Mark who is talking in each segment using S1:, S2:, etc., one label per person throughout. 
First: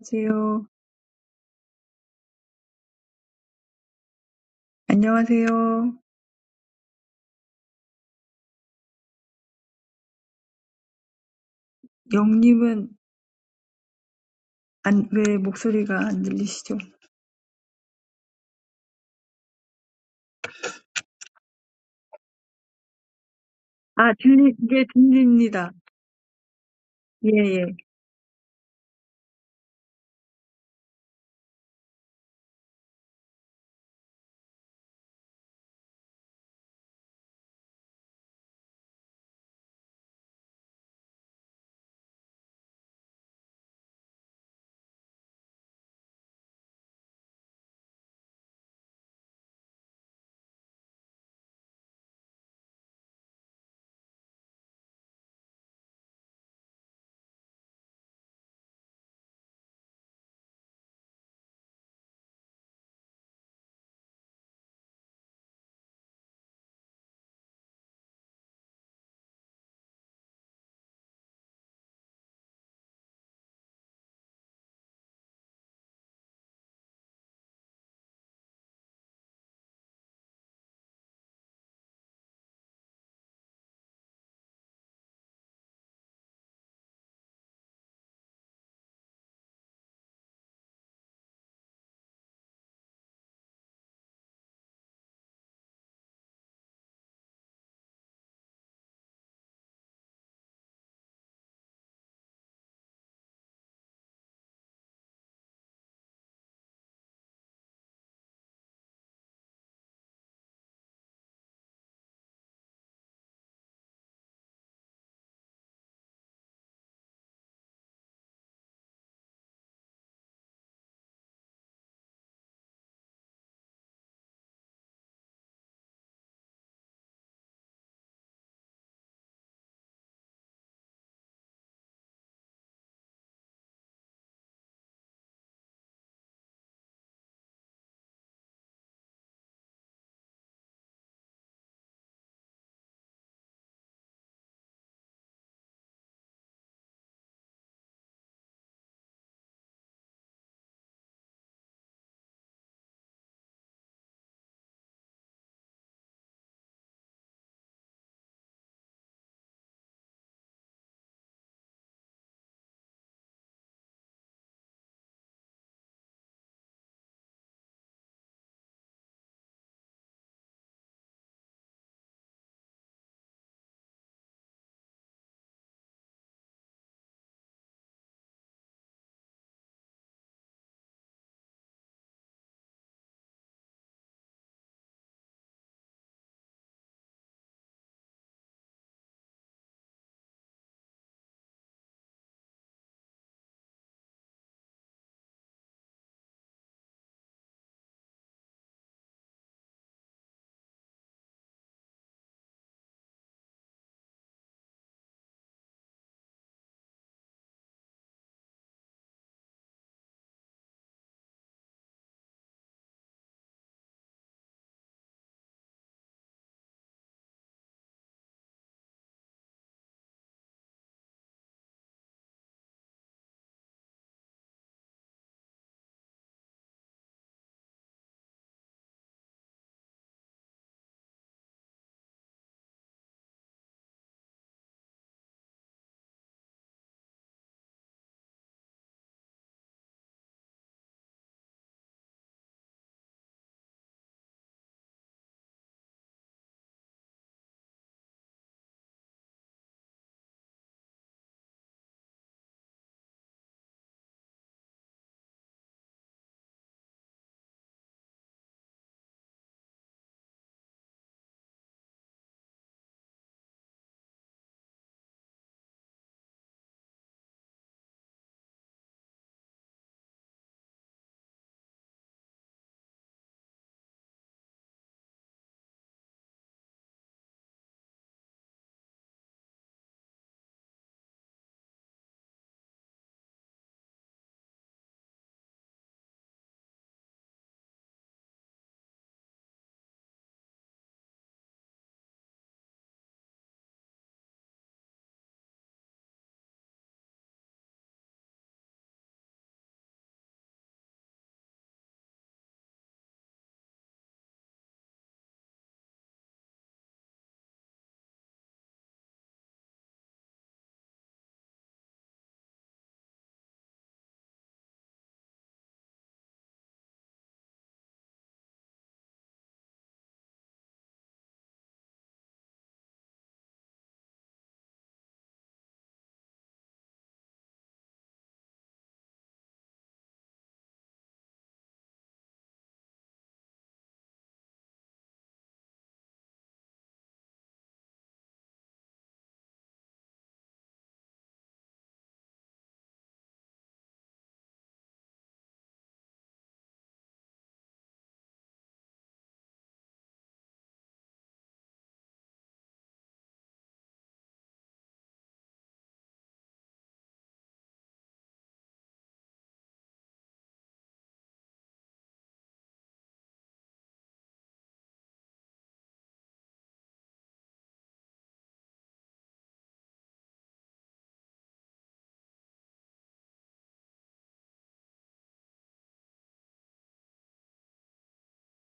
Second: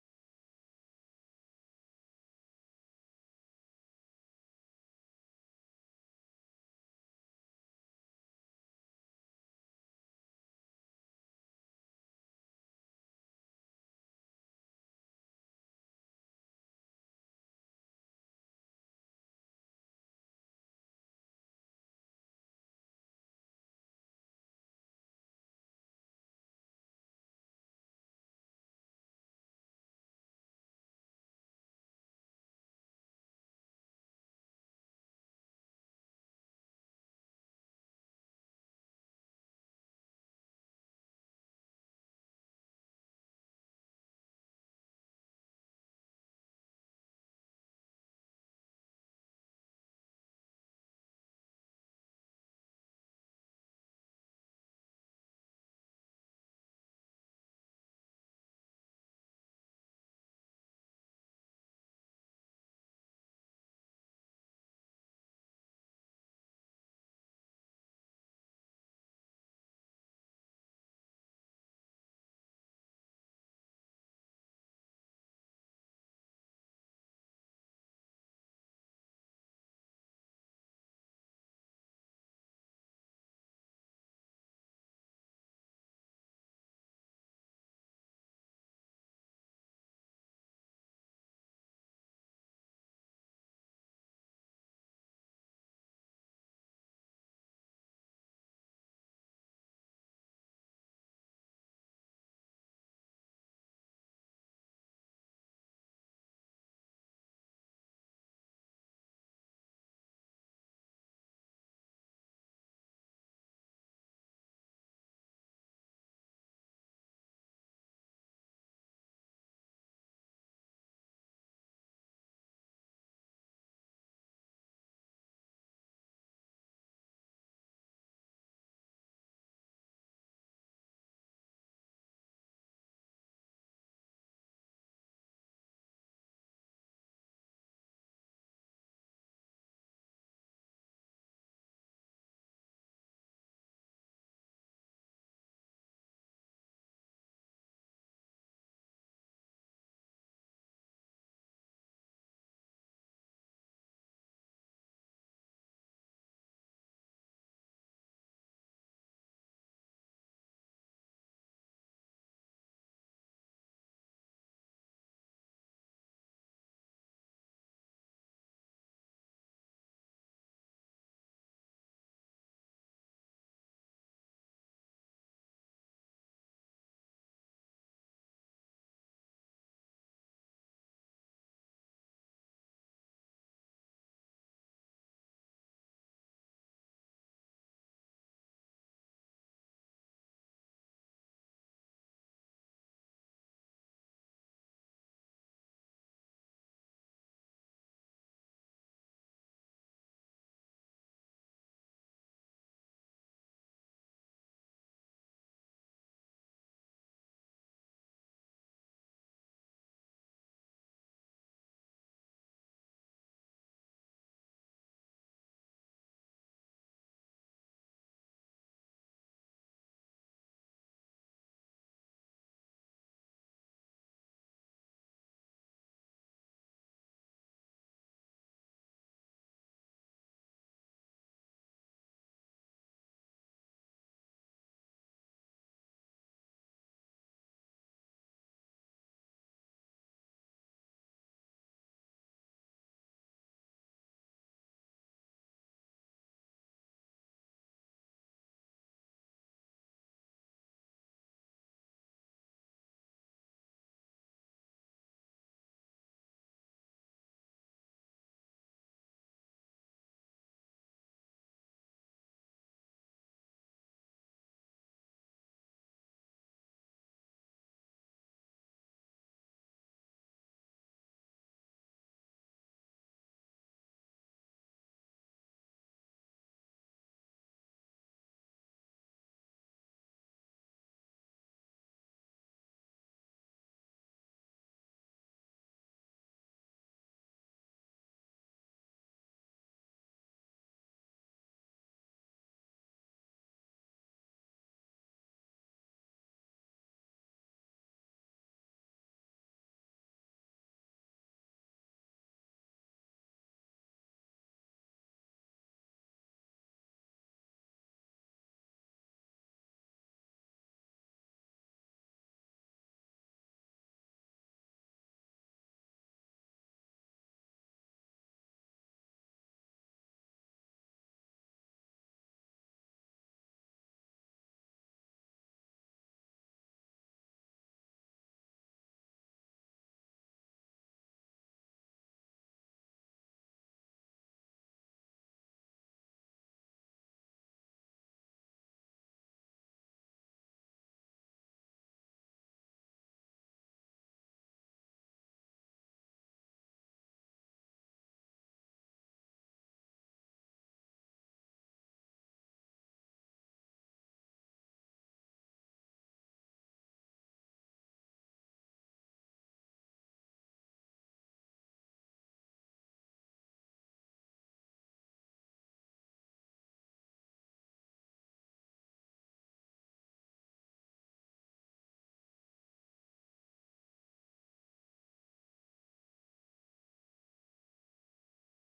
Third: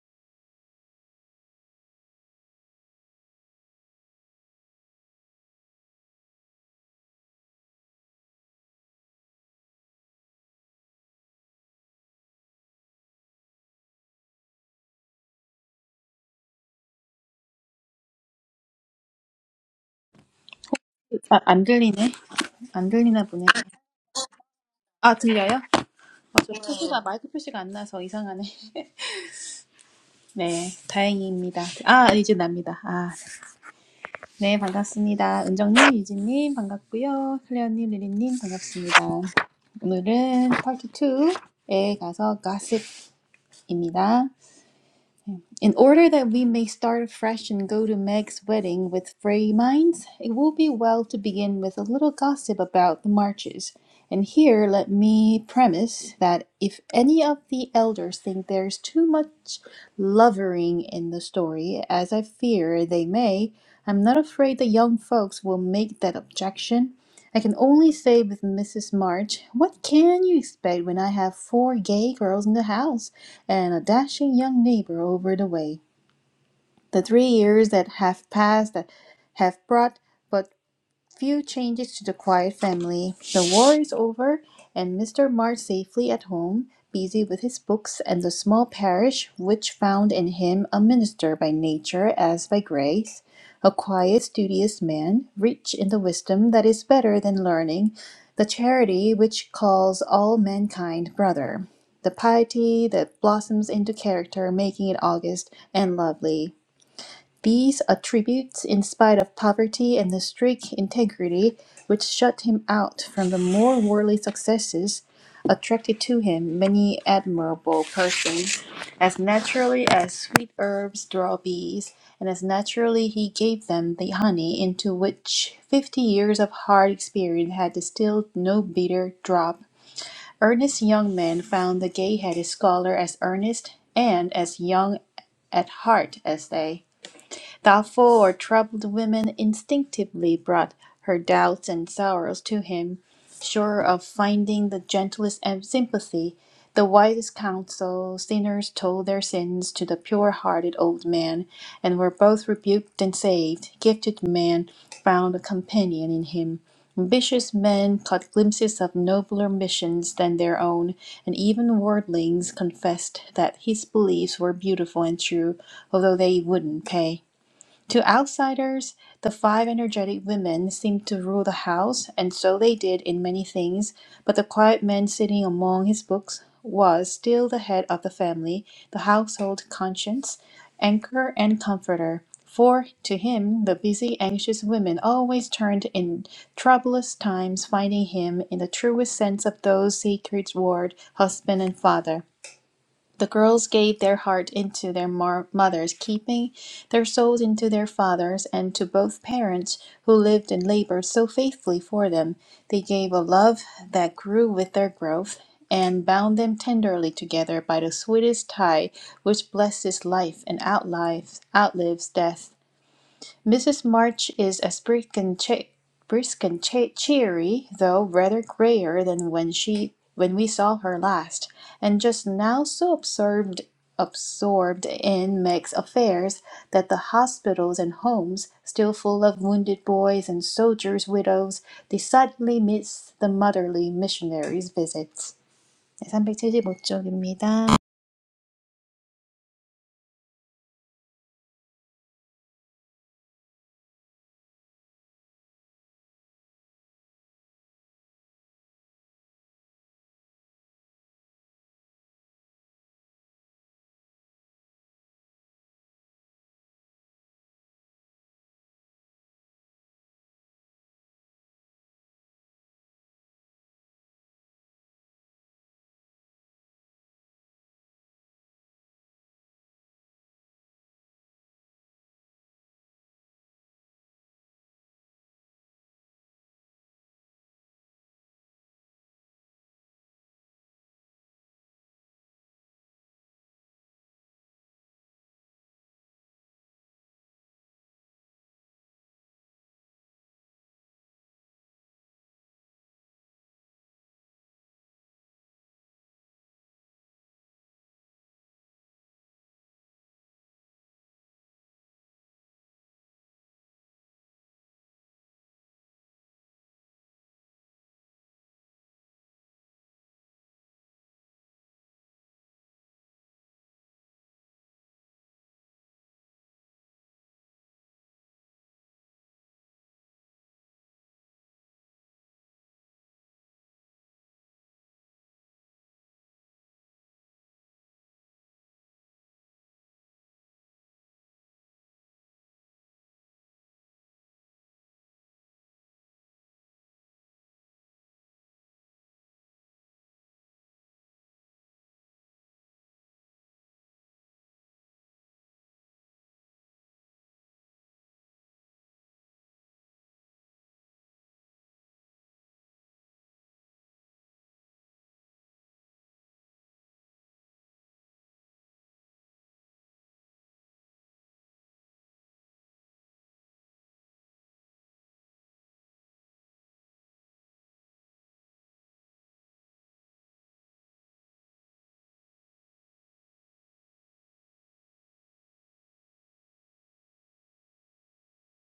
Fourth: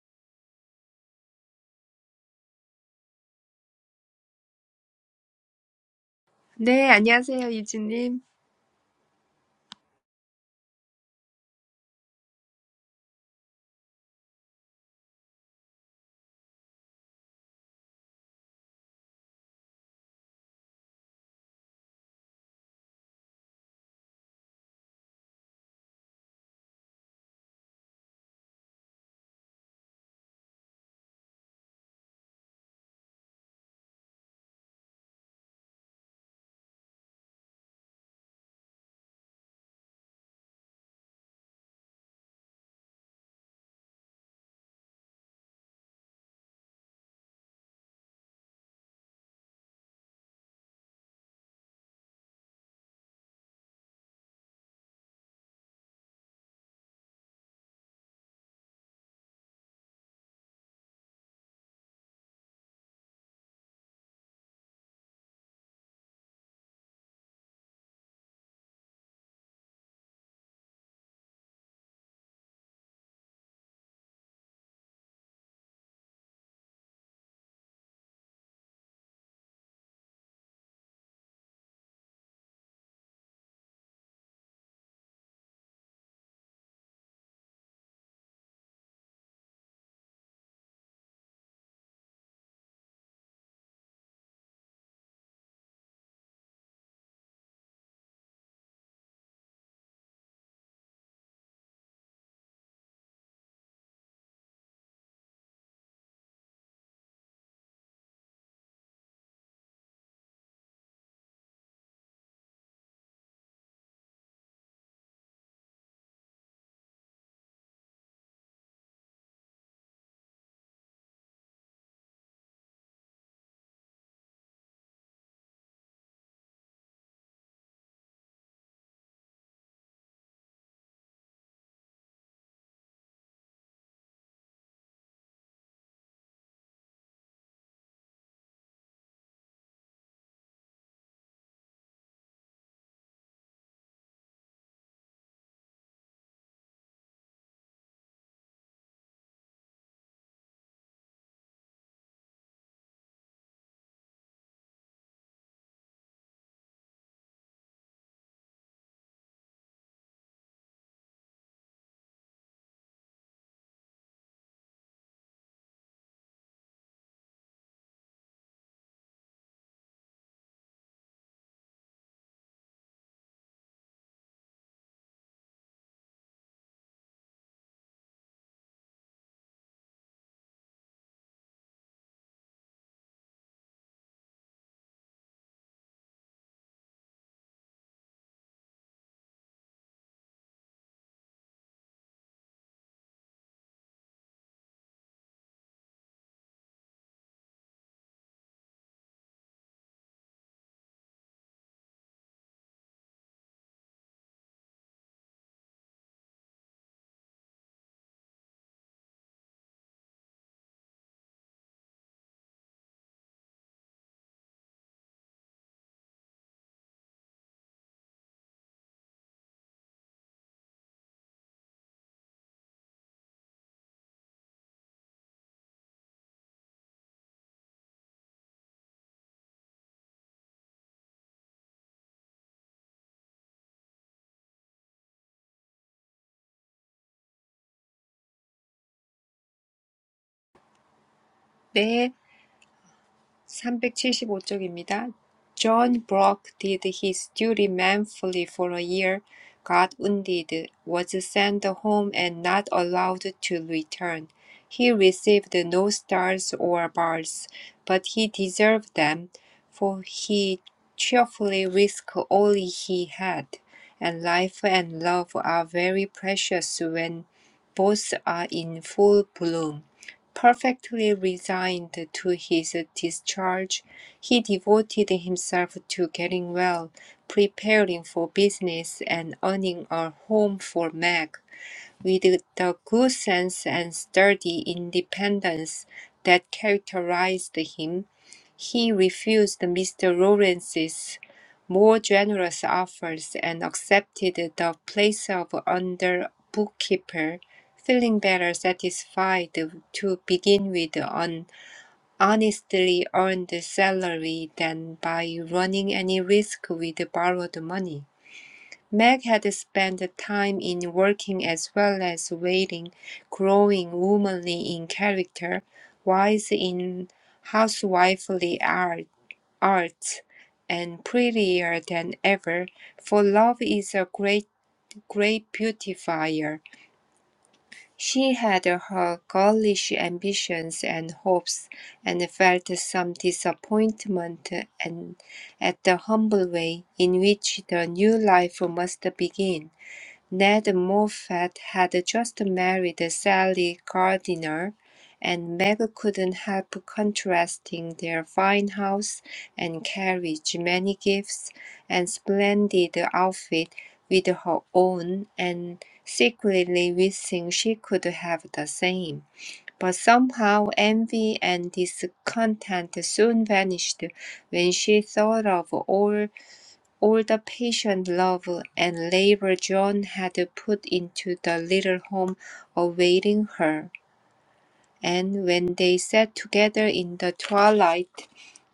S1: 안녕하세요. 안녕하세요.
S2: 네, 안녕하세요, 유진님.
S1: 영님은 안, 왜 목소리가 안 들리시죠?
S3: 아, 안 들리네. 안 들리나 보네.
S1: 아, 들리, 이게
S3: 아, 들려요?
S1: 들립니다.
S3: 아, 저 표시가, 마이크
S1: 예,
S3: 표시가 안
S1: 예.
S3: 나서 이상하네. 네, 다행입니다. 아, 이제 납니다. 아, 네, 반갑습니다. 은정님, 유진님, 반갑고요. 클레어님, 리리님, 반갑습니다. 오늘은 파트 2에 가서 가십입니다. In order that we may start afresh and go to Meg's wedding with free minds, it will be well to begin with a little gossip about the marches. And here let me premise that if any of the elders think there's too much lovering in the story, as I fear they may, I'm not afraid the young folks will make that objection. I can only say with Mrs. March, what can you expect when I have four gay girls in the house? and a dashing young neighbor over the way. The three years that have passed have brought but Few changes to the quiet family. The war is over, and Mr. March safely at home, busy with his books and the small parish which found in him a minister by nature as by grace, a quiet, studious man, rich in the wisdom that is better than learning, the charity which calls all mankind brother, the piety that blossoms into character, making it august and lovely. These attributes, in spite of poverty and the strict integrity which shut him out from the more worldly successes, attracted to him many admirable persons. As naturally as sweet herbs draw bees, and as naturally he gave them the honey into which fifty years of hard experience had distilled no bitter drop. Earnest young men found the gay headed scholar as earnest and as young at heart as they. Thoughtful or troubled women instinctively brought her doubts and sorrows to him, sure of finding the gentlest em- sympathy, the wisest counsel. Sinners told their sins to the pure hearted old man, and were both rebuked and saved. Gifted men found a companion in him. Ambitious men caught glimpses of nobler missions than their own, and even worldlings confessed that his beliefs were beautiful and true, although they wouldn't pay. To outsiders, the five energetic women seemed to rule the house, and so they did in many things, but the quiet man sitting among his books was still the head of the family, the household conscience, anchor and comforter. For to him, the busy, anxious women always turned in troublous times, finding him in the truest sense of those sacred word, husband and father. The girls gave their heart into their mar- mother's keeping, their souls into their father's, and to both parents who lived and labored so faithfully for them. They gave a love that grew with their growth and bound them tenderly together by the sweetest tie which blesses life and outlives, outlives death. Mrs. March is as brisk and, che- brisk and che- cheery, though rather grayer than when she when we saw her last, and just now so absorbed absorbed in Meg's affairs that the hospitals and homes, still full of wounded boys and soldiers' widows, decidedly miss the motherly missionary's visits. 네, 375쪽입니다.
S2: 네, 375쪽입니다. John Brock did his duty manfully for a year, got wounded, was sent home and not allowed to return. He received no stars or bars, but he deserved them, for he cheerfully risked all he had, and life and love are very precious when both are in full bloom. Perfectly resigned to his discharge, he devoted himself to getting well, preparing for business, and earning a home for Meg, with the good sense and sturdy independence that characterized him. He refused Mr. Lawrence's more generous offers and accepted the place of under bookkeeper, feeling better satisfied to begin with an honestly earned salary than by running any risk with borrowed money. Meg had spent time in working as well as waiting, growing womanly in character, wise in housewifely art, arts, and prettier than ever, for love is a great, great beautifier. She had her girlish ambitions and hopes, and felt some disappointment and at the humble way in which the new life must begin. Ned Moffat had just married Sally Gardiner, and Meg couldn't help contrasting their fine house and carriage, many gifts, and splendid outfit with her own, and secretly wishing she could have the same. But somehow envy and discontent soon vanished when she thought of all all the patient love and labor John had put into the little home awaiting her. And when they sat together in the twilight,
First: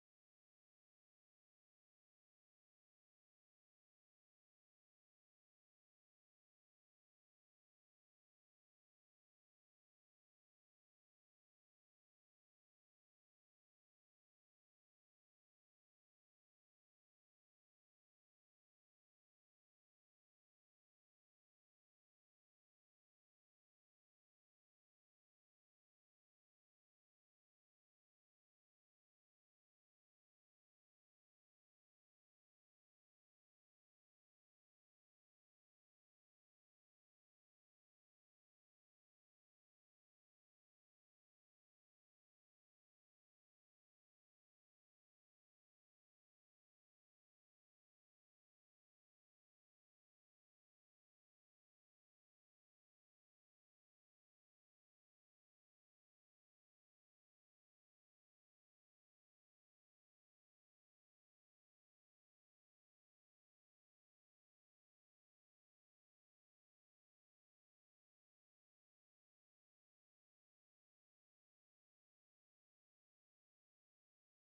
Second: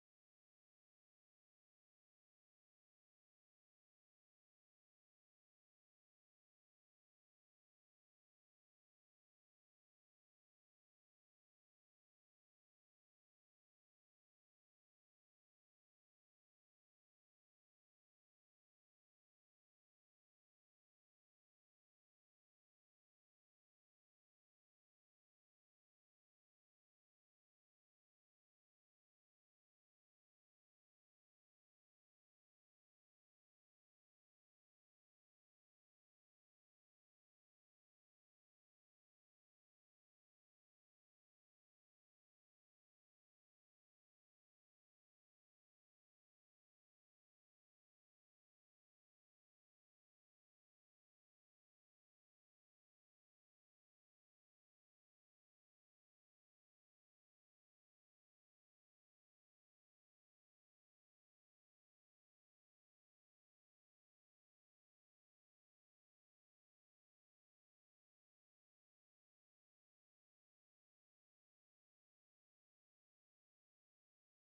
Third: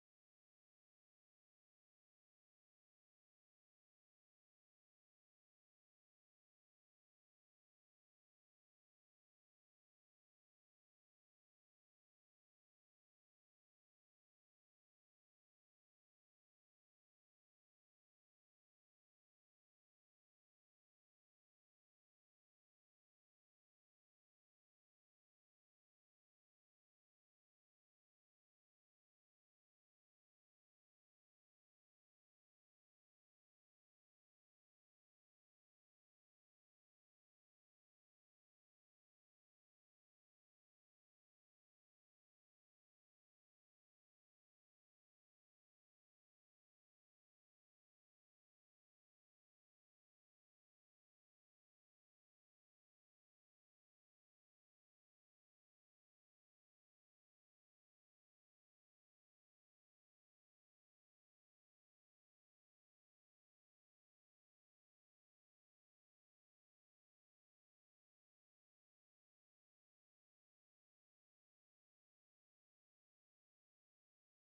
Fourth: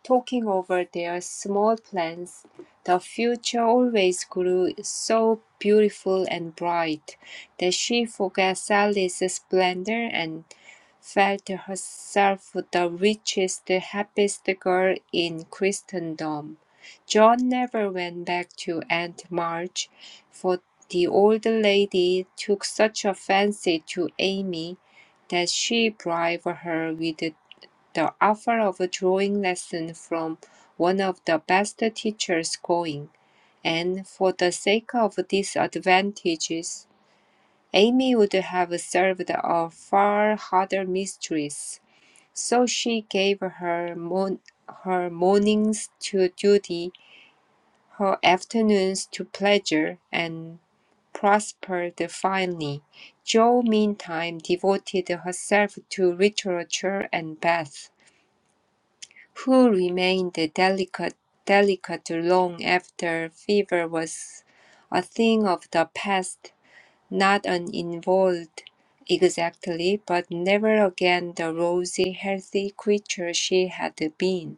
S2: talking over their small plans, the future always grew so beautiful and bright that she forgot Sally's splendor and felt herself the richest, happiest girl in Christendom. John never went back to Aunt March, for the old lady took such a fancy to Amy that she bribed her with the offer of a drawing lesson from one of the best teachers going. And for the sake of these advantages, Amy would have served a far harder mistress. So she gave her, mon- her mornings to duty, her afternoons to pleasure, and prospered finely. Jo meantime devoted herself to literature and Beth, who remained delicate, delicate long after fever was a thing of the past, not uninvolved exactly, but never again the rosy, healthy creature she had been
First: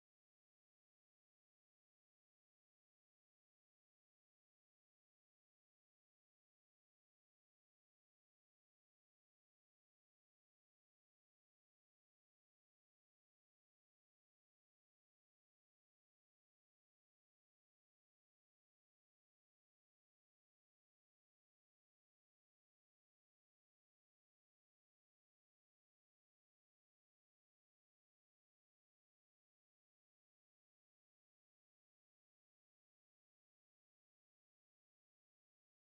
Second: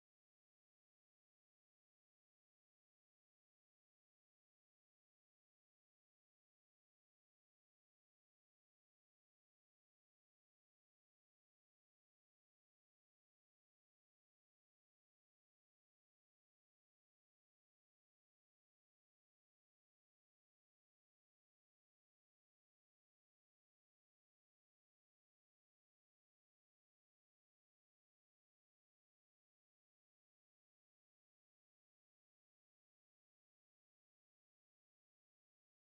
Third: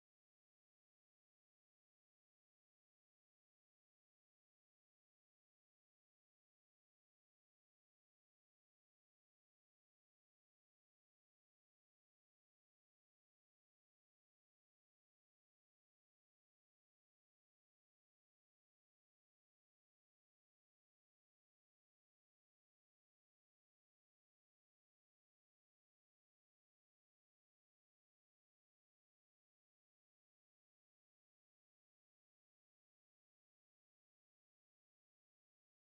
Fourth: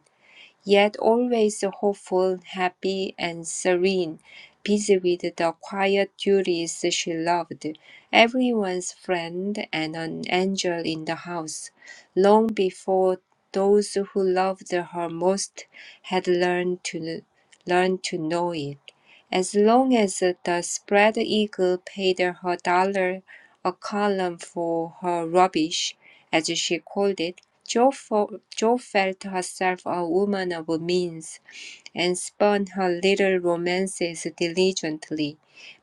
S2: yet always hopeful, happy, and serene, busy with the quiet duties she loved, everyone's friend and an angel in the house, long before those who loved her most had learned to learned to know it. As long as the spread eagle paid her dollar a column for her rubbish, as she called it, Jo, fo- jo felt herself a woman of means, and spun her little romances diligently,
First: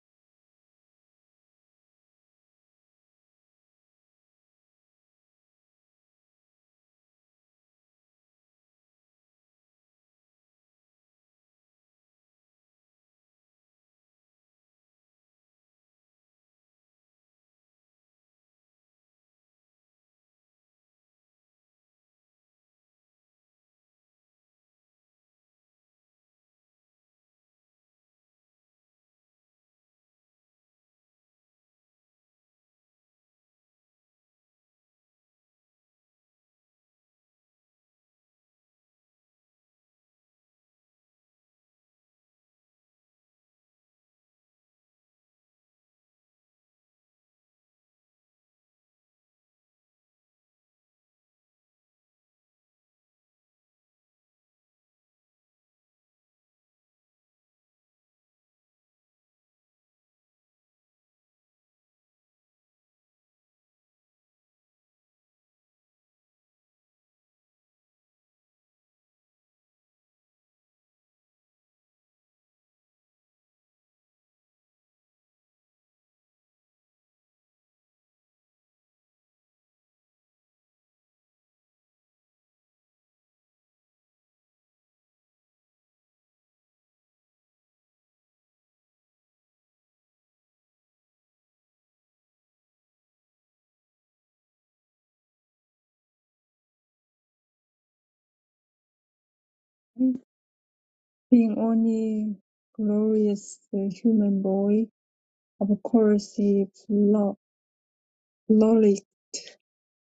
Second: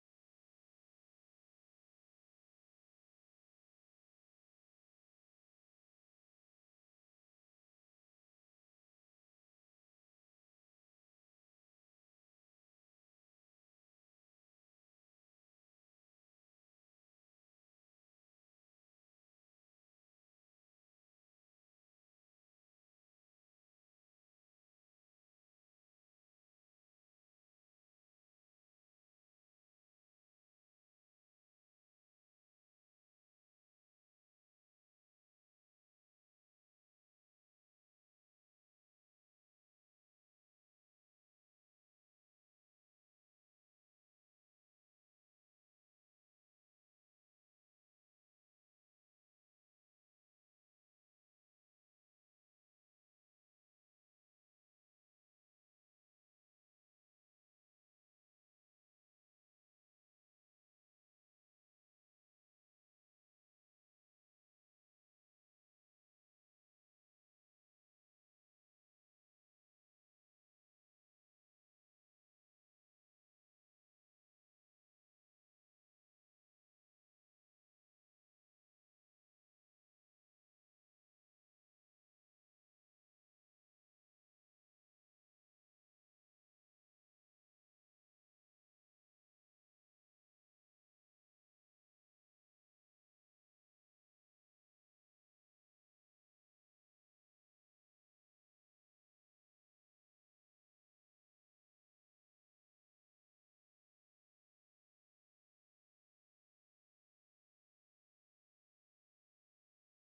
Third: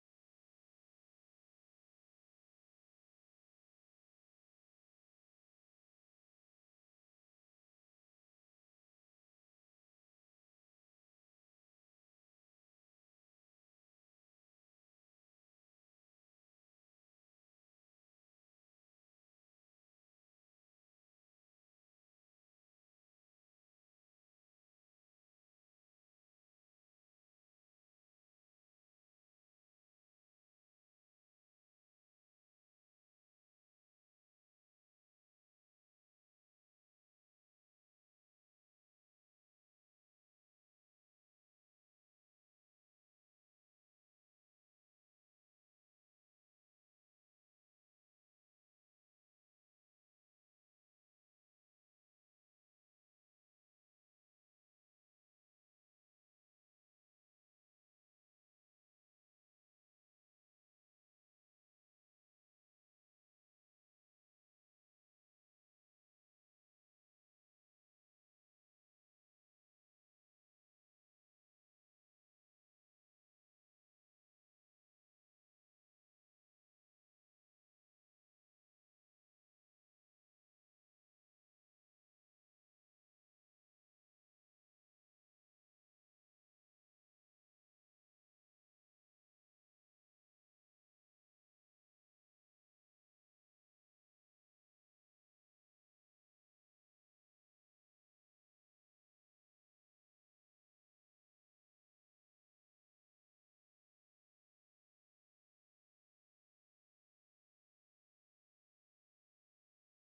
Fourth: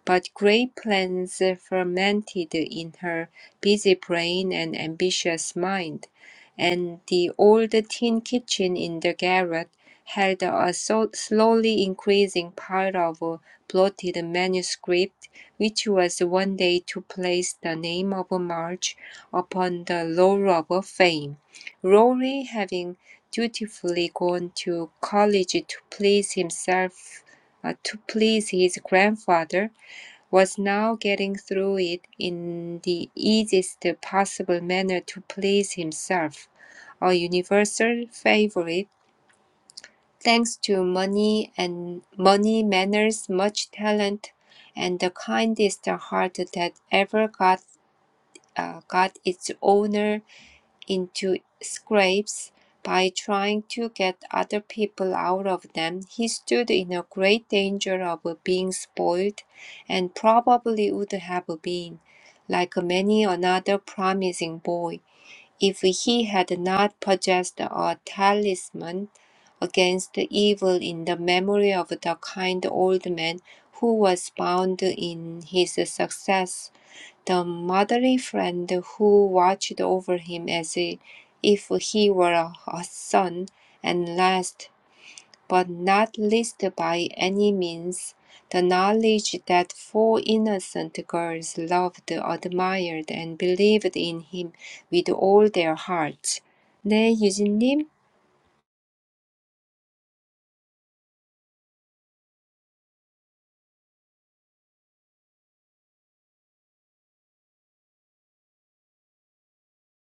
S2: but great plans fermented in her busy brain and ambitious mind, and the old tin kitchen in the garret held a so- slowly increasing pile of blotted manuscript, which was one day to place the name of March upon the roll of fame. Rory, having dutifully gone to college to please himself, uh, to please his grandfather, was now getting through it in the easiest possible manner to please himself, a universal favorite, thanks to money and money, manners, much talent, and the kindest heart that ever got uh, got its owner into scrapes by trying to get other people out of them, he stood in a great danger of being spoiled, and probably would have been, like many another promising boy, if he had not possessed a talisman against evil in the memory of the kind old man who was bound in his success the motherly friend who watched over him as if he were a a son, and last but not least by any means, the knowledge that four innocent girls loved, admired, and believed in him with all their hearts. 네, 유진님.
S1: Being only glorious human boy, of course he flo- frolicked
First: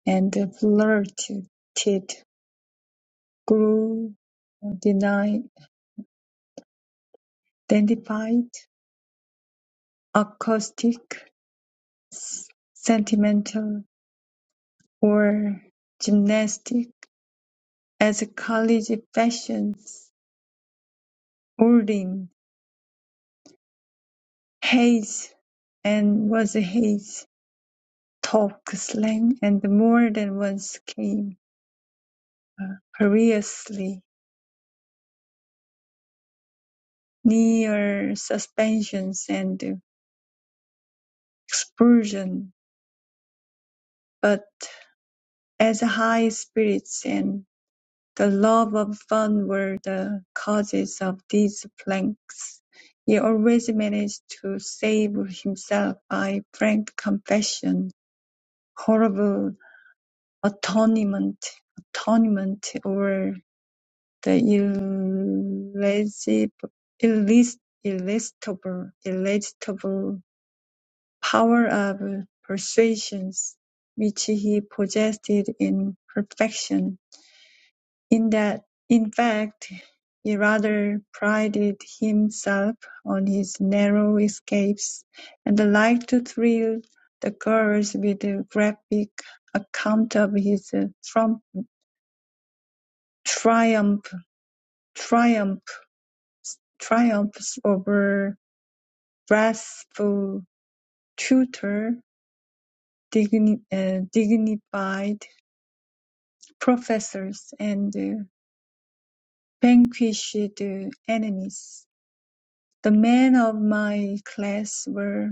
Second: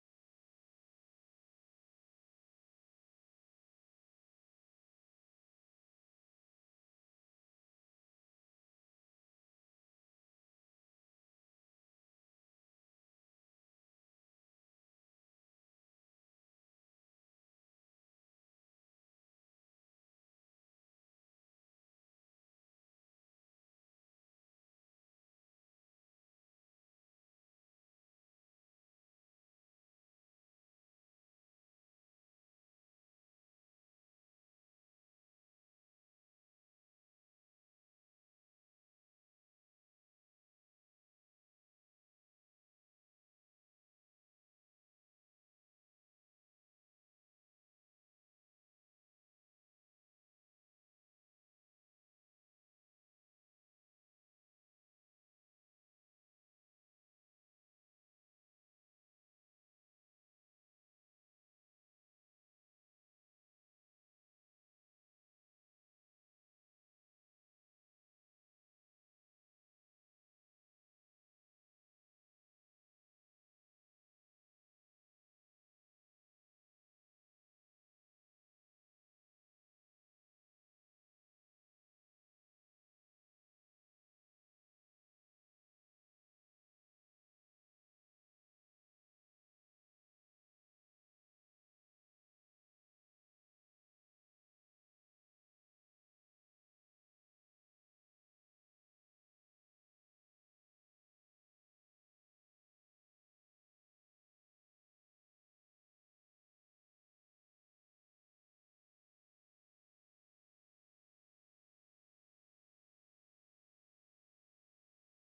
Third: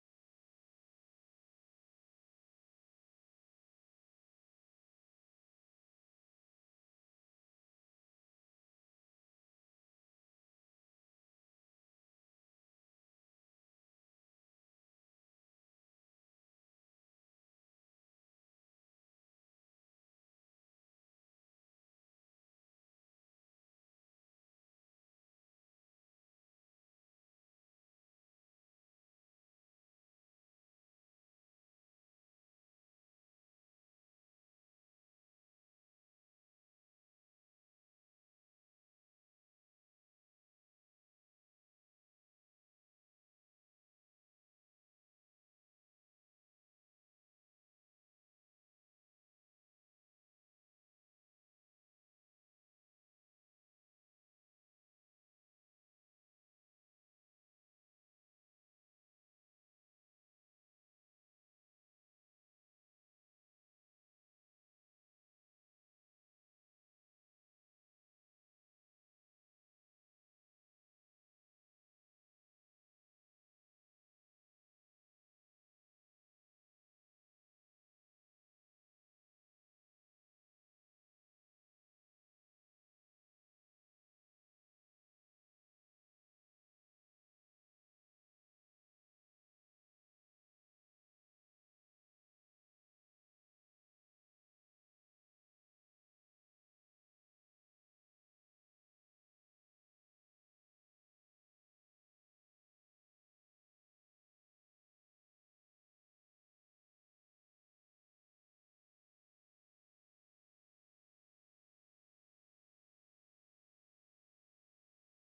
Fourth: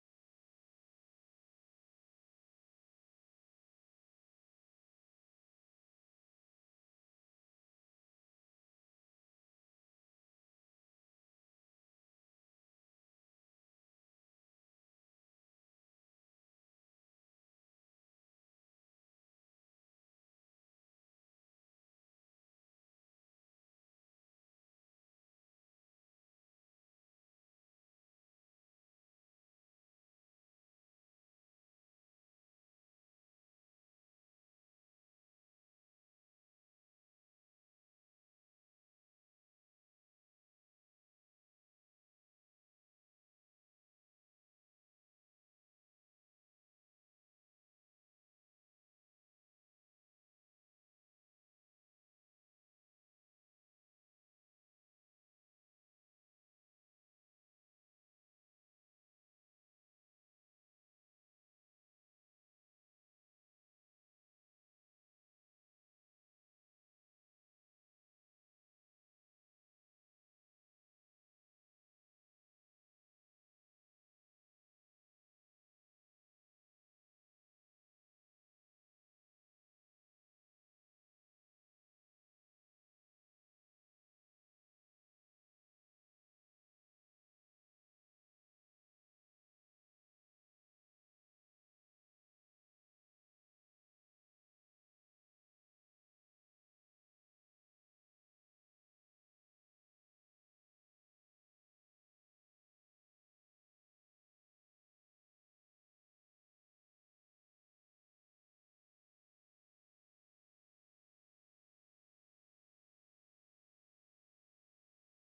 S1: and flirted, grew, uh, denied, identified, acoustic, s- sentimental, or gymnastic as college fashions Orrin, Hayes, and was Hayes, talk slang, and more than once came perilously near suspensions and expulsion, but as high spirits and the love of fun were the causes of these pranks, he always managed to save himself by frank confession, horrible atonement, atonement, or The irresistible irres- irresistible- irresistible power of persuasion which he possessed in perfection, in that, in fact, he rather prided himself on his narrow escapes, and liked to thrill the girls with a graphic account of his trump- triumph triumph triumphs over wrathful tutor, digni- uh, dignified professors, and uh, vanquished uh, enemies. The men of my class were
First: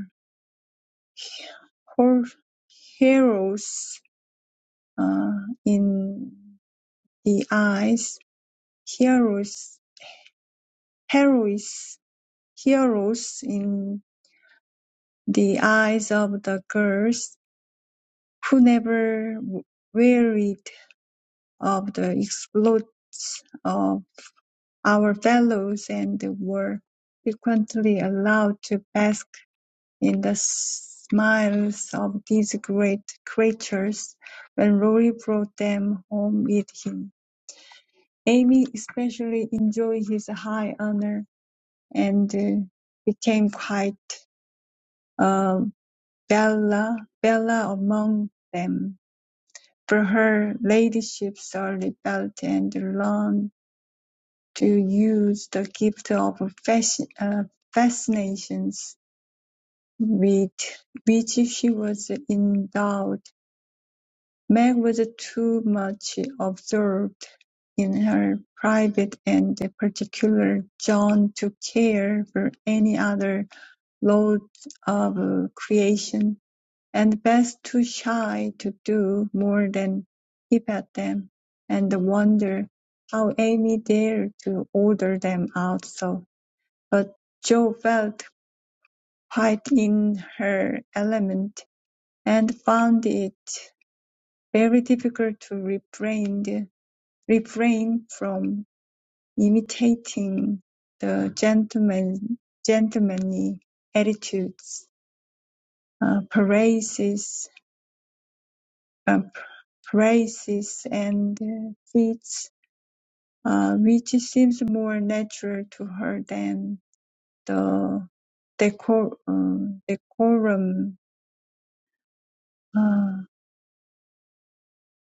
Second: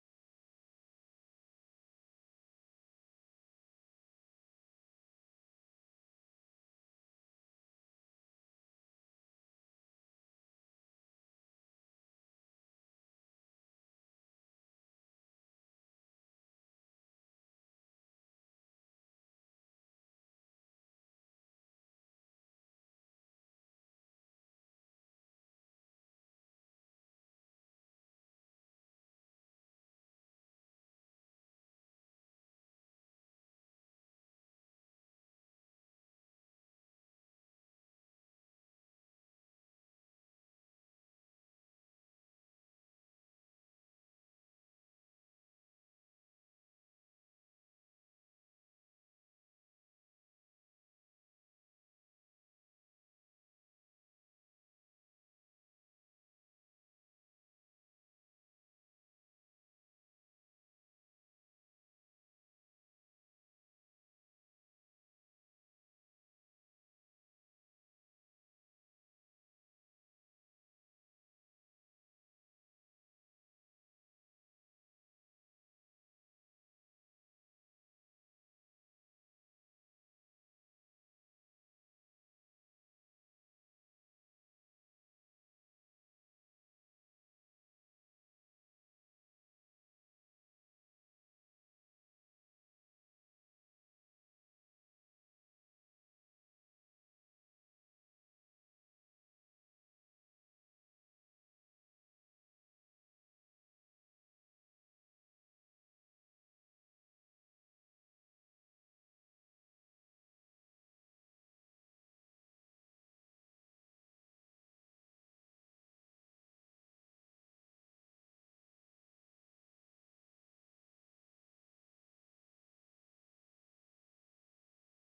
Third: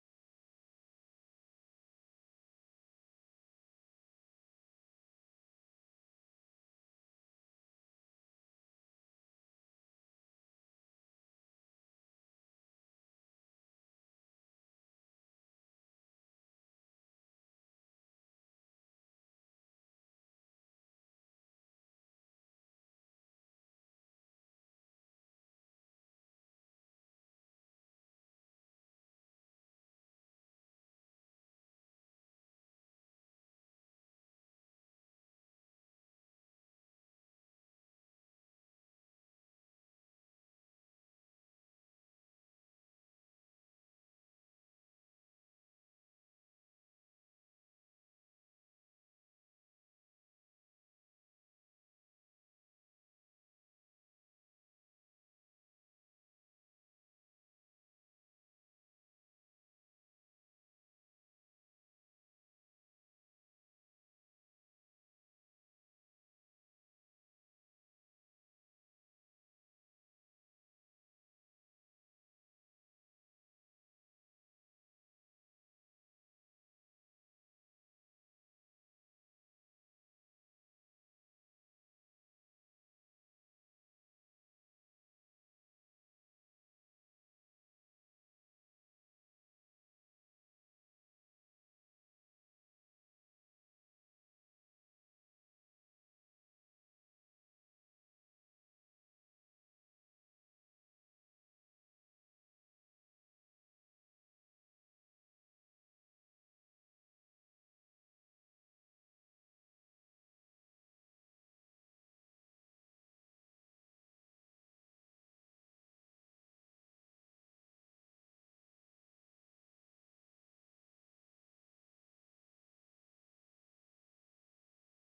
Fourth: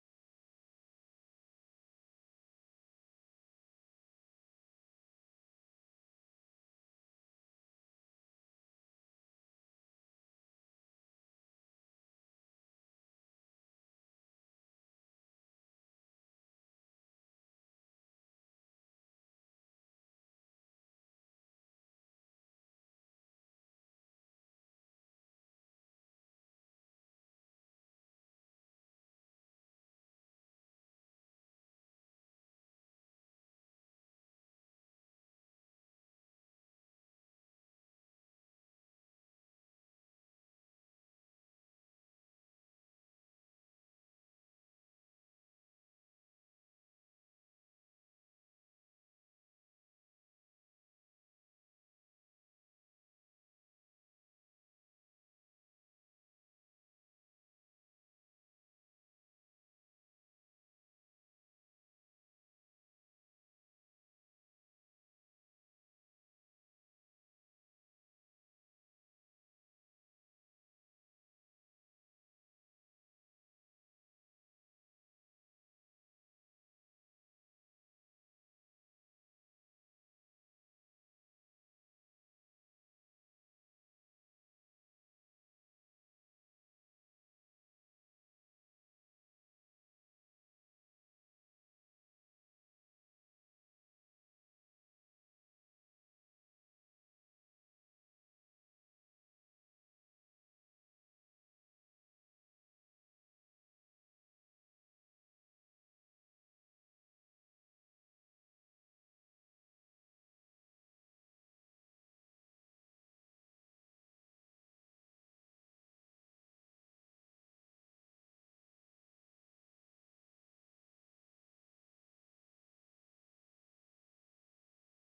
S1: hor- heroes uh, in the eyes, heroes, heroes, heroes in the eyes of the girls who never w- wearied of the exploits of Our fellows and were frequently allowed to bask in the smiles of these great creatures when Rory brought them home with him. Amy especially enjoyed his high honor and uh, became quite uh, bella, bella among them. For her ladyship's early belt and lawn to use the gift of fasc- uh, fascinations with which she was endowed. Meg was too much absorbed in her private and particular John to care for any other loads of creation, and Beth too shy to do more than peep at them and wonder how Amy dared to order them out so. But Jo felt quite in her element, and found it very difficult to refrain refrain from imitating the gentleman- gentlemanly attitudes, uh, praises, uh, praises and uh, feats, uh, which seems more natural to her than the decor- uh, decorum uh,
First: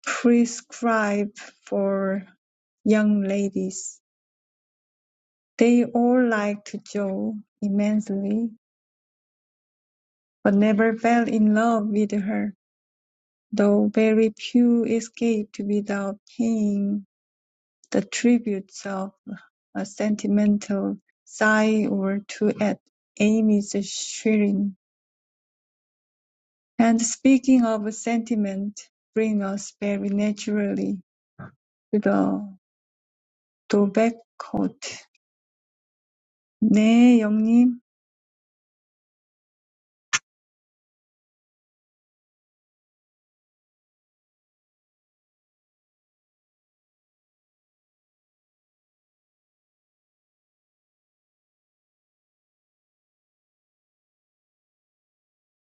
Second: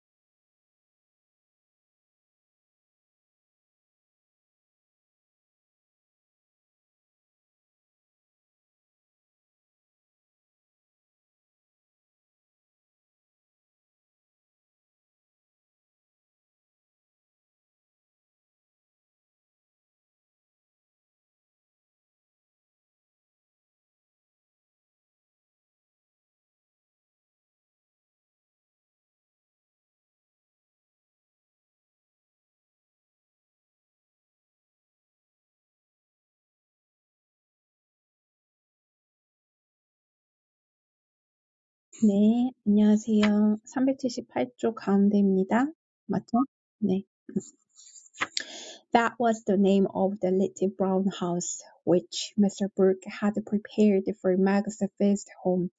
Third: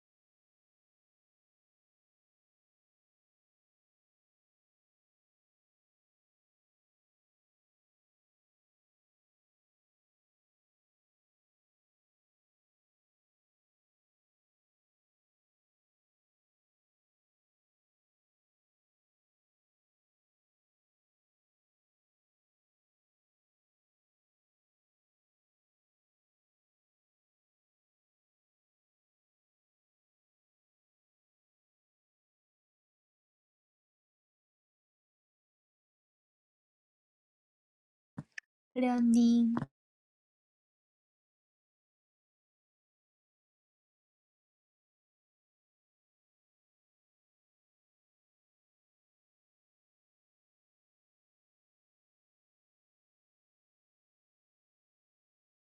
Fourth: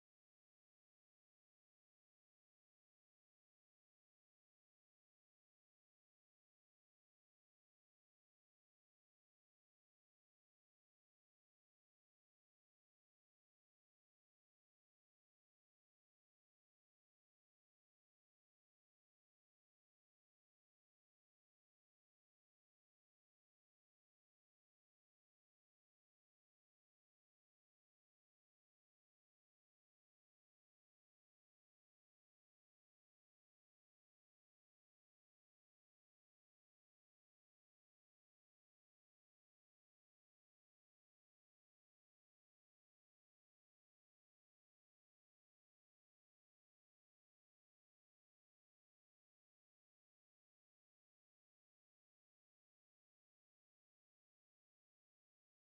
S1: prescribe for young ladies. They all liked Jo immensely, but never fell in love with her, though very few escaped without paying the tributes of a sentimental sigh or two at Amy's shrine. And speaking of sentiment, bring us very naturally to the Dovecote. 네, 영님.
S3: 클레어님.
S4: 네, 안녕하세요. 378쪽 가운데입니다. 맞죠? 네. That was the name of the little brown house which Mr. Brooke had prepared for Meg's first home.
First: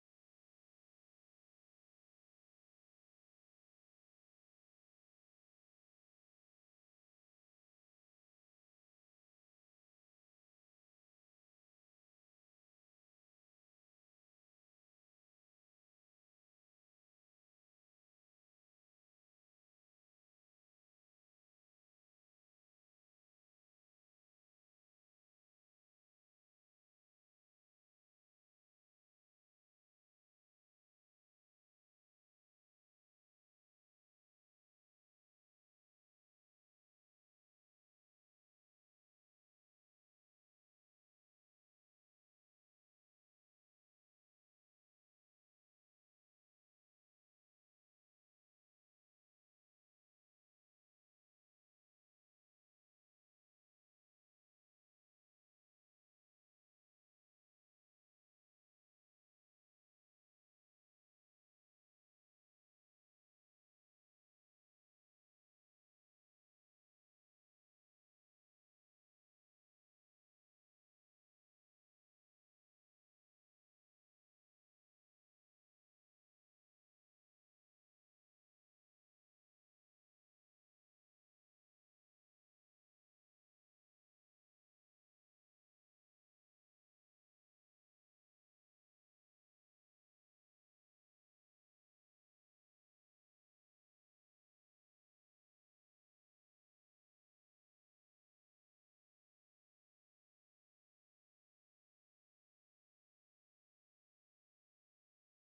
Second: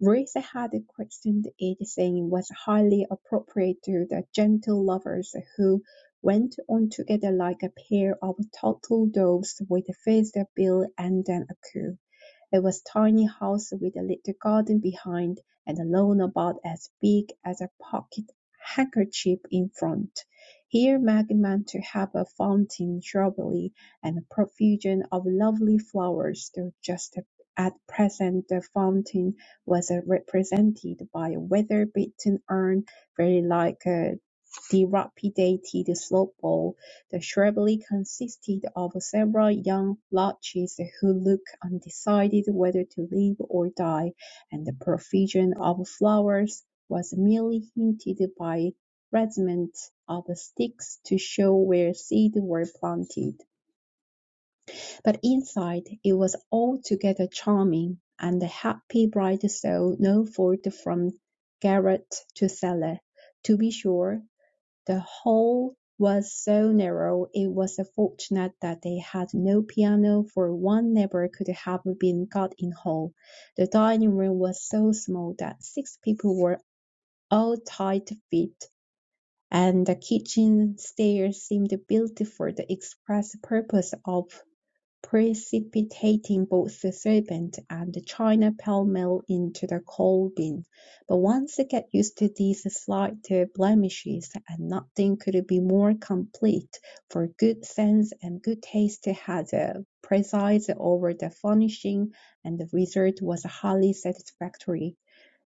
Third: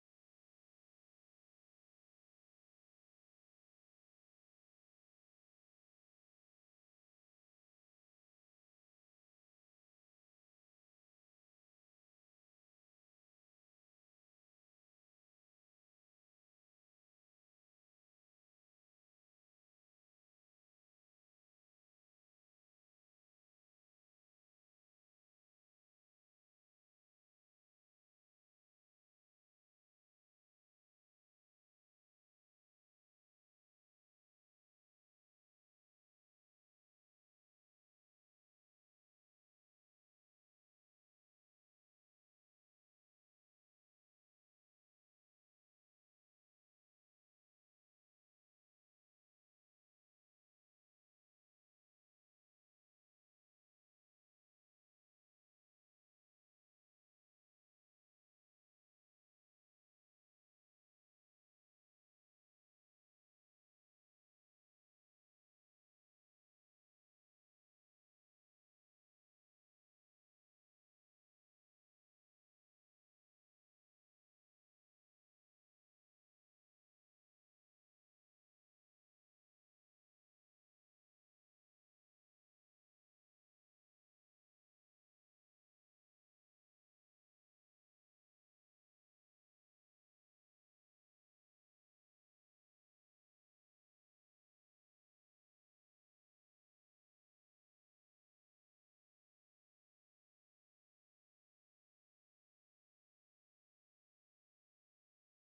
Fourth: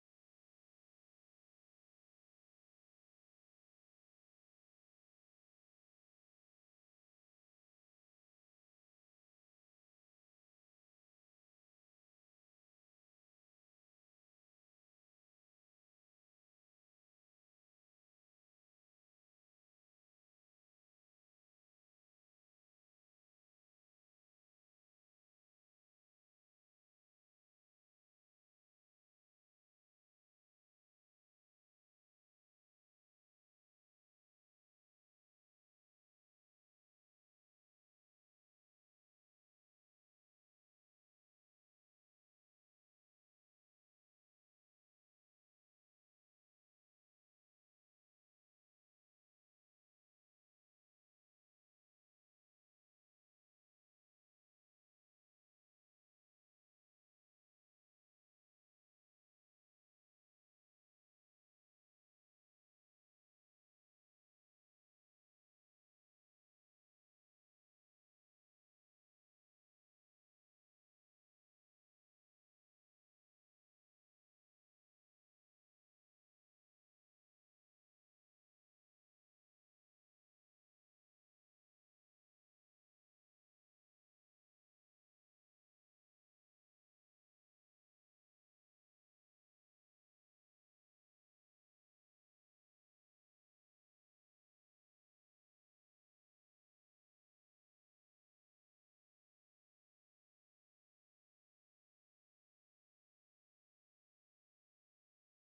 S4: Ruth had christened it, saying it was highly appropriate to the gentle lovers who went on together like a pair of turtle doves with first a bill and then a coo. It was a tiny house with a little garden behind and a lawn about as big as a pocket handkerchief in front. Here Maggie meant to have a fountain, shrubbery, and a profusion of lovely flowers, though just at present the fountain was uh, represented by a weather-beaten urn, very like a dilapidated slop bowl the shrubbery consisted of several young larches who looked undecided whether to live or die, and the profusion of flowers was merely hinted by fragments of sticks to show where seeds were planted. But inside it was altogether charming, and the happy bride saw no fault from garret to cellar. To be sure, the hall was so narrow it was fortunate that they had no piano for one never could have been got in hall. The dining room was so small that six people were all tight fit, and the kitchen stairs seemed built for the express purpose of precipitating both the "Serpent" and the "China" pell-mell into the coal-bin. But once they get used to these slight uh, blemishes, and nothing could be more complete, for good sense and good taste had uh, presided over the furnishing, and the result was highly satisfactory.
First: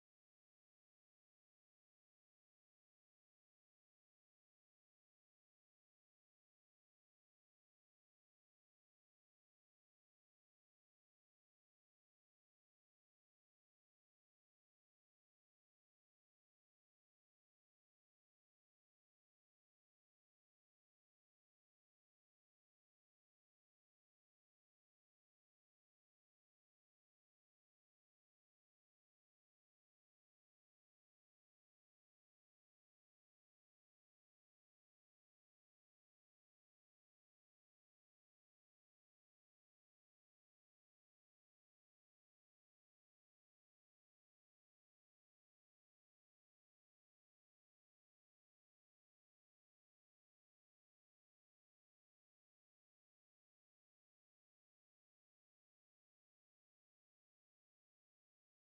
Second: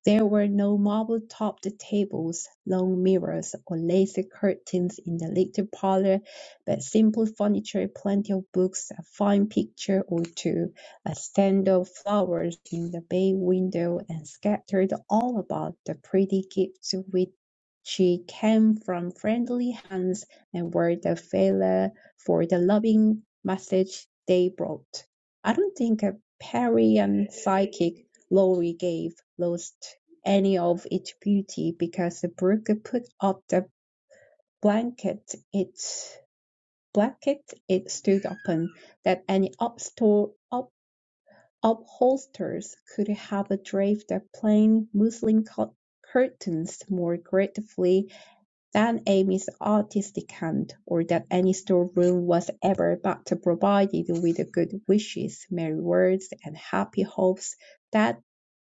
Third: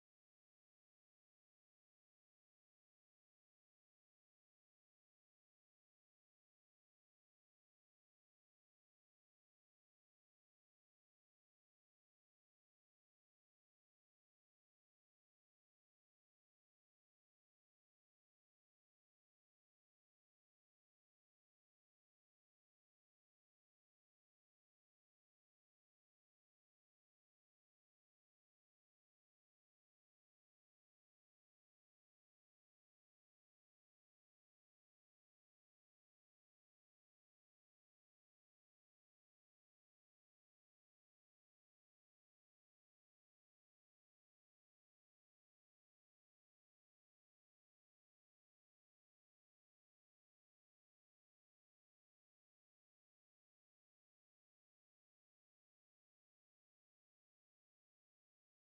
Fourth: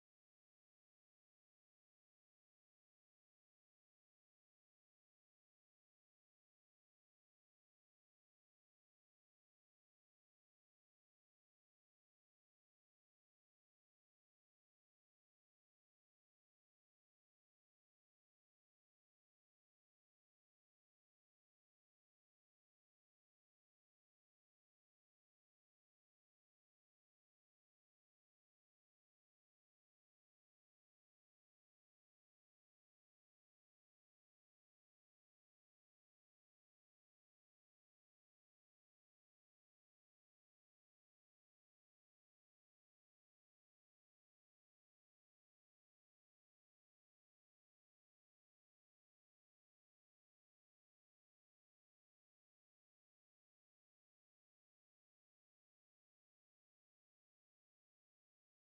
S4: There were no marble-topped tables, long mirrors, or lacy curtains in the little parlour, but simple furniture, plenty of books, a fine picture or two, a stand of flowers in the bay window, and scattered all about the pretty gifts which she came from friendly hands and were the faller for the loving message they brought. I don't think a Parian psychic Lorry gave lost any of its beauty because the brook put up the blanket it blanket it stood upon, that any upstor- up- upholsters could have draped the plain muslin curtains more gratefully than Amy's artistic hand, or that any storeroom was ever but provided with good wishes, merry words, and happy hopes, that,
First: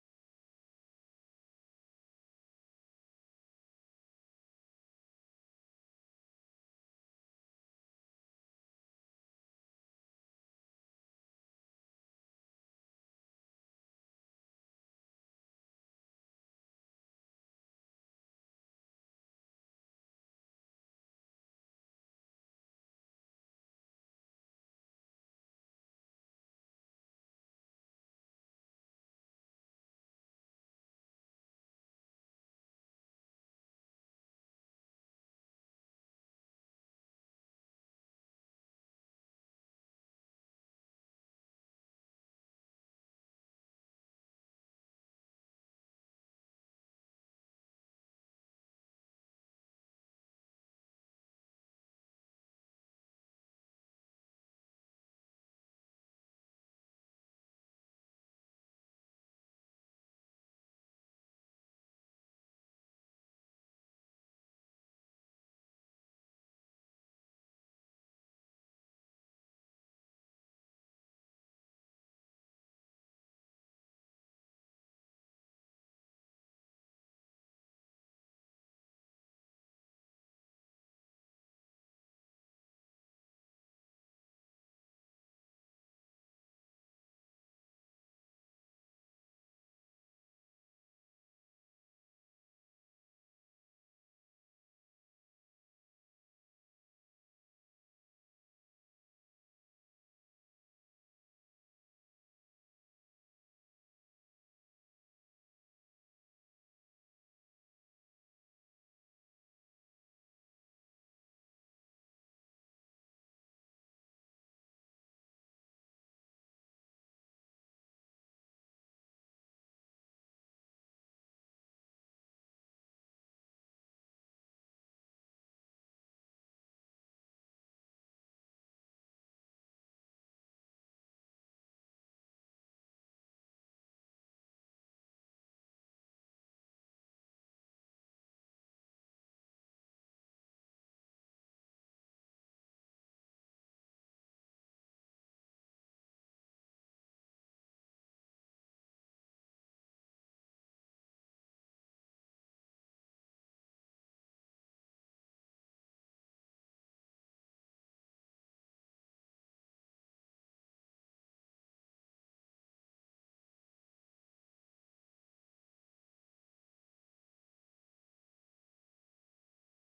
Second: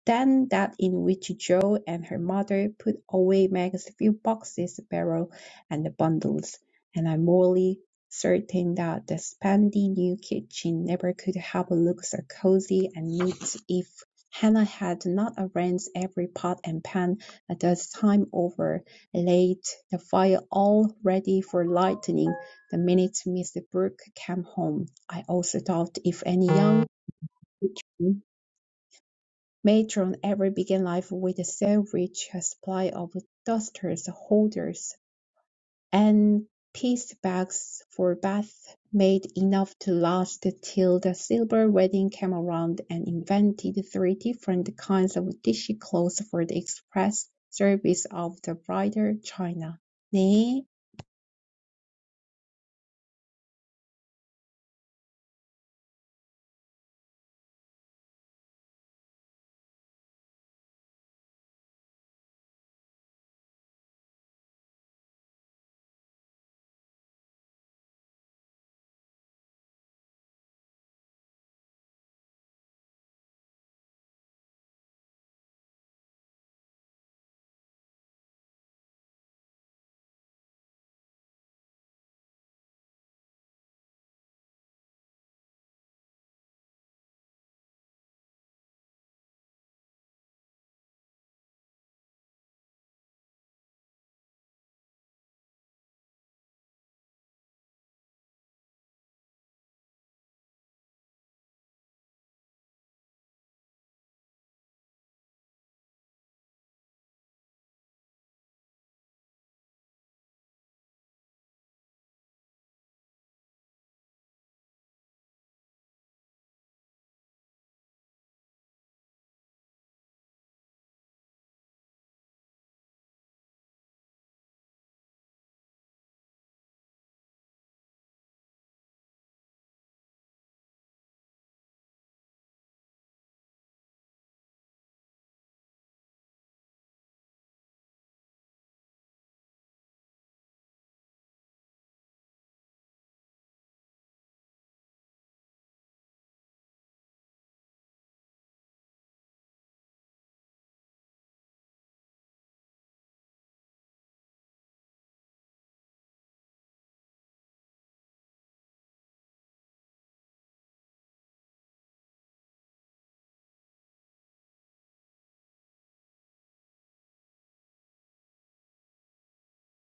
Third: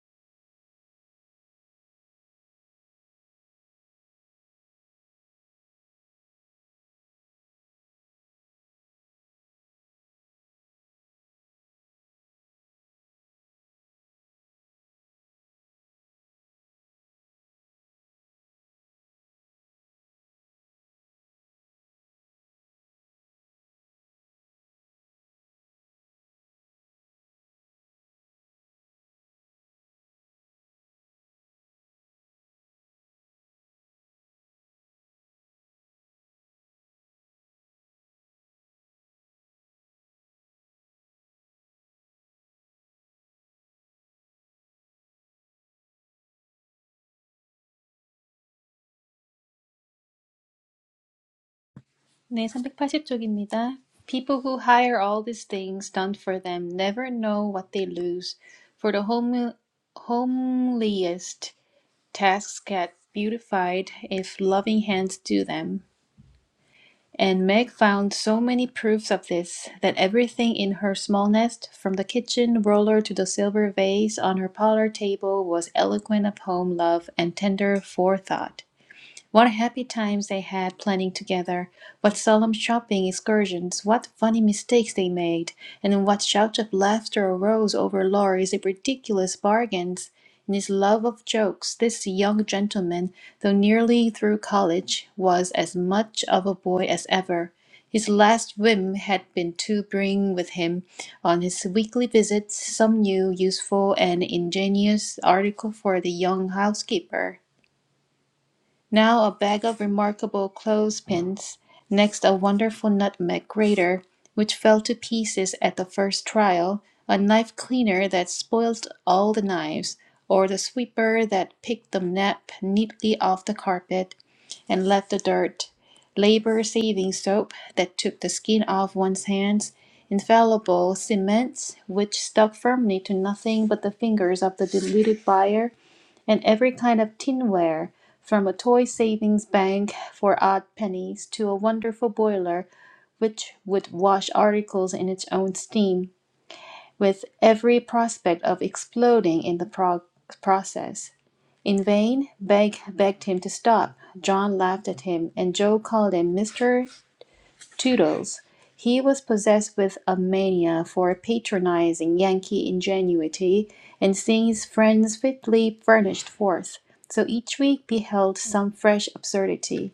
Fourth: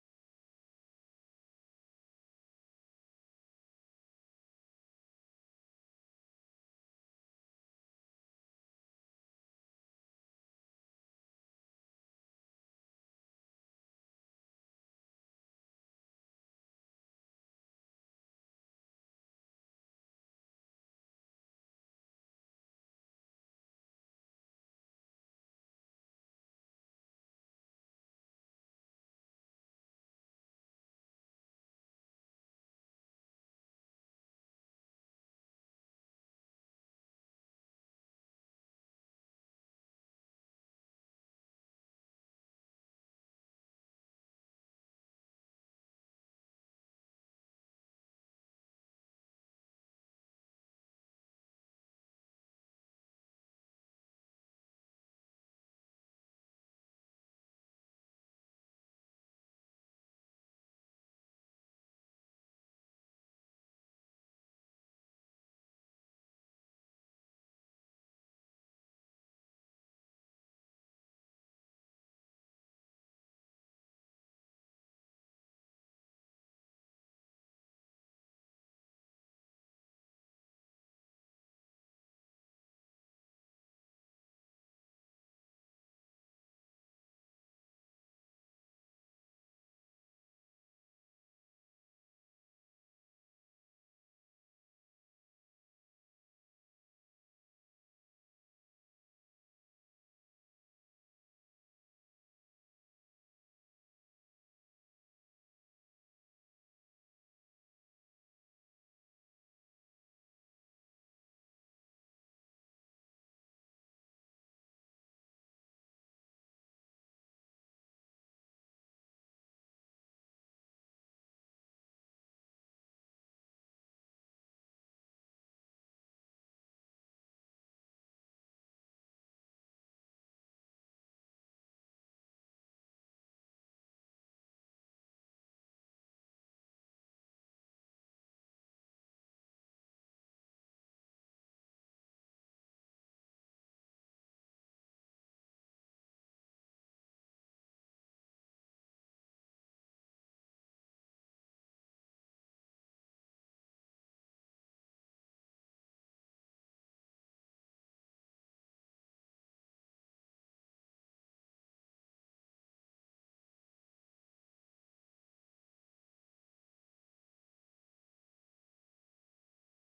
S4: than that in which Jo and her mother put away Meg's few boxes, barrel, and bundles, and I'm morally certain that the spandy new kitchen never could have looked so cosy and neat if Hannah had not arranged every pot and pan a dozen times over laid the fire all ready for lightening. The minute Mr. Brooke came home, I also thought if any young matron ever began life with so rich a supply of dusters, holders, and piece bags for bath made enough to last till the silver wedding came around and invented three different kinds of dishy clothes for the express service of the bridal china. 네,
S3: 네, 380쪽입니다. People who hire all these things done for them never know what they lose, for the home, homeliest tasks get beautified if loving hands do them. And Meg found so many proofs of this that everything in her small nest, from the kitchen roller to the silver vase on her parlor table, was eloquent of home love and tender forethought. What happy times they had planning together, what solemn shopping excursions, what funny mistakes they made, and what shouts of laughter arose over Laurie's ridiculous bargains. In his love of jokes, this young gentleman, though nearly through college, was as much of a boy as ever. His last whim had been to bring with him on his weekly visits some new, useful, and ingenious article for the young housekeeper now a bag of remarkable clothespins, next a wonderful nutmeg grater, which fell to pieces at the first trial, a knife cleaner that spoilt all the knives, or the sweeper that picked the nap neatly off the carpet and left the dirt, labor saving soap that took the skin off one's hands, infallible cements which stuck firmly to nothing but the fingers of the deluded buyer and every kind of tinware, from a toy savings bank for odd pennies to a wonderful boiler which would wash articles in its own steam, with every prospect of exploding in the prog- process. In vain, Begg begged him to stop. John laughed at him, and Joe called him Mr. Toodles. He was possessed with a mania for patronizing Yankee ingenuity and seeing his friends fitly furnished forth, so each week beheld some fresh absurdity.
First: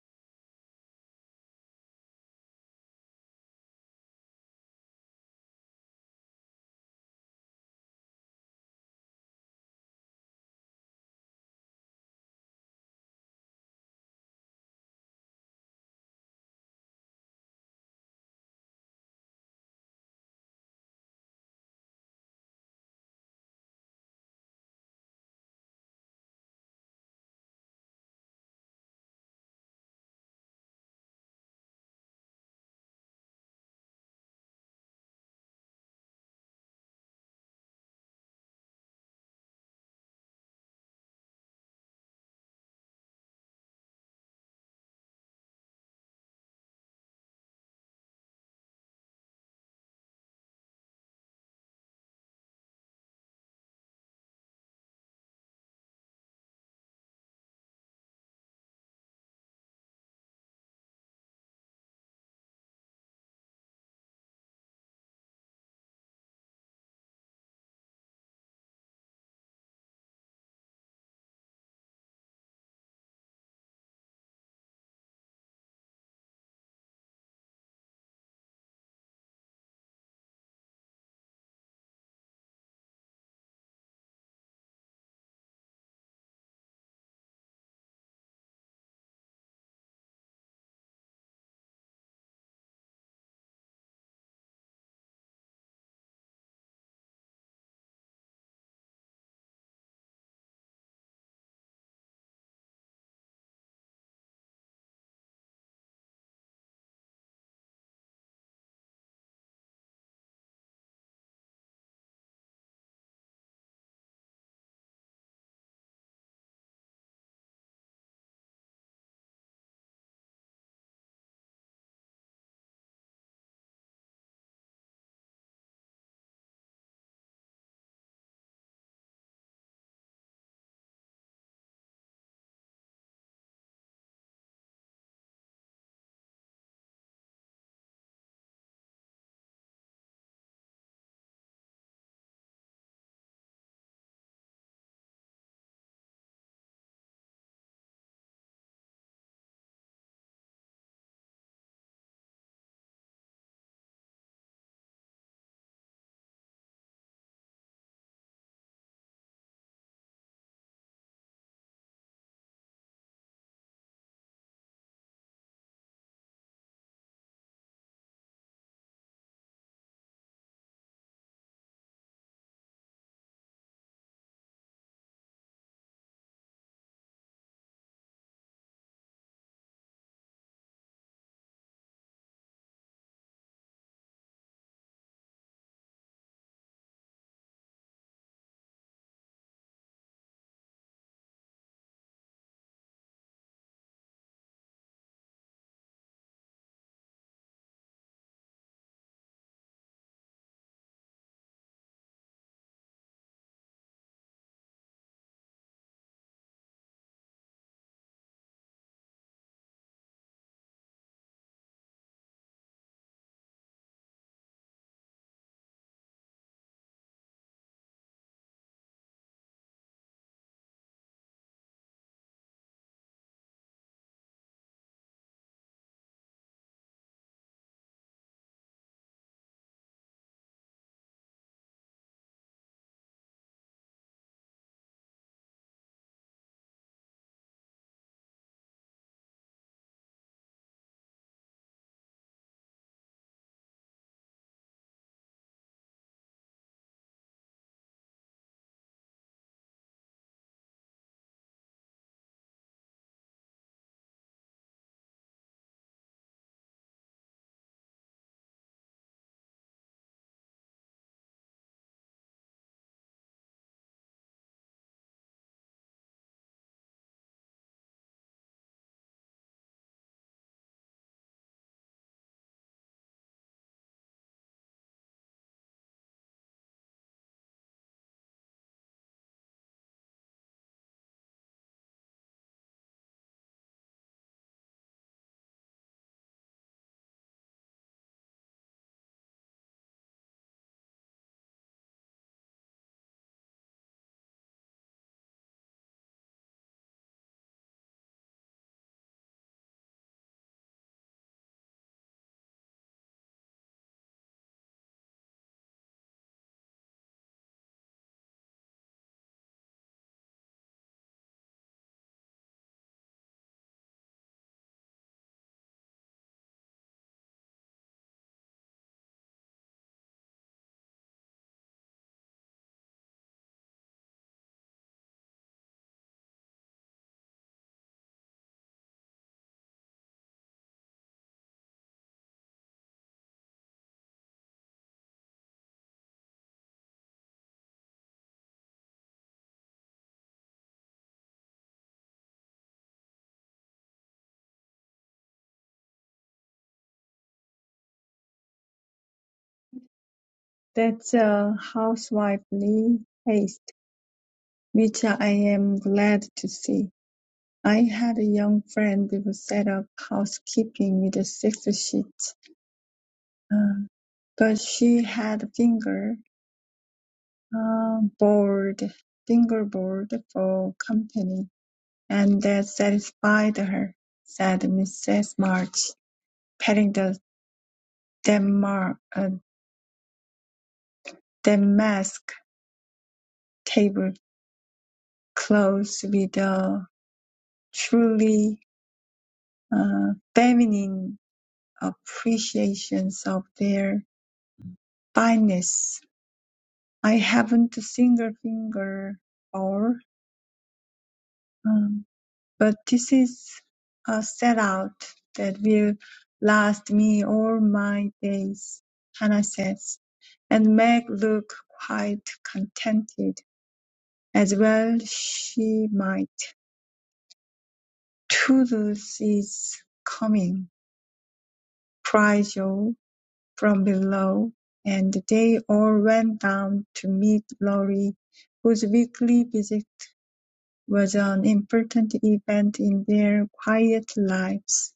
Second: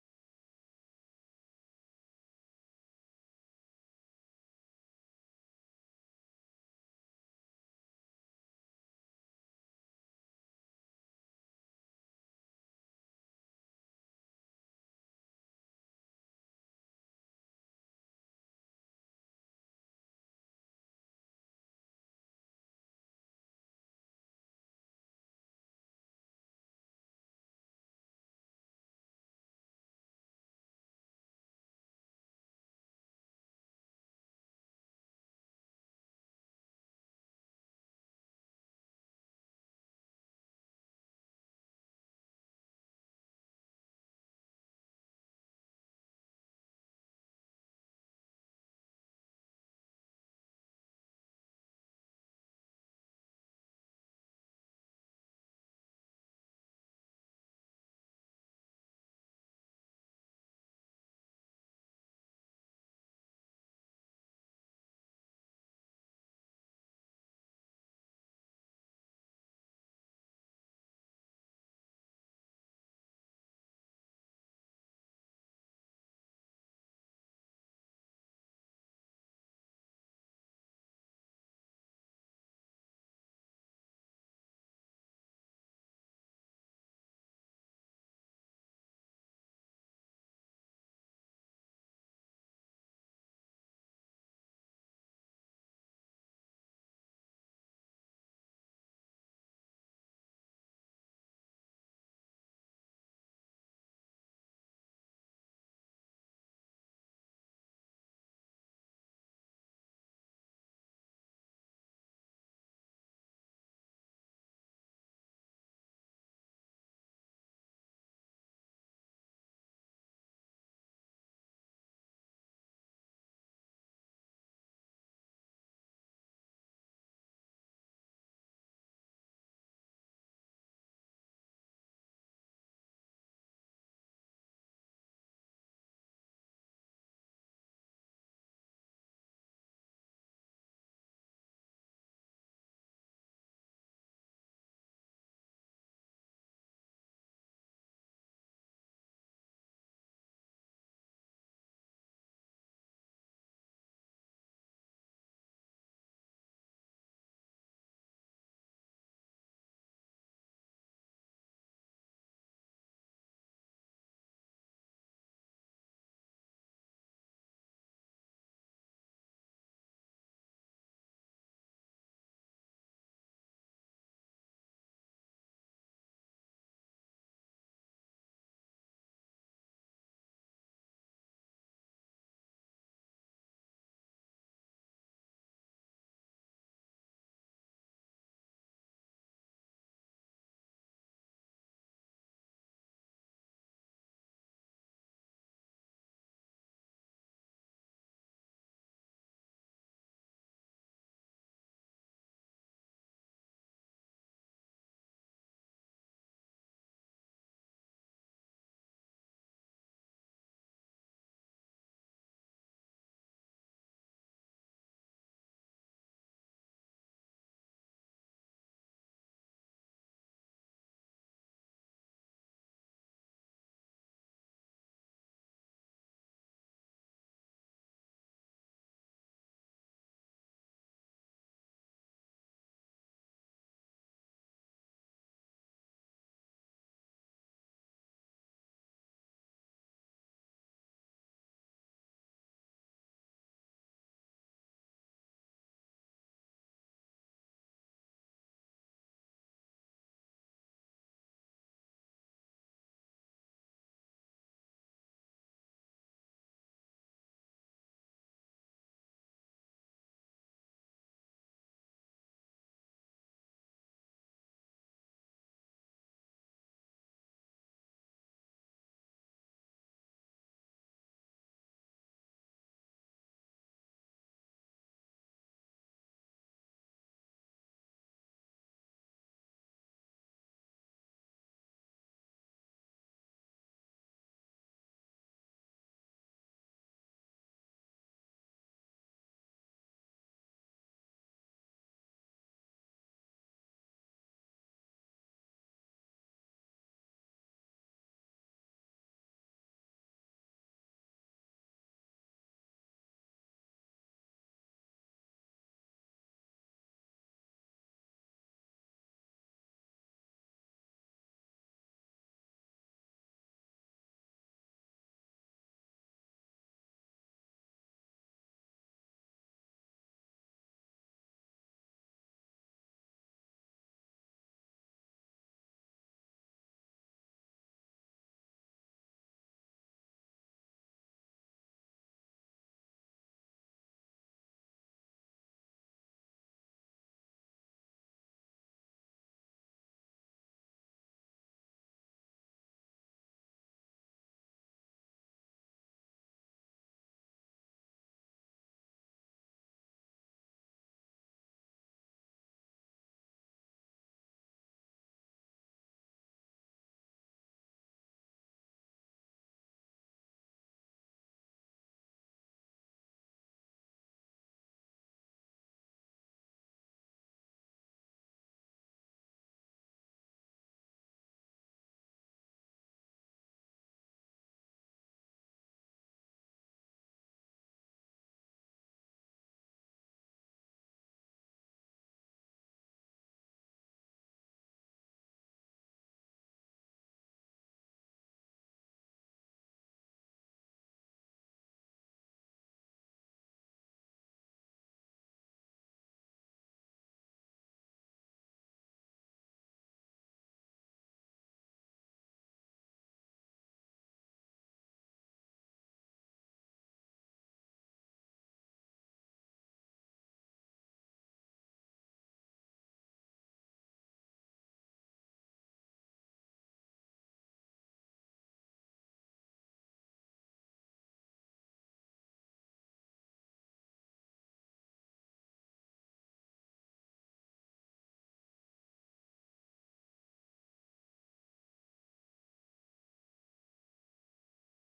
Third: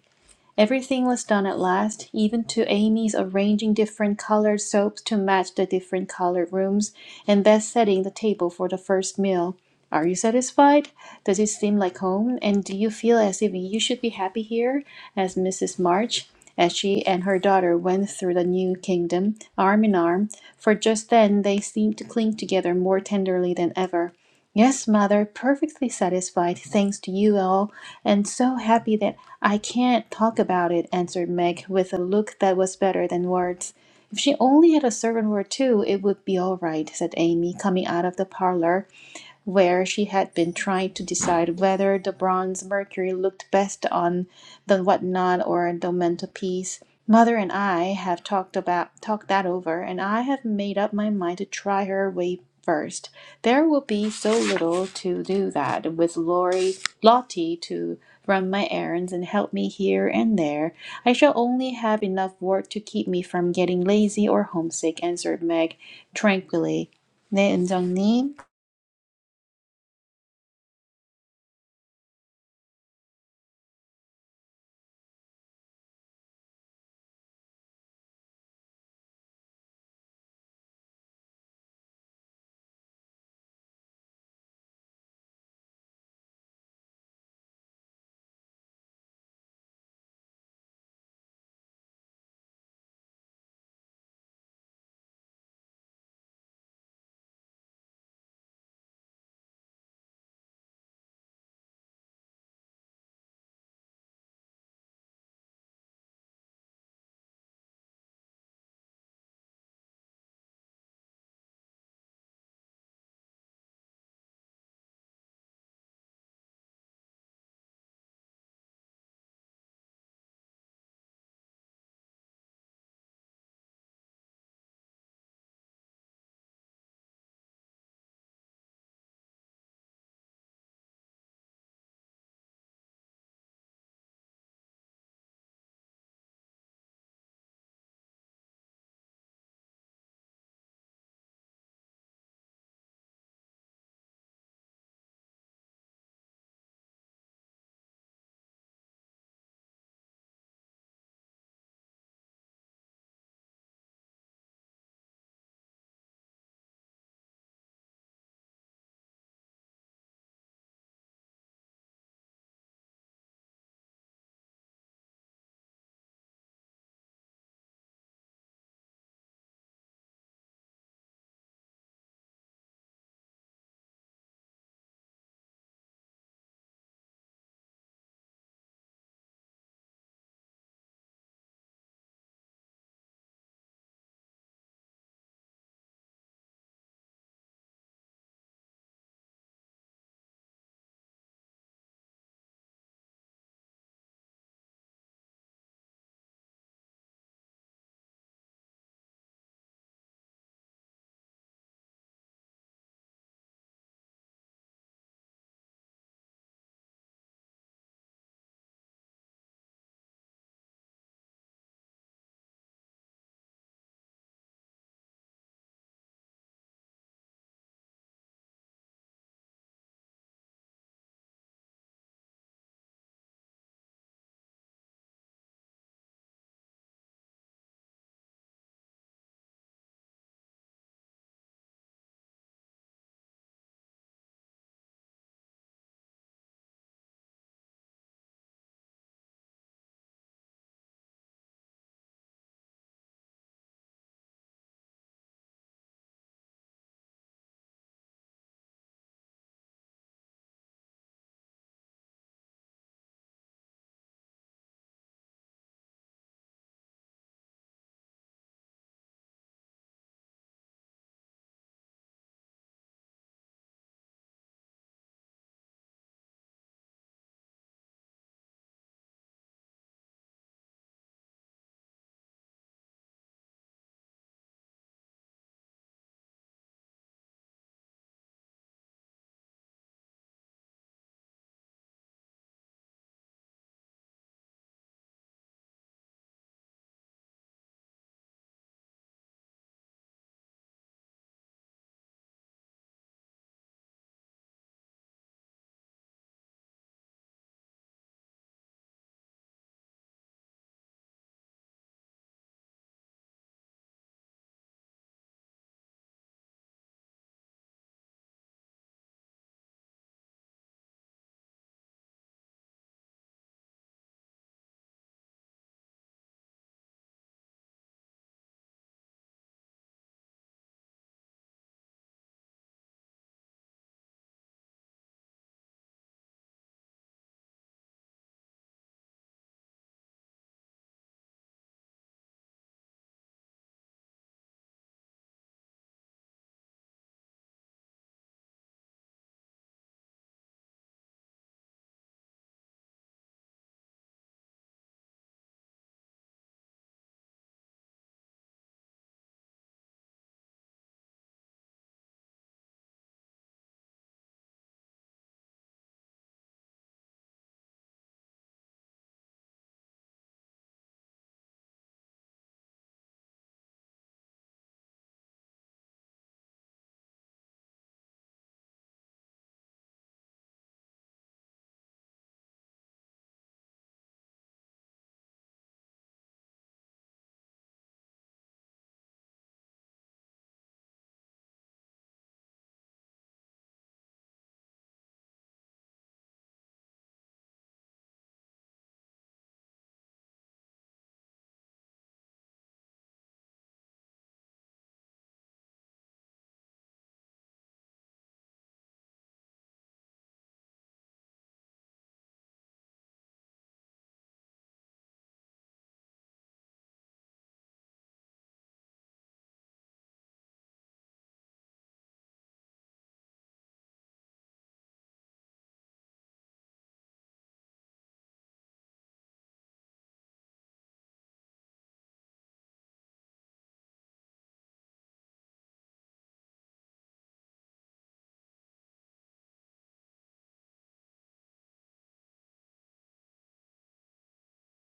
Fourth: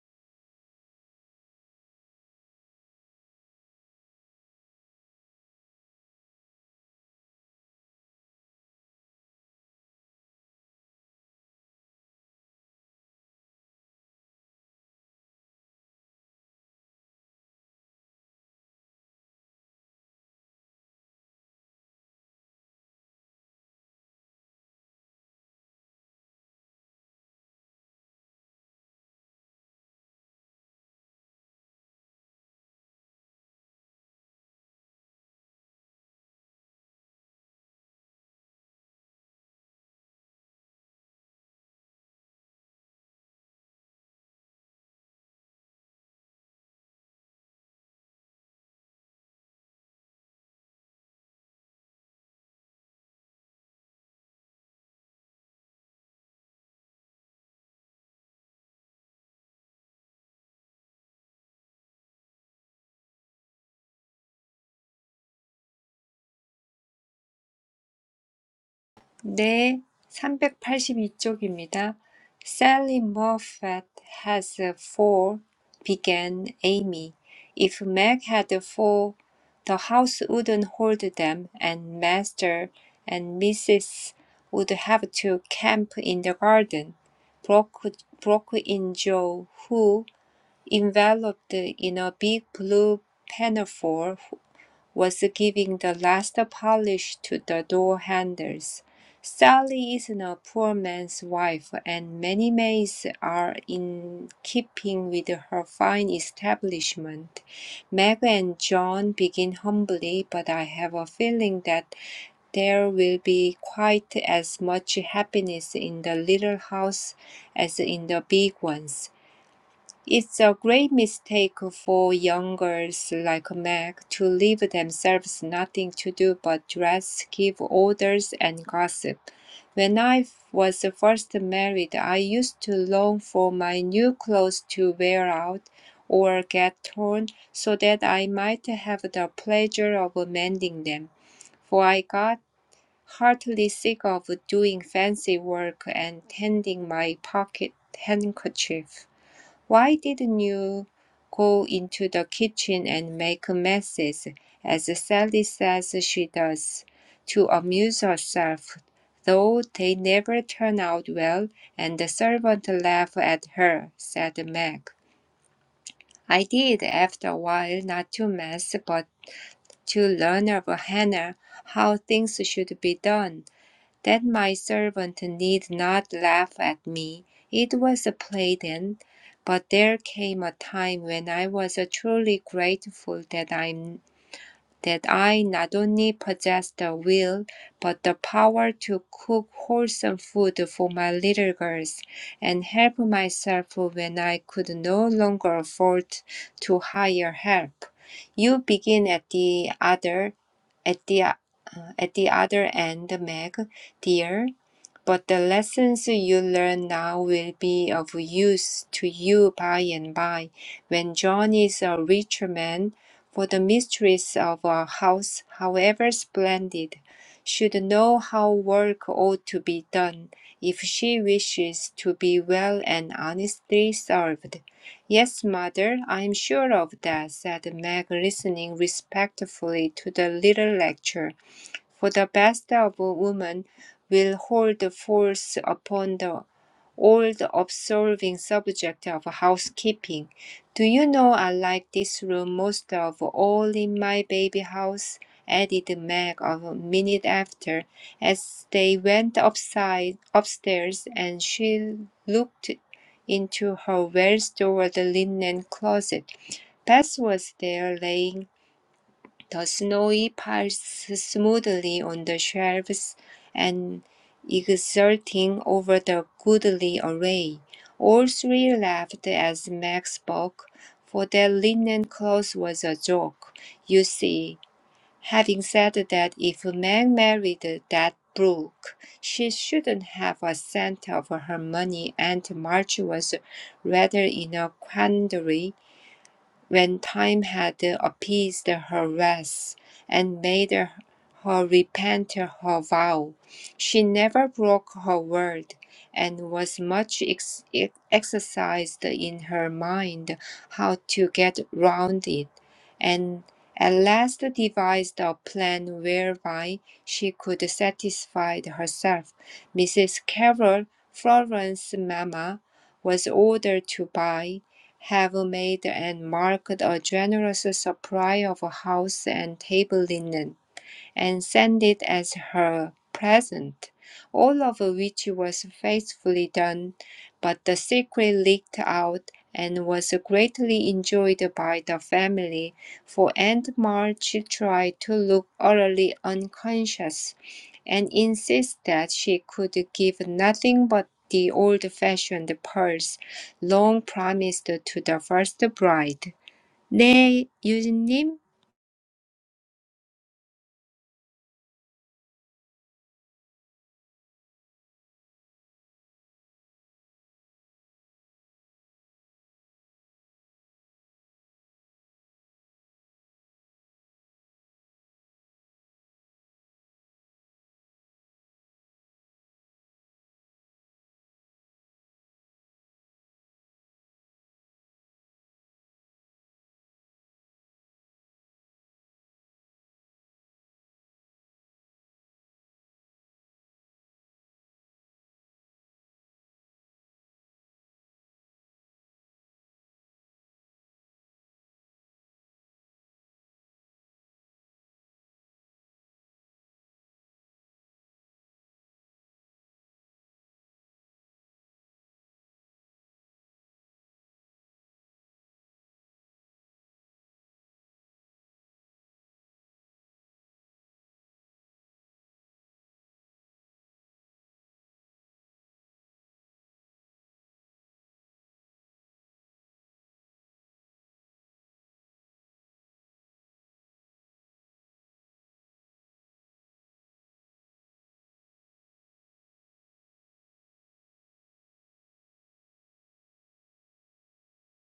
S3: Everything was done at last, even to Amy's arranging different colored soaps to match the different colored rooms, and Beth setting the table for the first meal. Are you satisfied? Does it seem like home? And do you feel as if you should be happy here? asked Mrs. March as she and her daughter went through the new kingdom, arm in arm, for just then they seemed to cling together more tenderly than ever. Yes, mother, perfectly satisfied, thanks to you all. And so happy that I can't talk about it, answered Meg with a look that was better than words. If she only had a servant word too, it would be all right, said Amy, coming out of the parlor where she had been trying to decide whether the bronze Mercury looked best on the whatnot or the mantelpiece. Mother and I have talked about talked that over, and I have made up my mind to try her way first. There will be so little to do that with Lori Lottie to run my errands and help me here and there. I shall only have enough work to keep me from getting lazy or homesick, answered Meg tranquilly. 네, 은정님.
S2: 네, 삼백팔십이 쪽입니다. Sally Moffat has four, began Amy. If Meg had four, the house wouldn't hold them, and Master and Mrs. would have to camp in the garden. Broke, broke in Joe, who, enveloped in a big blue pinafore, was giving the last polish to the door handles. Sally isn't a poor man's wife, and many maids are in keeping with her fine establishment. Meg and John begin humbly, but I have a feeling that there will be quite as much happiness in the little house as in the big ones. It's a great mistake for young girls like Meg to leave themselves nothing to do but dress, give orders, and gossip. When I was first married, I used to long for my new clothes to wear out or get torn so that I might have the pleasure of mending them, for I got heartily sick of doing fancy work and tending my pocket handkerchief. Why didn't you go into the kitchen and make messes, as Sally says she does, to amuse herself, though they never turn out well, and the servant laugh at her, said Meg. I did after a while, not to mess, but to learn of Hannah how things should be done that my servant need not laugh at me. It was a play then, but there came a time when I was truly grateful that I'm that I not only possessed the will, but the power to cook wholesome food for my little girls, and help myself when I could no longer afford to hire help. You begin at the other at the uh, at the other end, Meg, dear but the lessons you learn now will be of use to you by and by, when John is a richer man, for the mistress of a house, however splendid, should know how work ought to be done, if she wishes to be well and honestly served. Yes, mother, I am sure of that, said Meg, listening respectfully to the little lecture. For the best of woman, will hold forth upon the all-absorbing subject of housekeeping. Do you know I like this room most of all in my baby house? added Meg a minute after, as they went upside, upstairs and she looked into her well-stored linen closet. Bess was there laying the snowy piles smoothly on the shelves and exulting over the goodly array. All three laughed as Max spoke, for that linen cloth was a joke. You see, having said that if Meg married that Brooke, she shouldn't have a cent of her money, and March was rather in a quandary when time had appeased her wrath and made her repent her vow, she never broke her word, and was much ex- exercised in her mind how to get round it, and at last devised a plan whereby she could satisfy herself. Mrs. Carroll, Florence's mamma, was ordered to buy have made and marked a generous supply of house and table linen and sent it as her present, all of which was faithfully done, but the secret leaked out and was greatly enjoyed by the family, for Aunt March tried to look utterly unconscious and insist that she could give nothing but the old-fashioned pearls long promised to the first bride. 네, 유진님.
S1: That's a housewifely haste, which I am glad to see. I had a young friend who set up housekeeping with six sheets, uh, but she had a finger uh, board, fingerboard for company, and that satisfied her," said Mrs. March, patting the Denmark, uh, damask table close with a truly uh, feminine appreciations of their fineness. I haven't a single finger or, um, but this is a set out that will last me all my days, Hannah says, and Meg look quite contented as well she might. Toodles is coming, cries Joe from below, and they all went down to meet Laurie, whose weekly visit was an important event in their quiet lives.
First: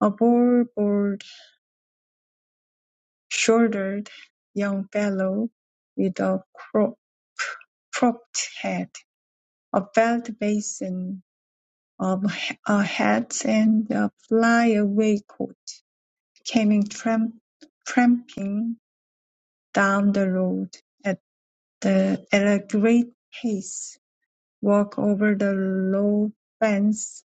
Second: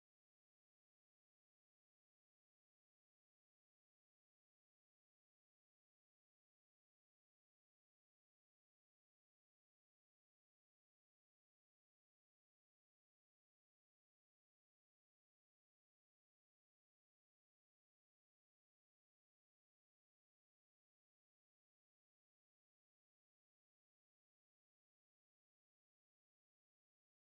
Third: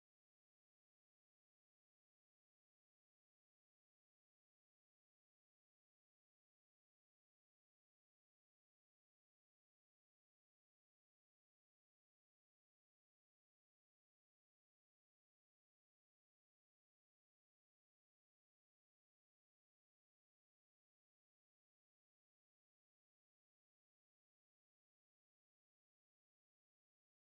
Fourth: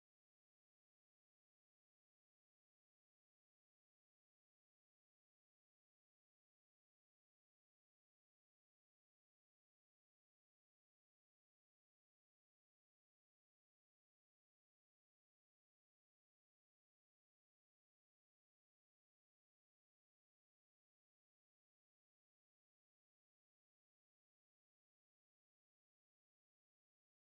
S1: A broad-shouldered young fellow with a cro- cropped head, a belt basin of a hat, and a flyaway coat came in tramp- tramping down the road. at. the, At a great pace, walk over the low fence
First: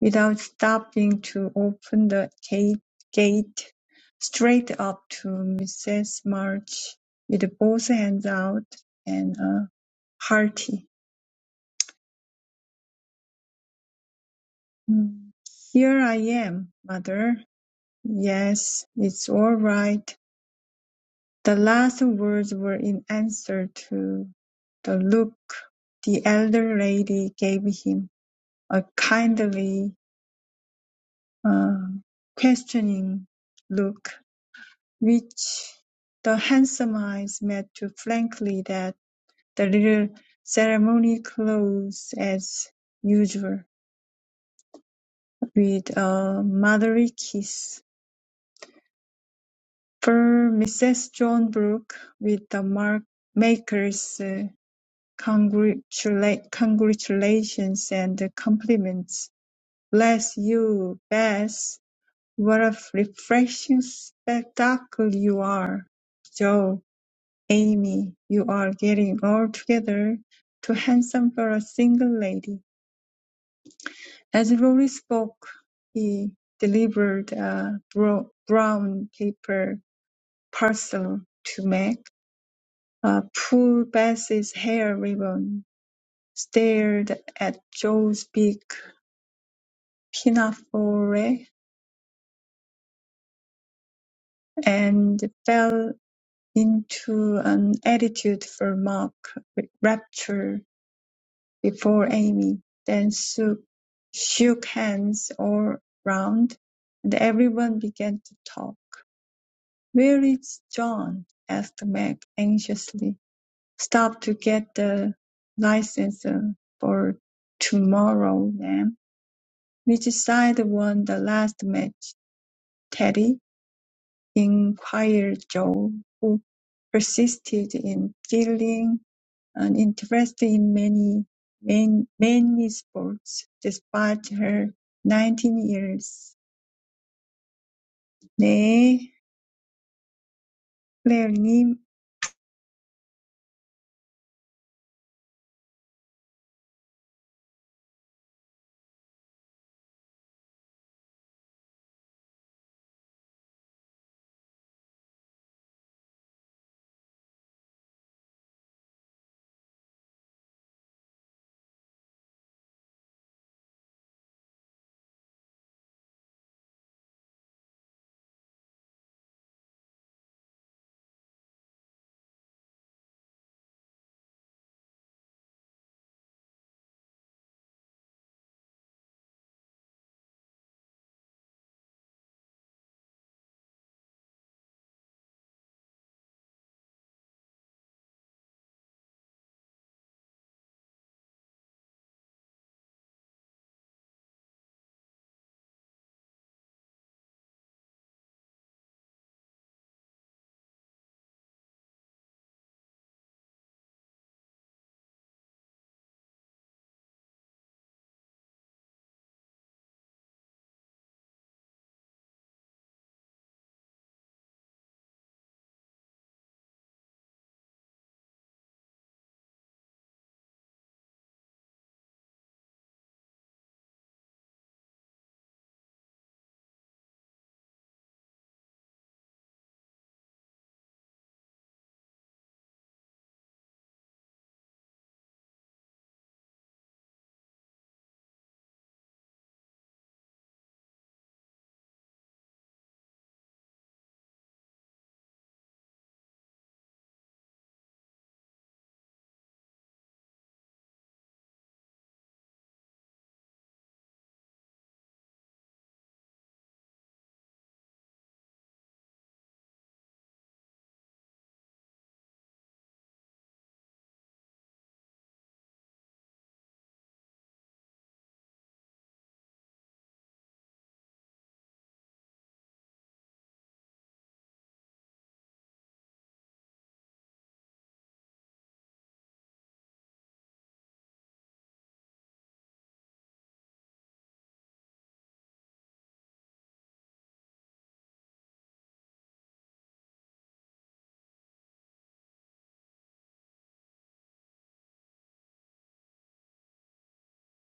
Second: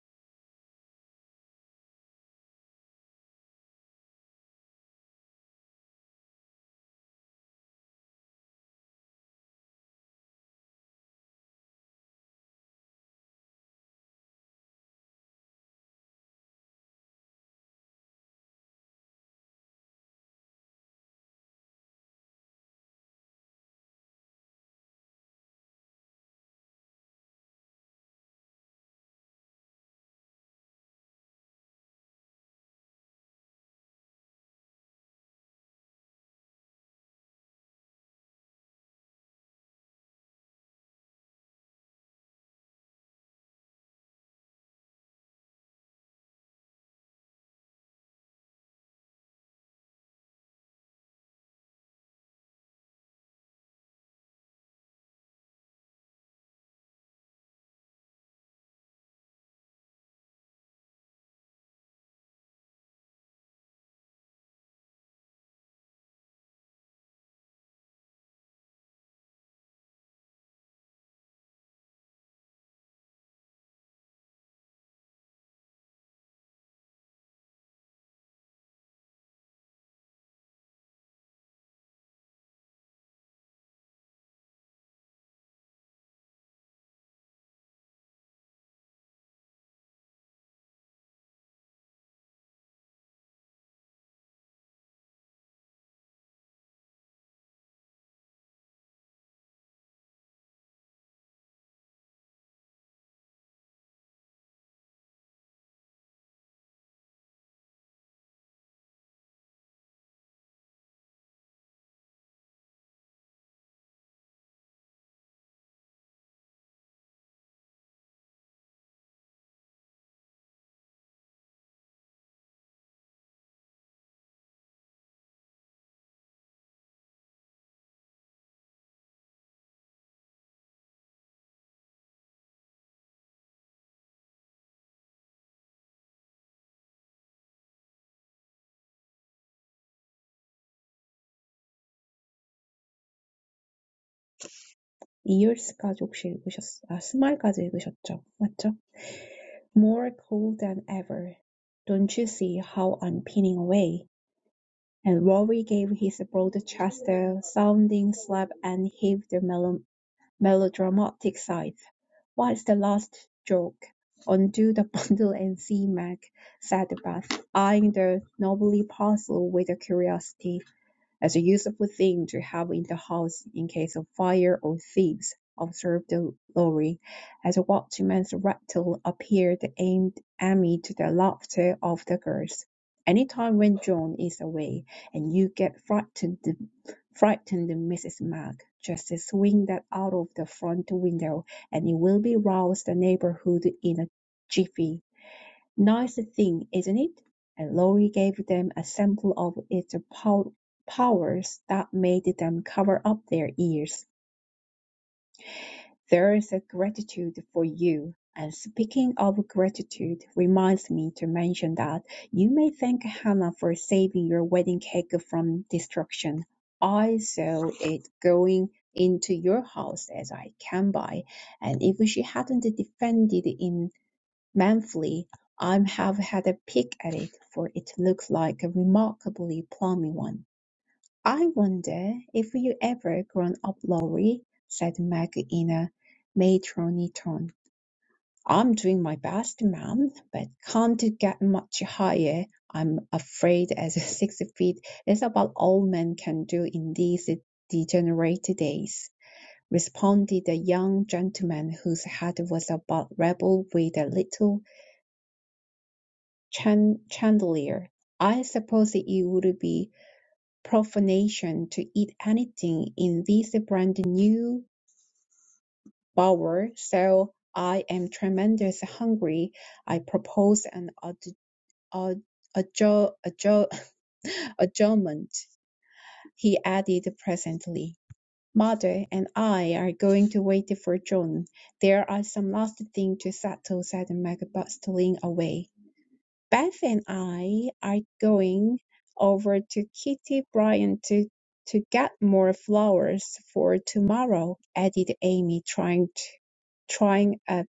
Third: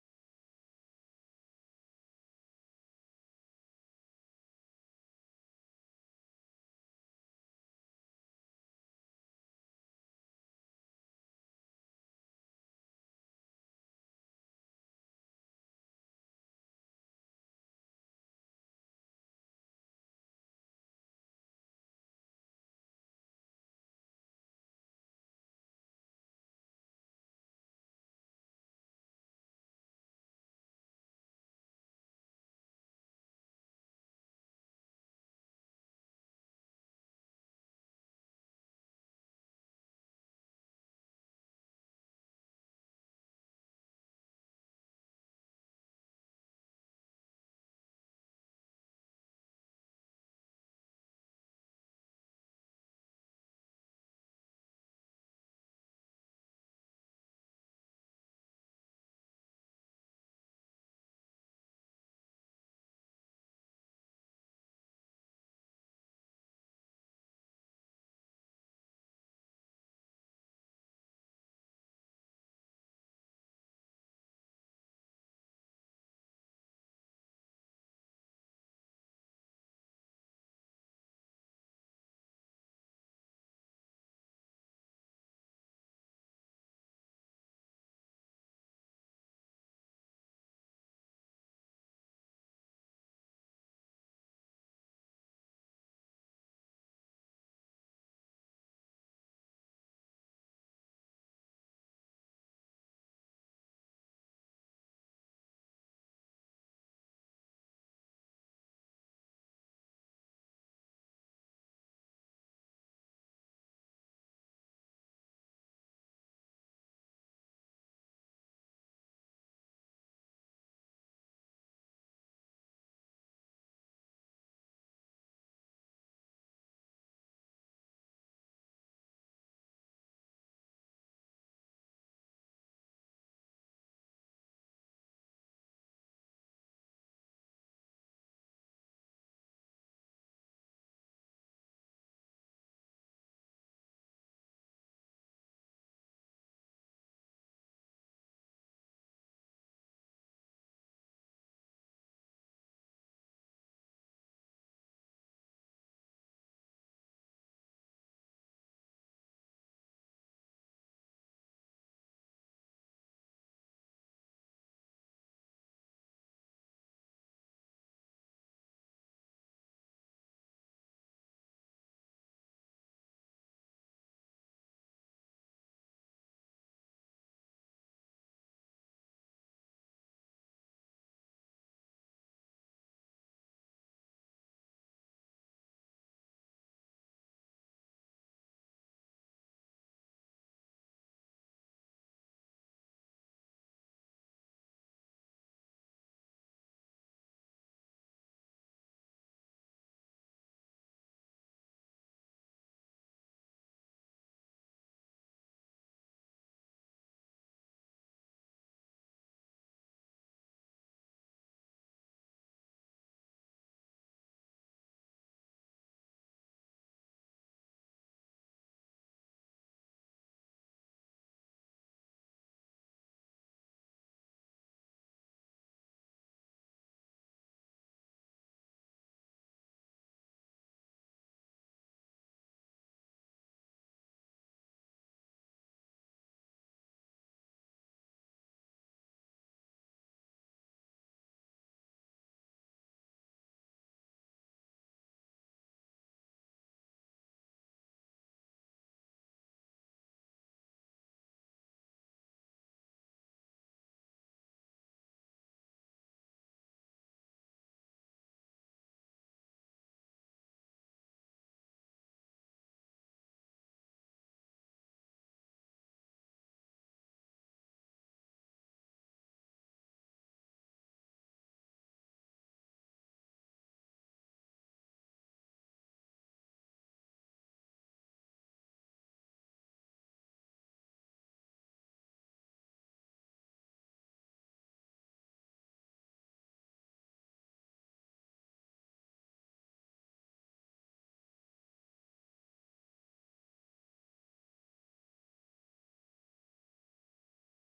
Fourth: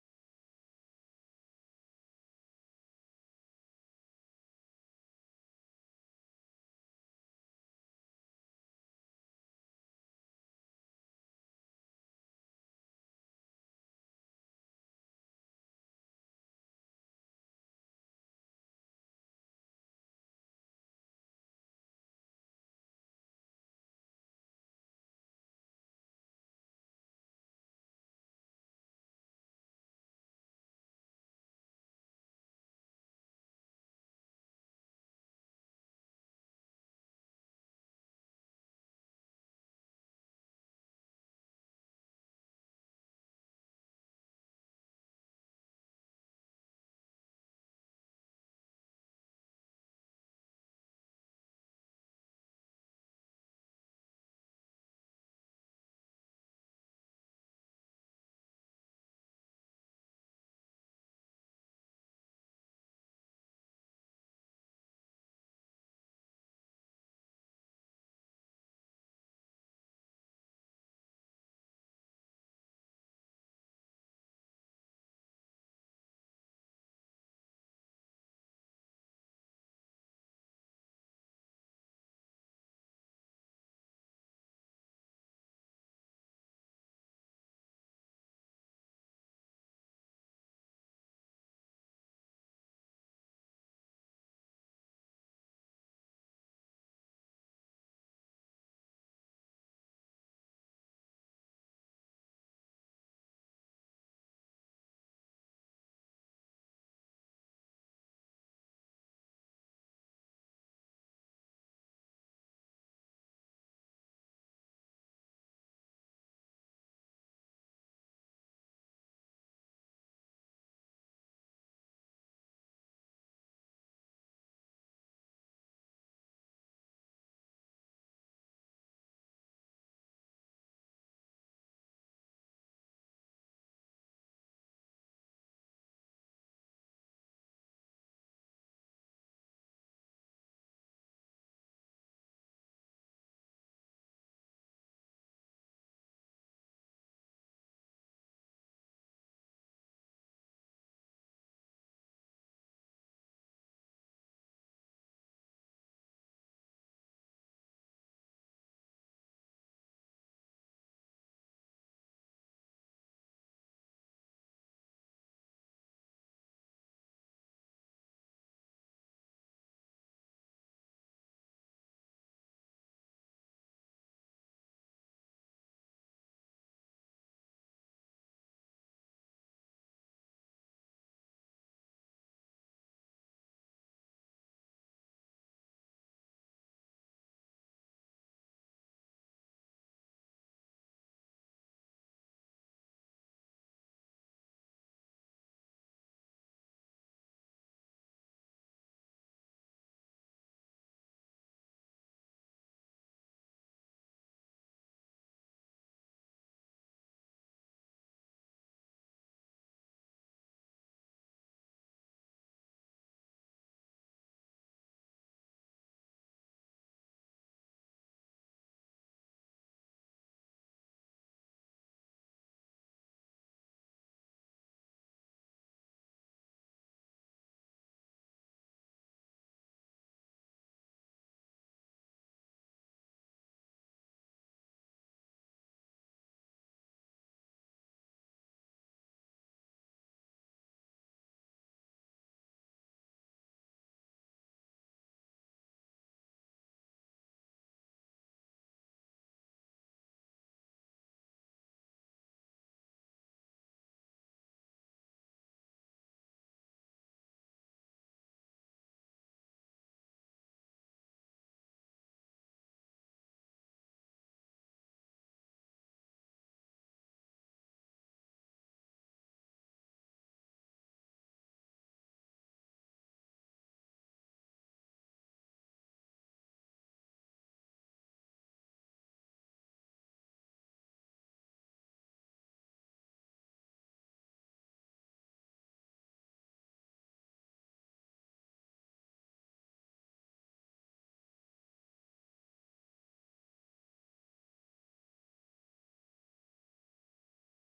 S1: without stopping to open the gate gate, straight up to Mrs. March with both hands out and a hearty "Mm, "Here I am, mother. Yes, it's all right." The last words were in answer to the look the elder lady gave him, a kindly um, questioning look which the handsome eyes met too frankly that the little ceremony closed as usual with a motherly kiss. For Mrs. John Brooke, with the mark maker's uh, congratula- congratulations and compliments. Bless you, Bess What a refreshing spectacle you are, Joe, Amy, you are getting altogether too handsome for a single lady. As Rory spoke, he delivered a bro- brown paper parcel to Meg, uh, pulled Bess's hair ribbon, stared at Joe's big pinafore, and fell into an attitude for mock rapture before Amy, then shook, shook hands all round, and everyone began to talk. Where is John? asked Meg anxiously. Stop to get the license uh, for tomorrow, ma'am. Which side won the last match, Teddy? inquired Joe, who persisted in feeling and interested in many, many, many sports despite her 19 years. 네, 클레어님,
S4: 이율스까지 혹시 읽으셨, 아, 스마일까지 읽으셨죠? 맞죠? More cool than ever. Don't you see how I'm pinning away? And Rory gave his broad chest a sounding slap and heaved a melo- melodramatic sigh. What's the last joke? Undo the bundle and see, Mac, said Beth, eyeing the novelty parcel with curiosity as a useful thing to have in the house in case of fire or thieves, observed Lorry, as a watchman's rattle appeared aimed amid the laughter of the girls. Any time when John is away and you get frightened, frightened Mrs. Mac, just swing that out of the front window and it will be roused the neighborhood in a jiffy. Nice thing, isn't it? And Laurie gave them a sample of its pow- powers that made them cover up their ears. There's a gratitude for you. And speaking of gratitude, reminds me to mention that you may thank Hannah for saving your wedding cake from destruction. I saw it going into your house as I came by, and if she hadn't defended in. Manfully, I have had a peek at it, for it looks like a remarkably plummy one. "I wonder if you ever grown up, Laurie," said Meg in a matronly tone. "I'm doing my best, ma'am, but can't get much higher, I'm afraid, as six feet is about all men can do in these degenerate days," responded the young gentleman whose head was about level with the little chan- Chandelier. I suppose it would be profanation to eat anything in this brand new bower, so I am tremendously hungry. I propose an adj- adj- adjo- adjo- adjournment, he added presently. Mother and I are going to wait for John. There are some last things to settle, said Meg, bustling away. Beth and I are going over to Kitty Bryant to, to get more flowers for tomorrow, added Amy, trying to, trying a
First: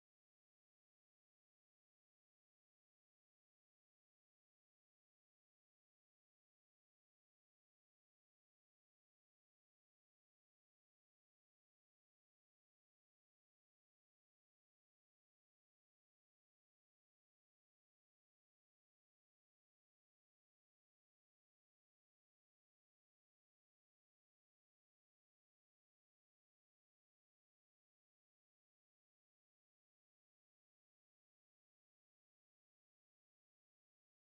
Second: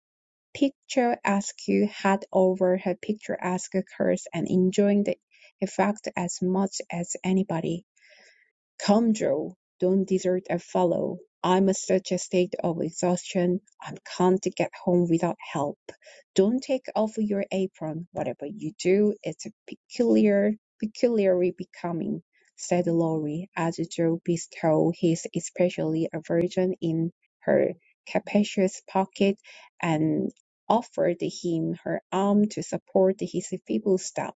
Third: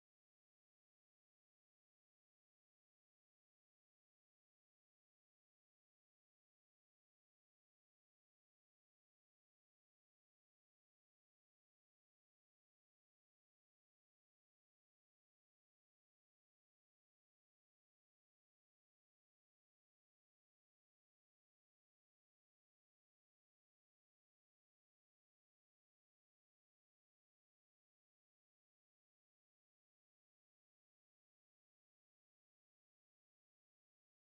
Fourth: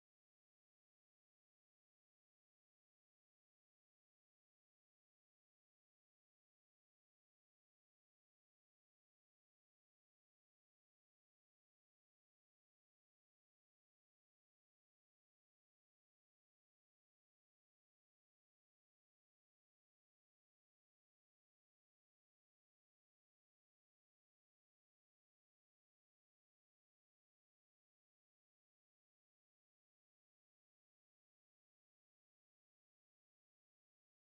S4: picturesque hat over her picturesque curls and enjoying the effect as much as anybody. Come, Joe, don't desert and follow. I'm in such a state of exhaustion, I can't get home without help. Don't take off your apron. Whatever you do, it's peculiar, peculiarly becoming, said Laurie, as Joe bestowed his especially aversion in her capacious pocket and offered him her arm to support his feeble step.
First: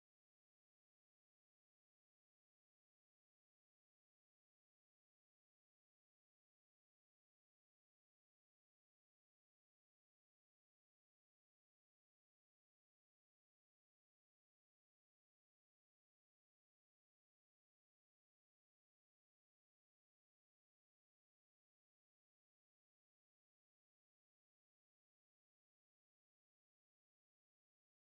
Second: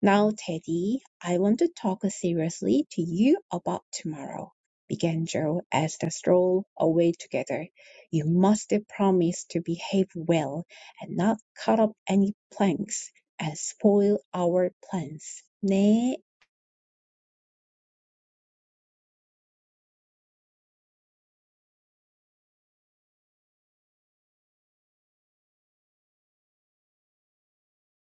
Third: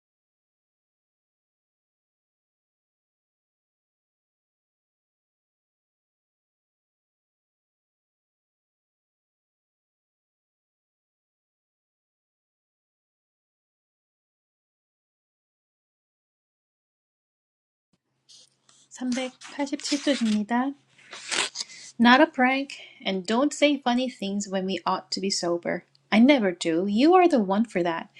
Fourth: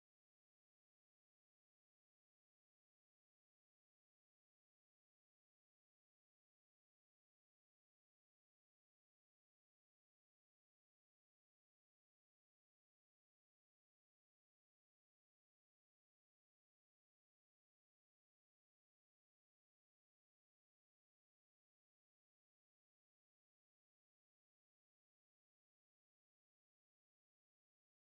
S4: "Now, Teddy, I want to talk seriously to you about tomorrow," began Joe, as they strolled away together. "You must promise to behave well, and not cut up any planks, and spoil our plans." 네,
S3: 387쪽입니다. Not a prank, and don't say funny things when we ought to be sober. I never do. You are the one for that.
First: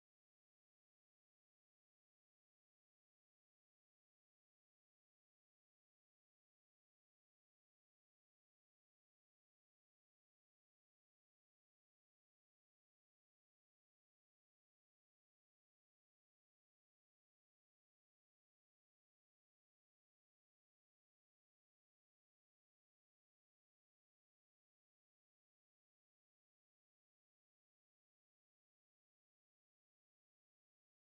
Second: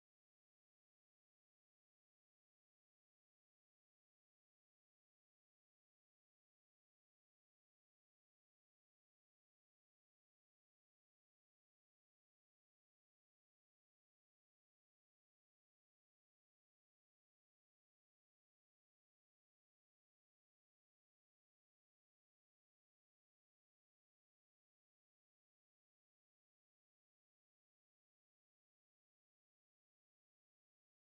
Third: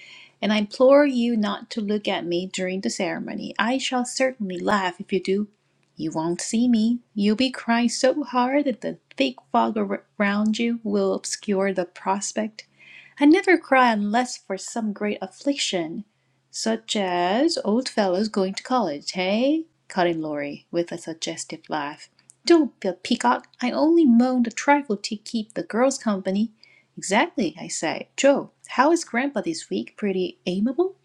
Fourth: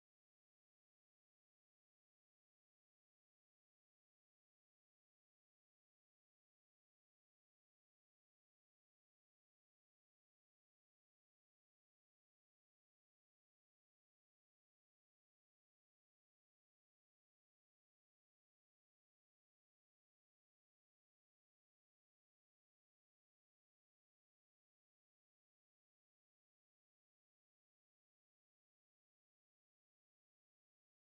S3: And I implore you not to look at me during the ceremony. I shall certainly laugh if you do. You won't see me. You'll be crying so hard that the thick fog ar- around you will obscure the prospect. I never cry unless for some great affliction, such as old fellows going to college, hey?" cut in Laurie, with a suggestive laugh. "Don't be a peacock. I only moaned a trifle to keep the girls company." "Exactly," I said. "Joe, how is Grandpa this week? Pretty amiable?"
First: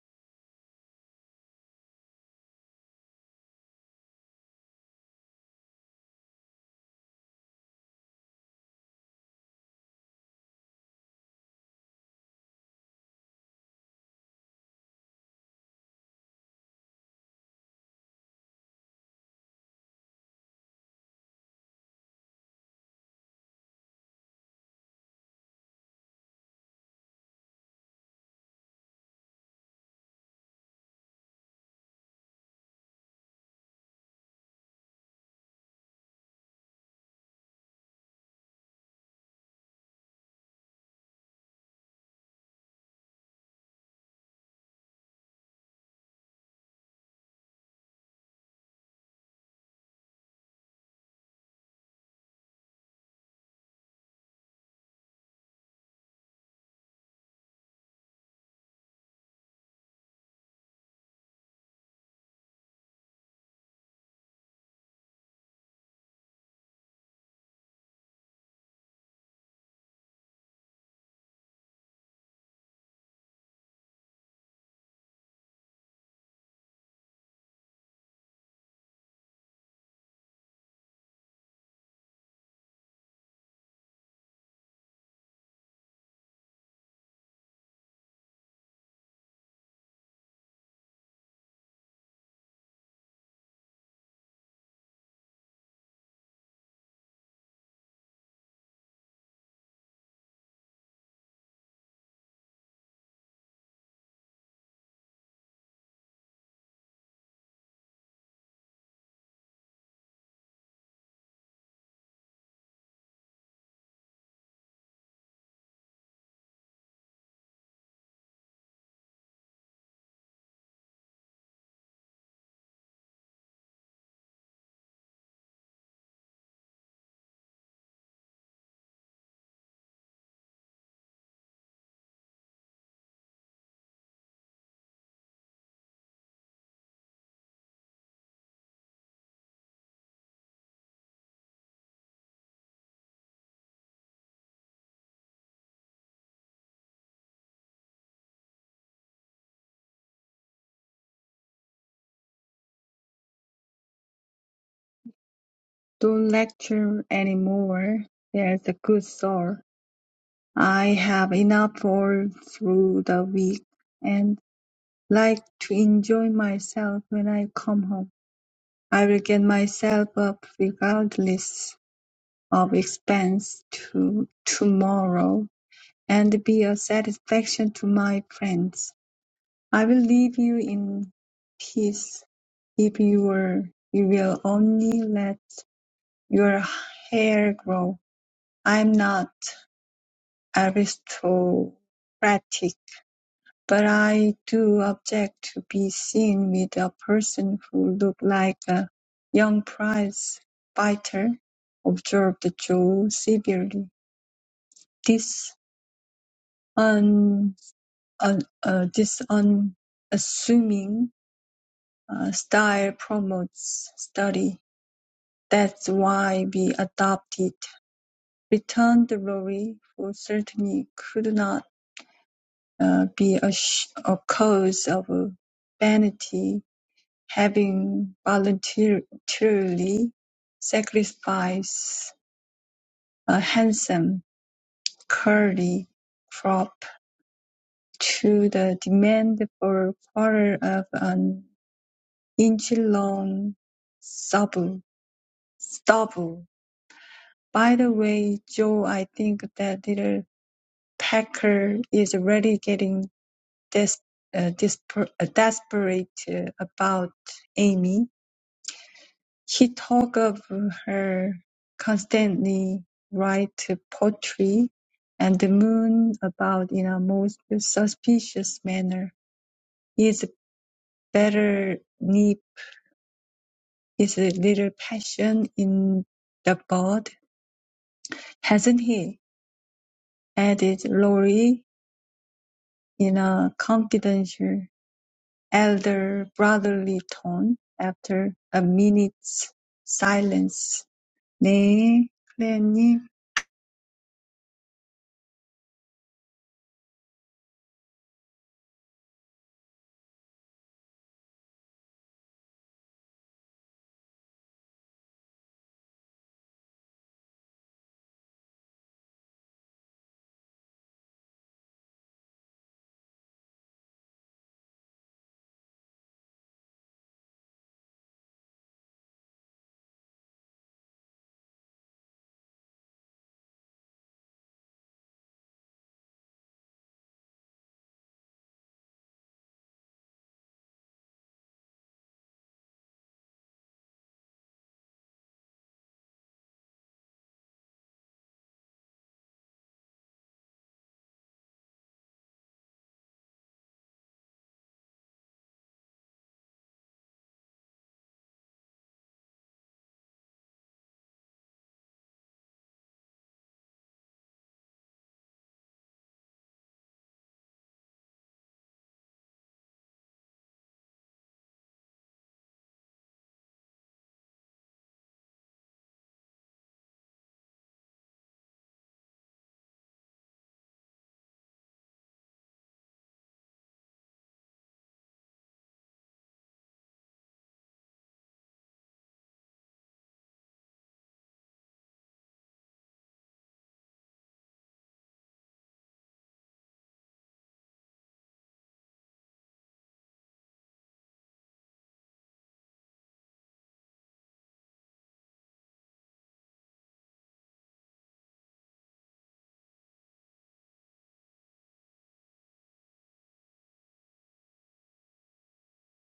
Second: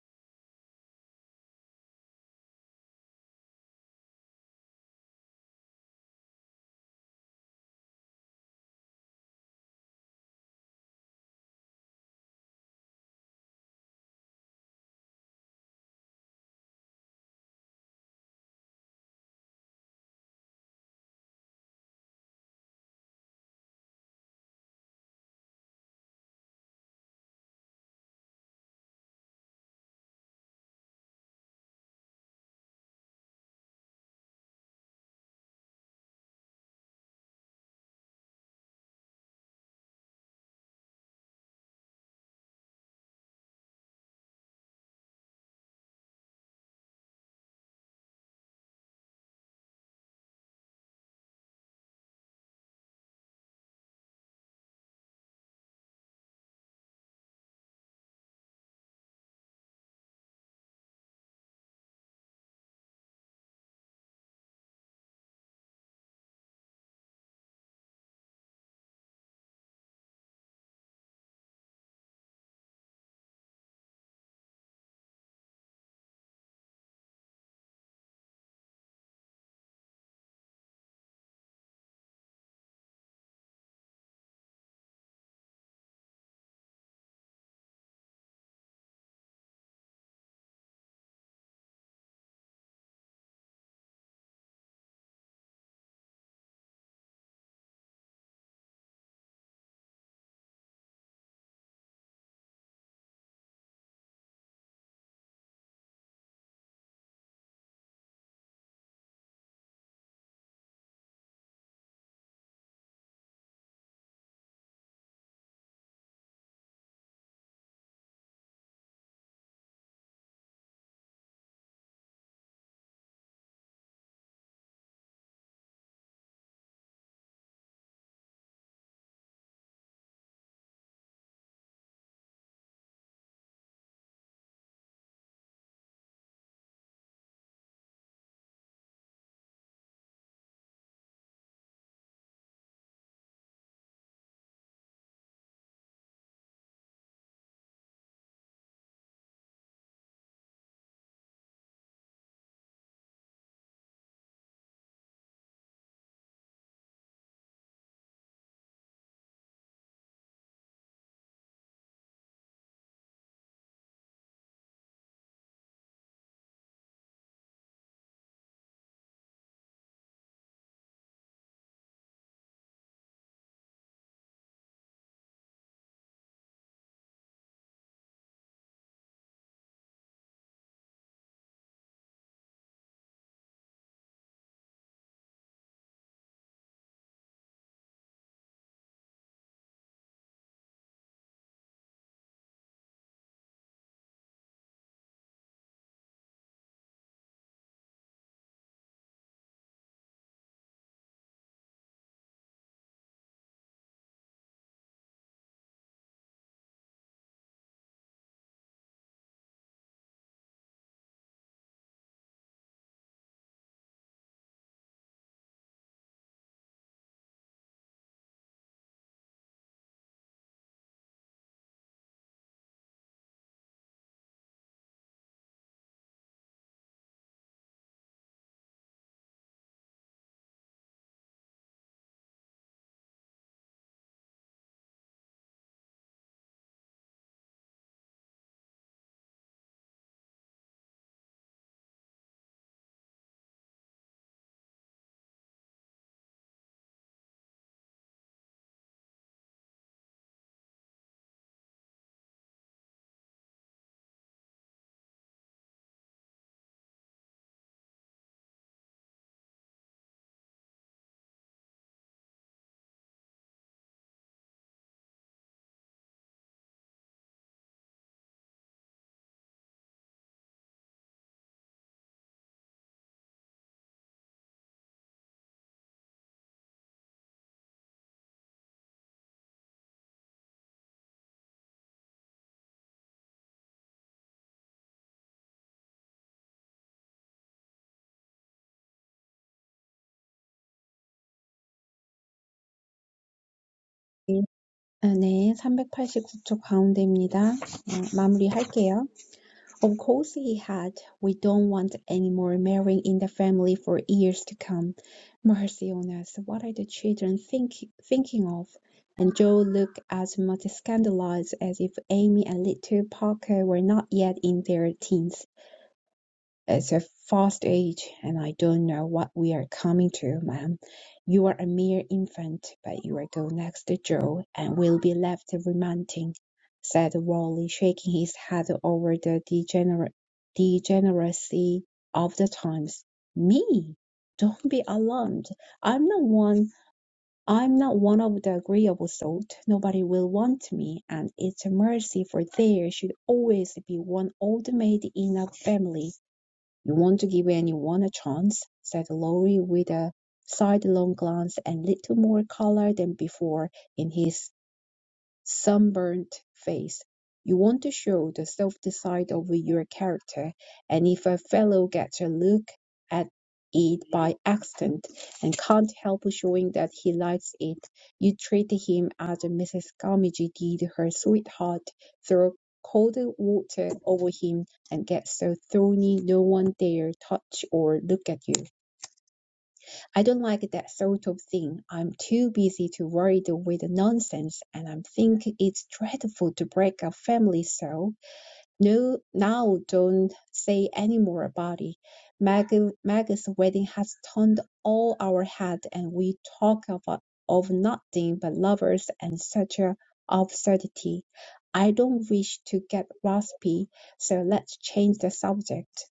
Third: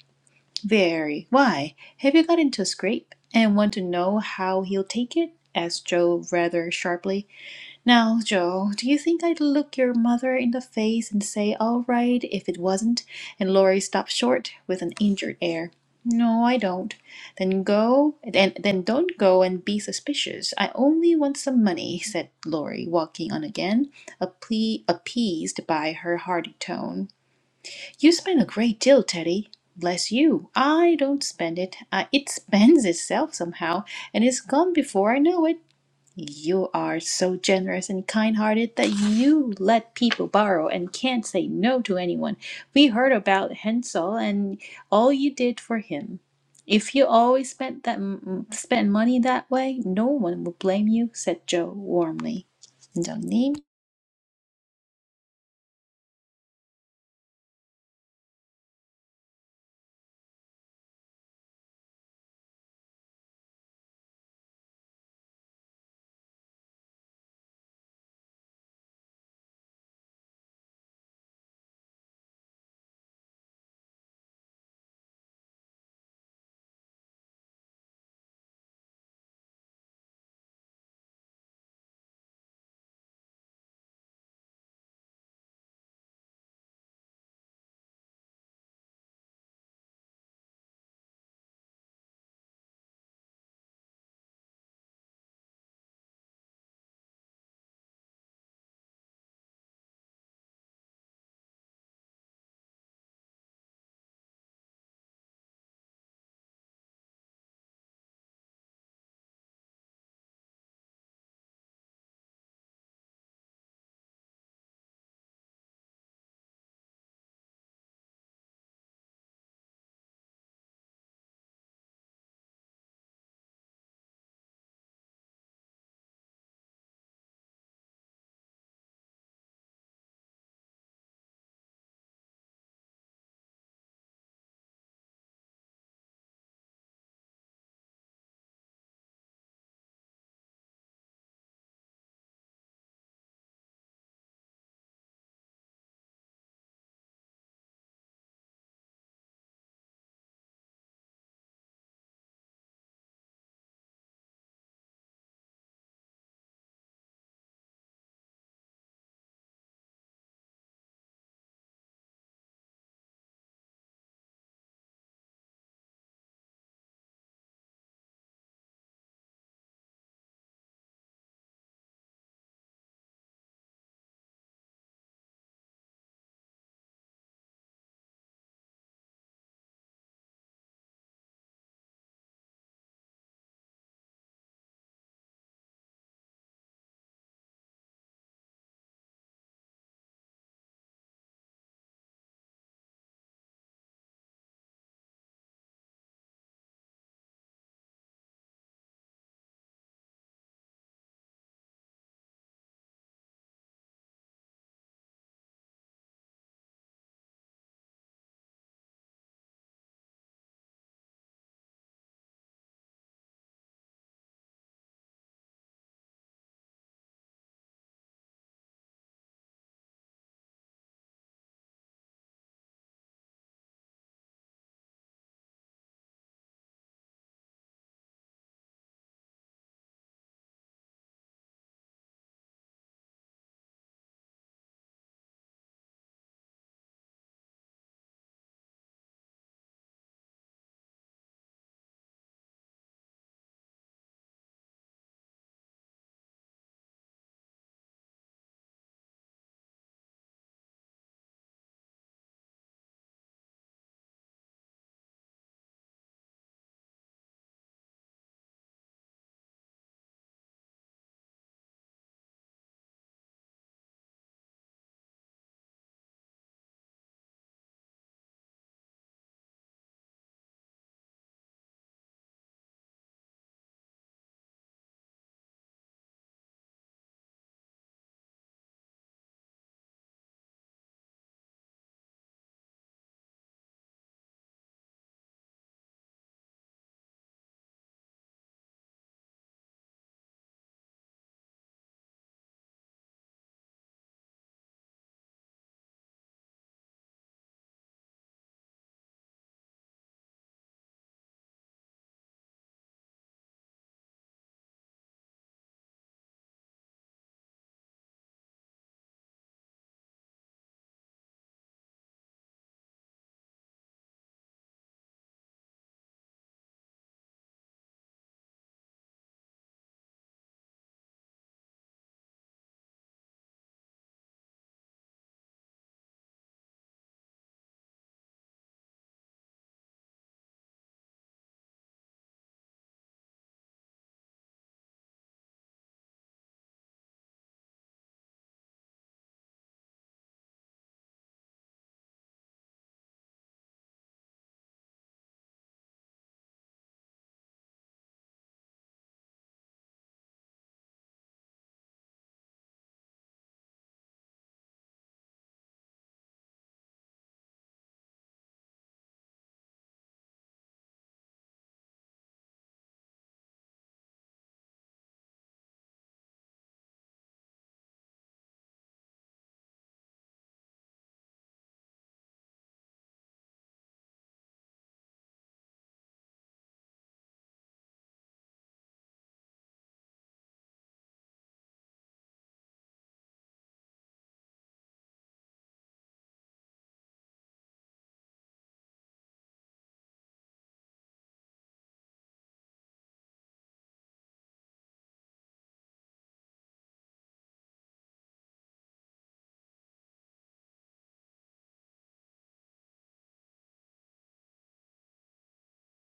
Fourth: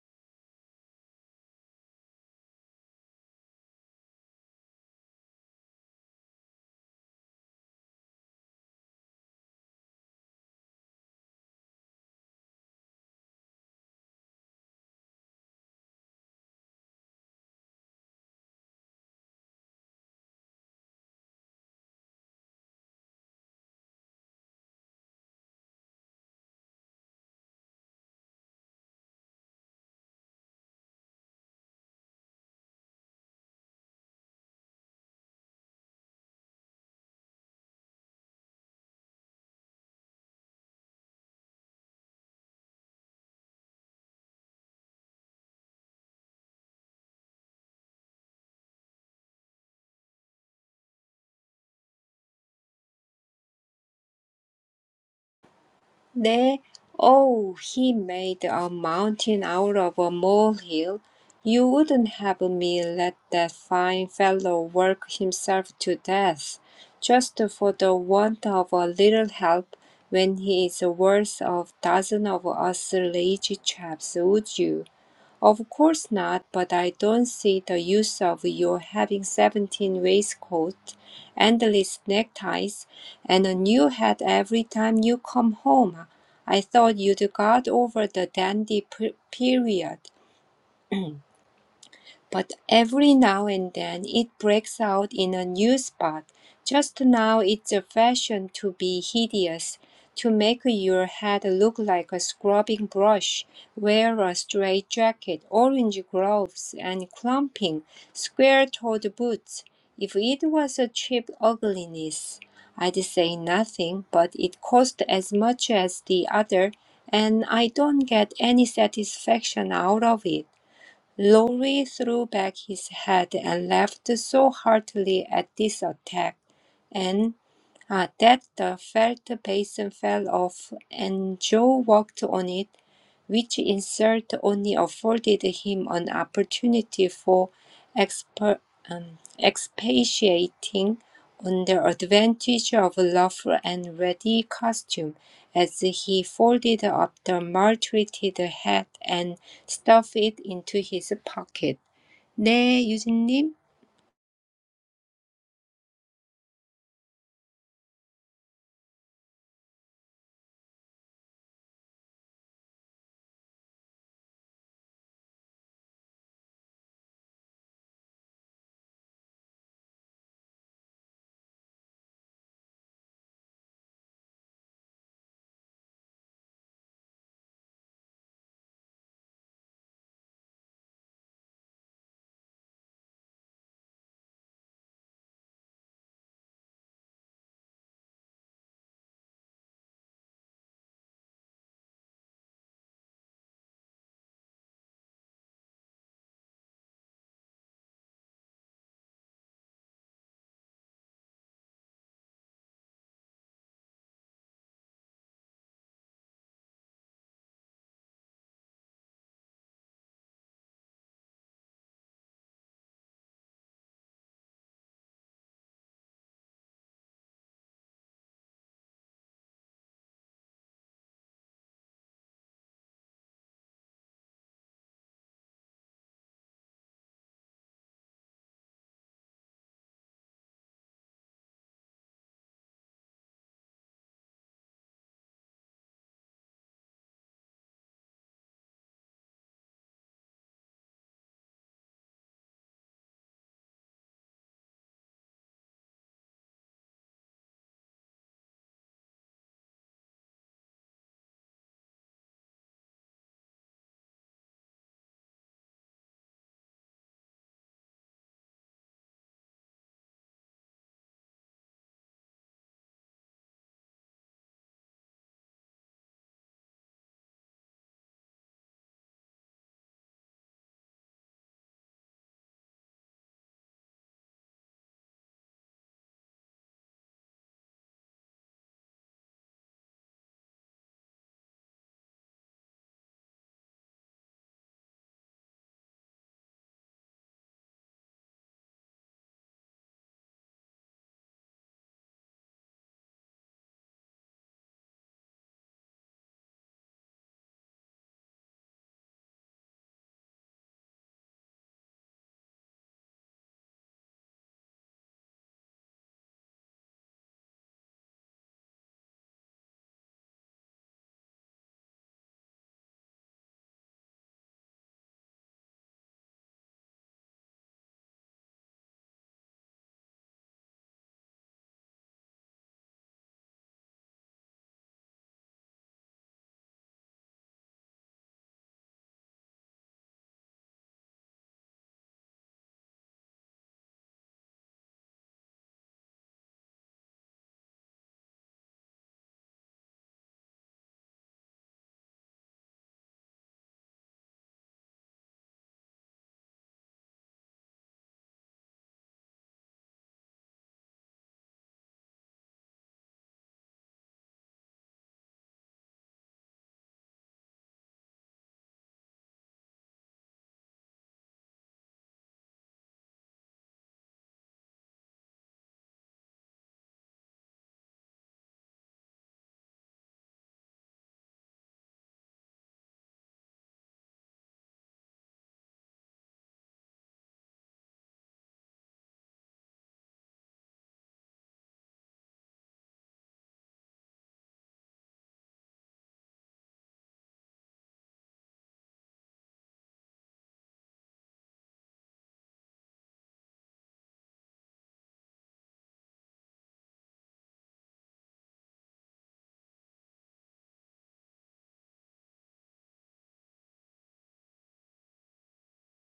S3: "Very. Why, have you got into a scrape, and want to know how he'll take it?" asked Joe rather sharply. Now, Joe, do you think I'd look your mother in the face and say, all right, if it wasn't? And Laurie stopped short with an injured air. No, I don't. Then go, then, then don't go and be suspicious. I only want some money, said Laurie, walking on again, appe- appeased by her hearty tone. You spend a great deal, Teddy. Bless you. I don't spend it. Uh, it spends itself somehow, and it's gone before I know it. You are so generous and kind hearted that you let people borrow and can't say no to anyone. We heard about Hensel and all you did for him. If you always spent that m- spent money that way, no one would blame you, said Joe warmly. 팀장님,
S2: There, oh, he made a mountain out of a molehill. You wouldn't have me let that fine fellow work himself to death, just for the want of a little help, when he is worth a dozen of us lazy chaps, would you? Of course not, but I don't see the use of your having 17 waistcoats, endless neckties, and a new hat every time you come home. I thought you'd got over the dandy period but every now and then it breaks out in a new spot. Just now it's a fashion to be hideous, to make your head look like a scrubbing brush, wear a straight jacket, orange gloves, and clumping, square-toed boots. If it was a cheap ugliness, I'd say nothing, but it cost as much as the other, and I don't get any satisfaction out of it. Lowry threw back his head and laughed so heartily at this attack, and uh, that the felt basin fell off, and Joe walked on it, which insult only afforded him an opportunity for expa- um, expatiating on the advantage of rough and ready costume as he folded up the maltreated hat and stuffed it into his pocket. 네, 유진님.
S1: don't lecture anymore. There's a good soul. I have enough all through the week and like to enjoy myself when I come home. I will get myself up regardless of expense to tomorrow and be a satisfaction to my friends. I will leave you in peace if you will you will only let your hair grow. I'm not aristocratic, but I do object to be seen with a person who looked like a young prize fighter, observed Joe severely. This un, un, uh, this unassuming uh, style promotes study "That's why we adopt it," returned Rory, who certainly could not uh, be a sh- a cause of vanity, having voluntarily sacrificed a handsome, curly crop to the demand for a quarter of an inch long stubble. stubble. By the way, Joe, I think that little Packer is really getting des- uh, desper- uh, desperate uh, about Amy. He talks of her constantly write poetry and the moon about in a most suspicious manner. His better need is a little passion in the bud, hasn't he? added Laurie in a confidential. Elder brotherly tone, after a minute's silence. 네, 클레어님.
S4: 아, 네, 389쪽 가운데입니다. 어, 마무리할게요. Of course he had. We don't want any more marrying in the family for years to come. Mercy on us, what are the children think, thinking of? And Joe looked as much scandalized as if Amy and little Parker were not yet in their teens. It's a fast age, and I don't know what we are coming to, ma'am. You are a mere infant, but you are go next to Joe, and will be left remanting, said Raleigh, shaking his head over the degener- degeneracy of the times. Me? Don't be alarmed. I'm not one. I'm not one of the agreeable sort. Nobody will want me, and it's a mercy, for there should always be one old maid in a family. You want to give anyone a chance, said Lorry with a sidelong glance and little more color than before in his sunburnt face. You want to show the softer side of your character, and if a fellow gets a look at it by accident and can't help showing that he likes it, you treat him as Mrs. Gummidge did her sweetheart, throw cold water over him and get so thorny no one dare touch or look at you. I don't like that sort of thing. I'm too busy to worry with the nonsense, and I think it's dreadful to break up family so. No, now don't say any more about it. Mag, Mag's wedding has turned all our head, and we talk of, of nothing but lovers and such a absurdity. I don't wish to get raspy, so let's change the subject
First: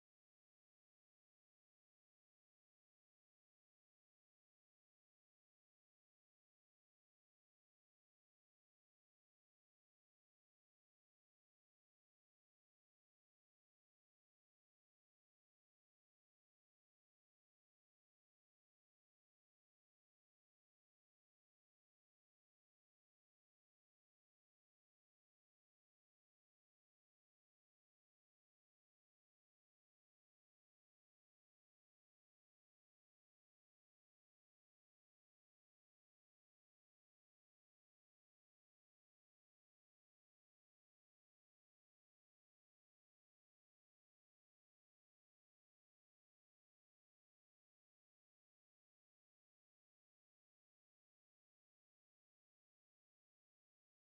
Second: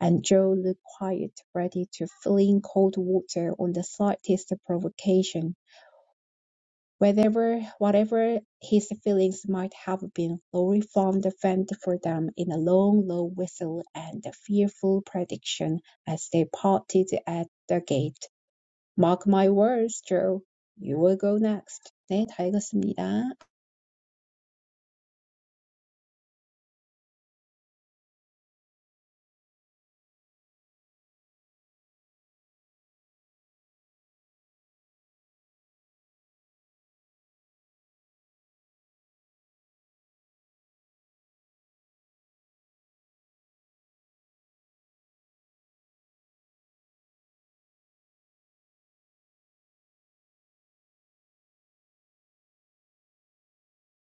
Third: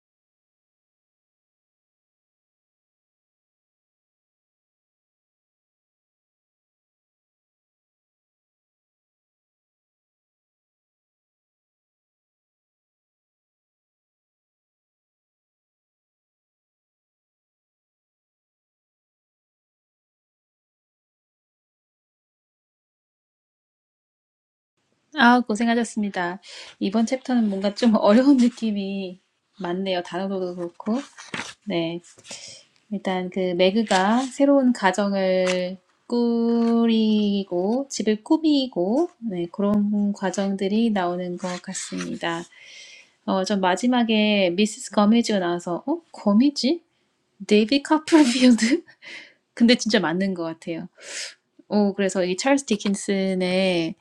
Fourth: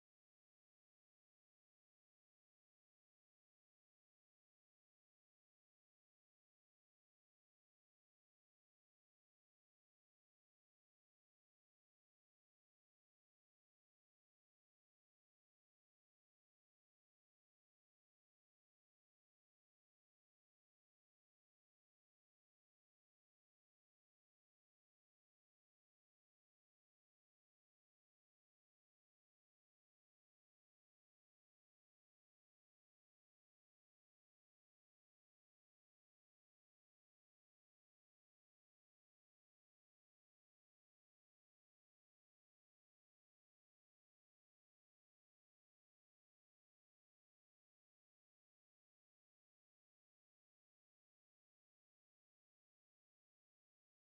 S4: and Joe looked quiet, ready to fling cold water on the slightest provocation. Whatever, whatever his feelings might have been, Lorry found a vent for them in a long, low whistle and a fearful prediction as they parted at the gate. Mark my words, Joe. You will go next. 네, 다 읽었습니다.
S3: 아, 고생하셨습니다. 이번 챕터는 뭔가 좀 어려운 느낌이 많네요. 단어도 그렇고. 네. 일단 그 매그가 새로운 가정을 꾸리고 집을 꾸미고 네, 그런 과정들이 나오는 것 같습니다. 어, 전 마지막에 미스스 거미지가 나와서 어? 거미지? 데이비 카프필드? 근데 진짜 맞는 것 같아요. 오, 그래서 이 찰스 디킨슨의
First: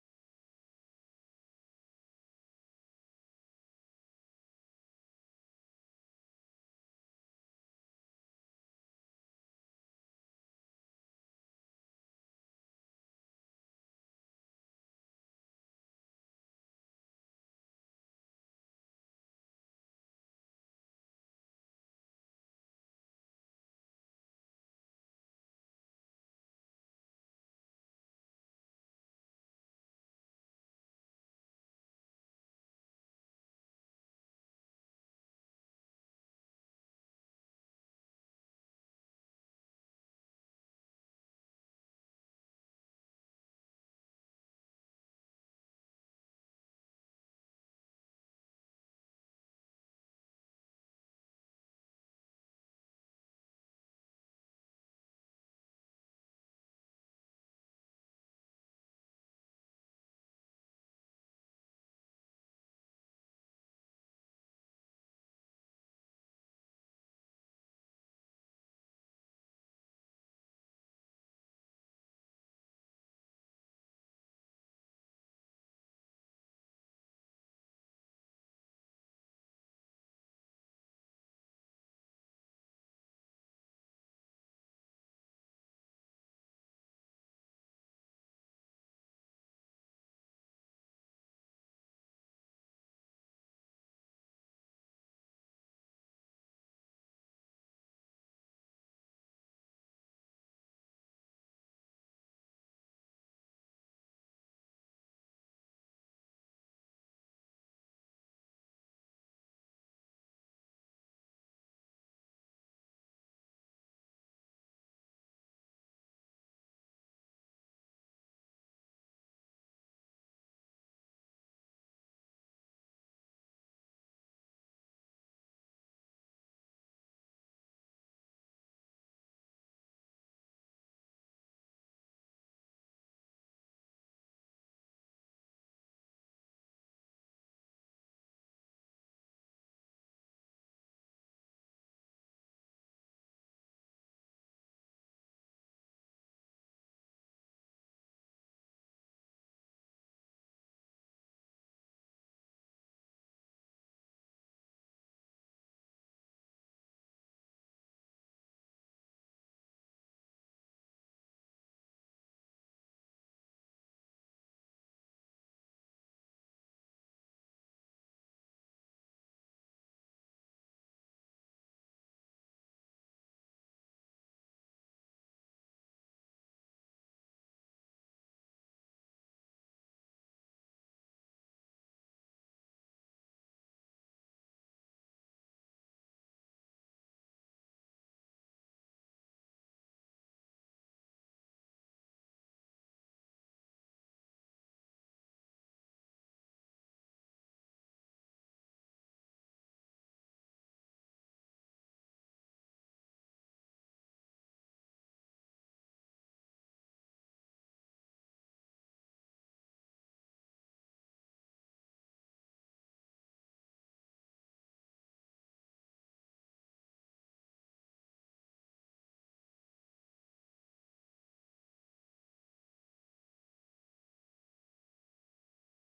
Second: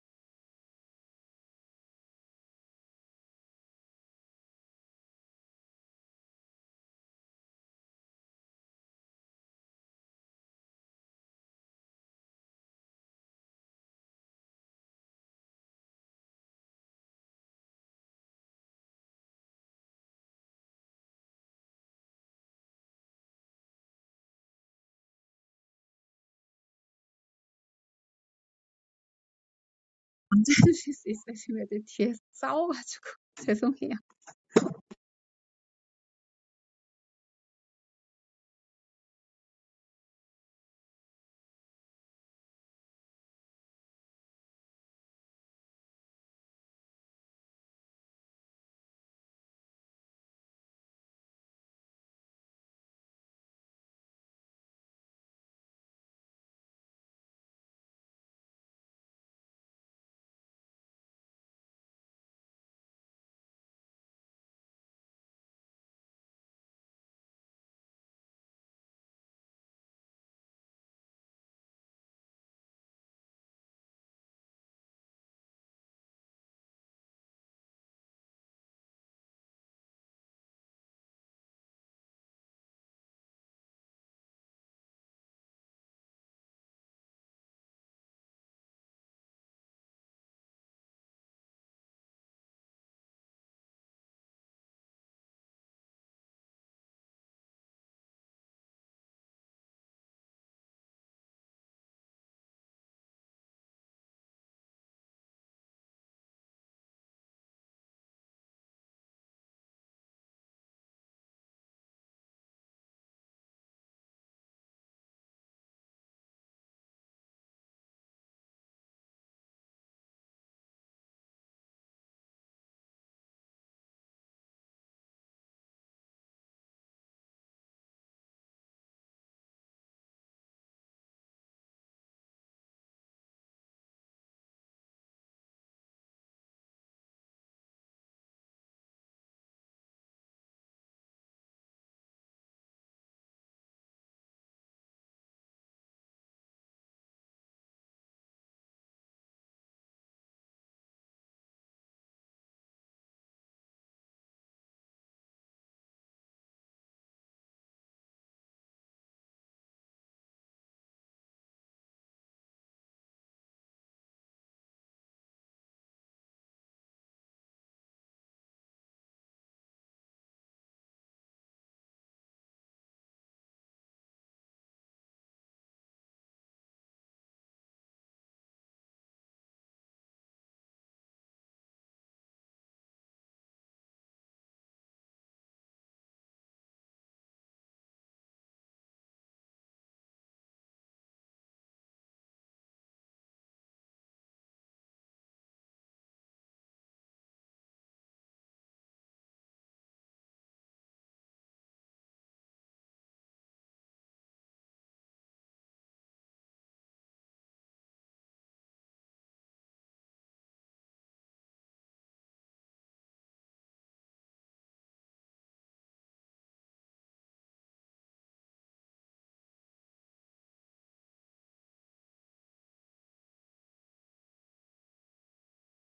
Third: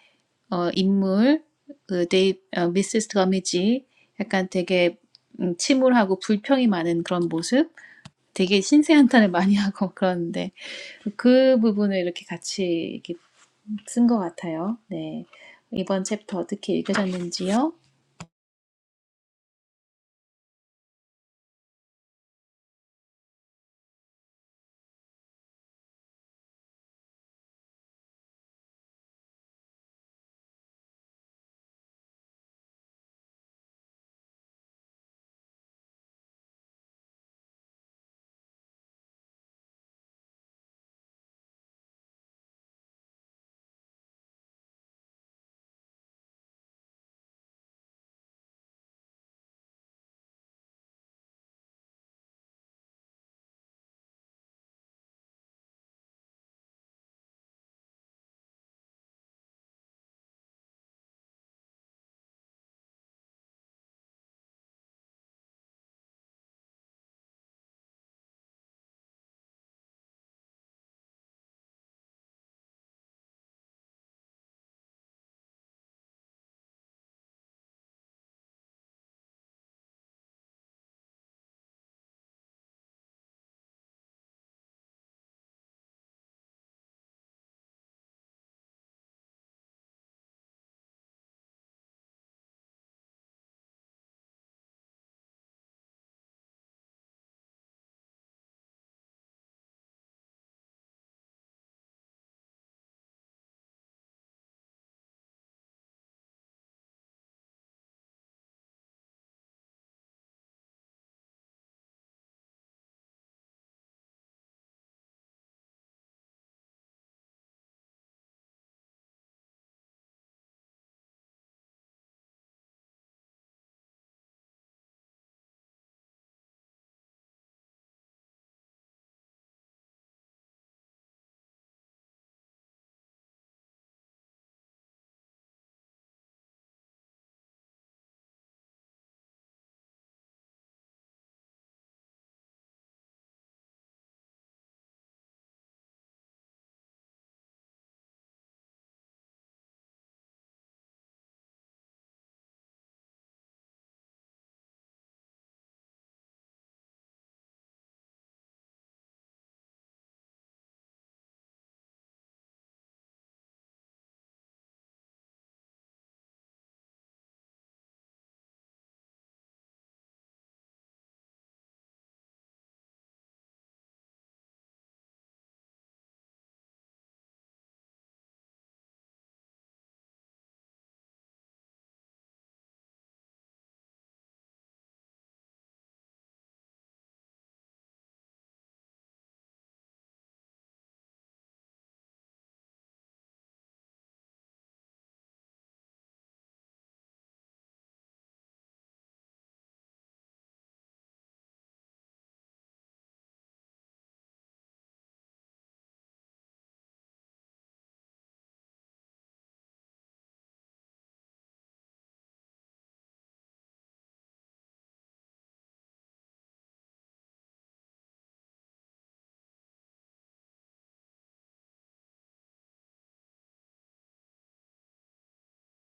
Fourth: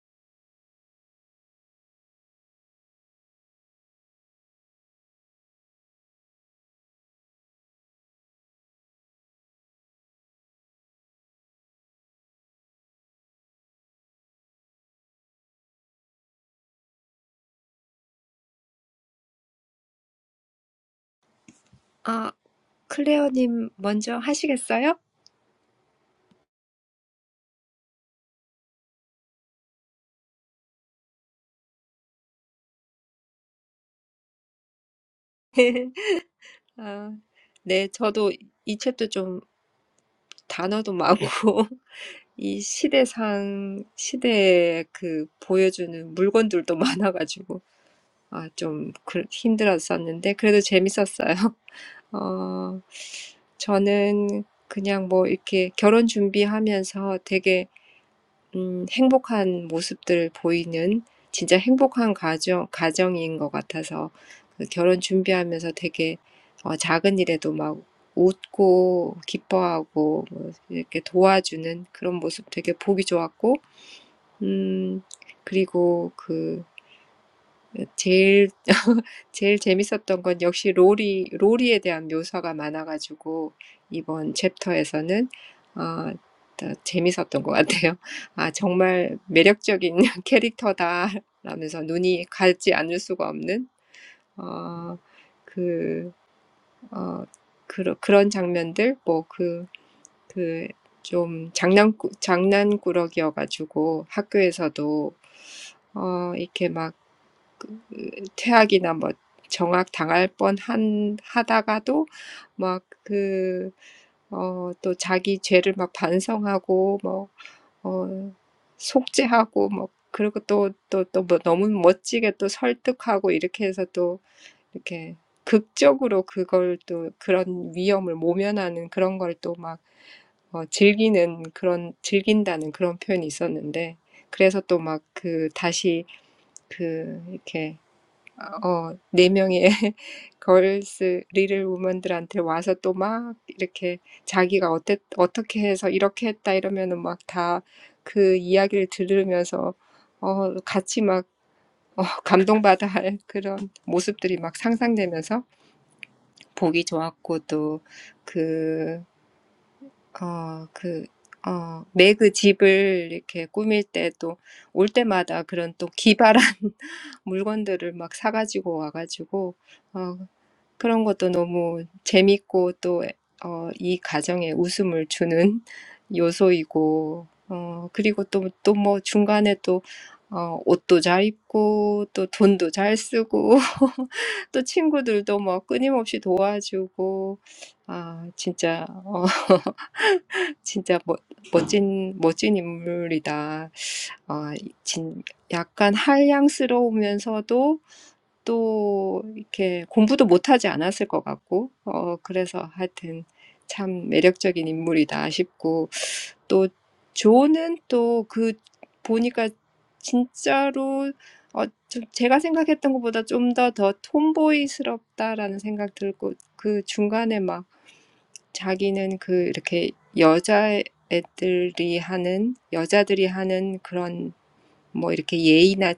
S3: 어, 인물 그 데이 어, 미스스 거미지 약간 되게 음, 침울하고 불평이 많은 그런 모습 되게 신세한탄을 많이 하고 그러는데 그 부분을 이렇게 같이 쓴 것 같아요. 네. 이번 챕터 어떻게 읽으셨는지요?
S2: 아, 클레어님 먼저 하시겠어요?
S4: 언제 하실 있으시면 뒤에 싸워가지고 죄송해요.
S2: 아, 네, 저도 이 챕터 좀 단어도 많고, 이 시대상, 시대에 그 보여주는 물건들도 많아가지고, 아, 좀 그, 힘들었었는데, 그래도 재밌었어요. 어, 저는 그냥 뭐 이렇게 결혼 준비하면서 되게 음, 행복한 모습들 보이는 진짜 행복한 가정, 가정인 것 같아서 그 결혼 준비하면서 되게 어, 작은 일에도 막 웃고 기뻐하고 뭐 이렇게 도와주는 그런 모습 되게 보기 좋았고, 음, 그리고 그 제일 제일 재밌었던 건 역시 로리 로리에 대한 묘사가 많아가지고 이번 챕터에서는 아, 더 재밌었던 것 같아요. 아 정말 매력적인 캐릭터다 라면서 눈이 가지 않을 수가 없는 어, 그, 어, 그 그런 장면들 뭐그그 뭐그그좀 장난꾸 장난꾸러기여가지고 학교에서도 어, 이렇게 막 퇴학이나 뭐 정학 당할 뻔한 하다가도 막그어또 자기 죄를 막 반성하고 뭐어 속죄하고 뭐 그리고 또또또뭐 너무 멋지게 또 설득하고 이렇게 해서 또 이렇게 극적으로 그걸 또 그런 위험을 모면하는 그런 걸또 막 어, 즐기는 그런 즐긴다는 그런 표현이 있었는데 그래서 또막그 다시 그 이렇게 어, 네 명의 걸스 리를 우먼들한테 와서 또막 이렇게 자기가 어때, 어떻게 해서 이렇게 했다 이러면은 막다그 이야기를 들으면서 어, 같이 막 어, 감동받아 할 그런 모습들이 막 상상되면서 보기 좋았고 또 그, 어, 그, 어, 매그 집을 이렇게 꾸밀 때또올 때마다 그런 또 기발한 물건들을 막 사가지고 와가지고 어, 그런 것도 너무 재밌고 또, 어, 이 가정에 웃음을 주는 요소이고, 어, 그리고 또, 또뭐 중간에 또, 어, 옷도 잘 입고, 또 돈도 잘 쓰고, 또 친구들도 뭐 끊임없이 도와주고, 아, 진짜, 어, 진짜 멋, 멋진, 멋진 인물이다. 아, 진, 약간 한량스러우면서도 또 이렇게 공부도 못하지 않았을 것 같고, 어, 그래서 하여튼 참 매력적인 인물이다 싶고, 또 조는 또그 보니까 진짜로 어, 좀 제가 생각했던 것보다 좀 더 더 톰보이스럽다라는 생각 들고, 그 중간에 막 자기는 그 이렇게 여자애들이 하는, 여자들이 하는 그런 뭐 이렇게 예의나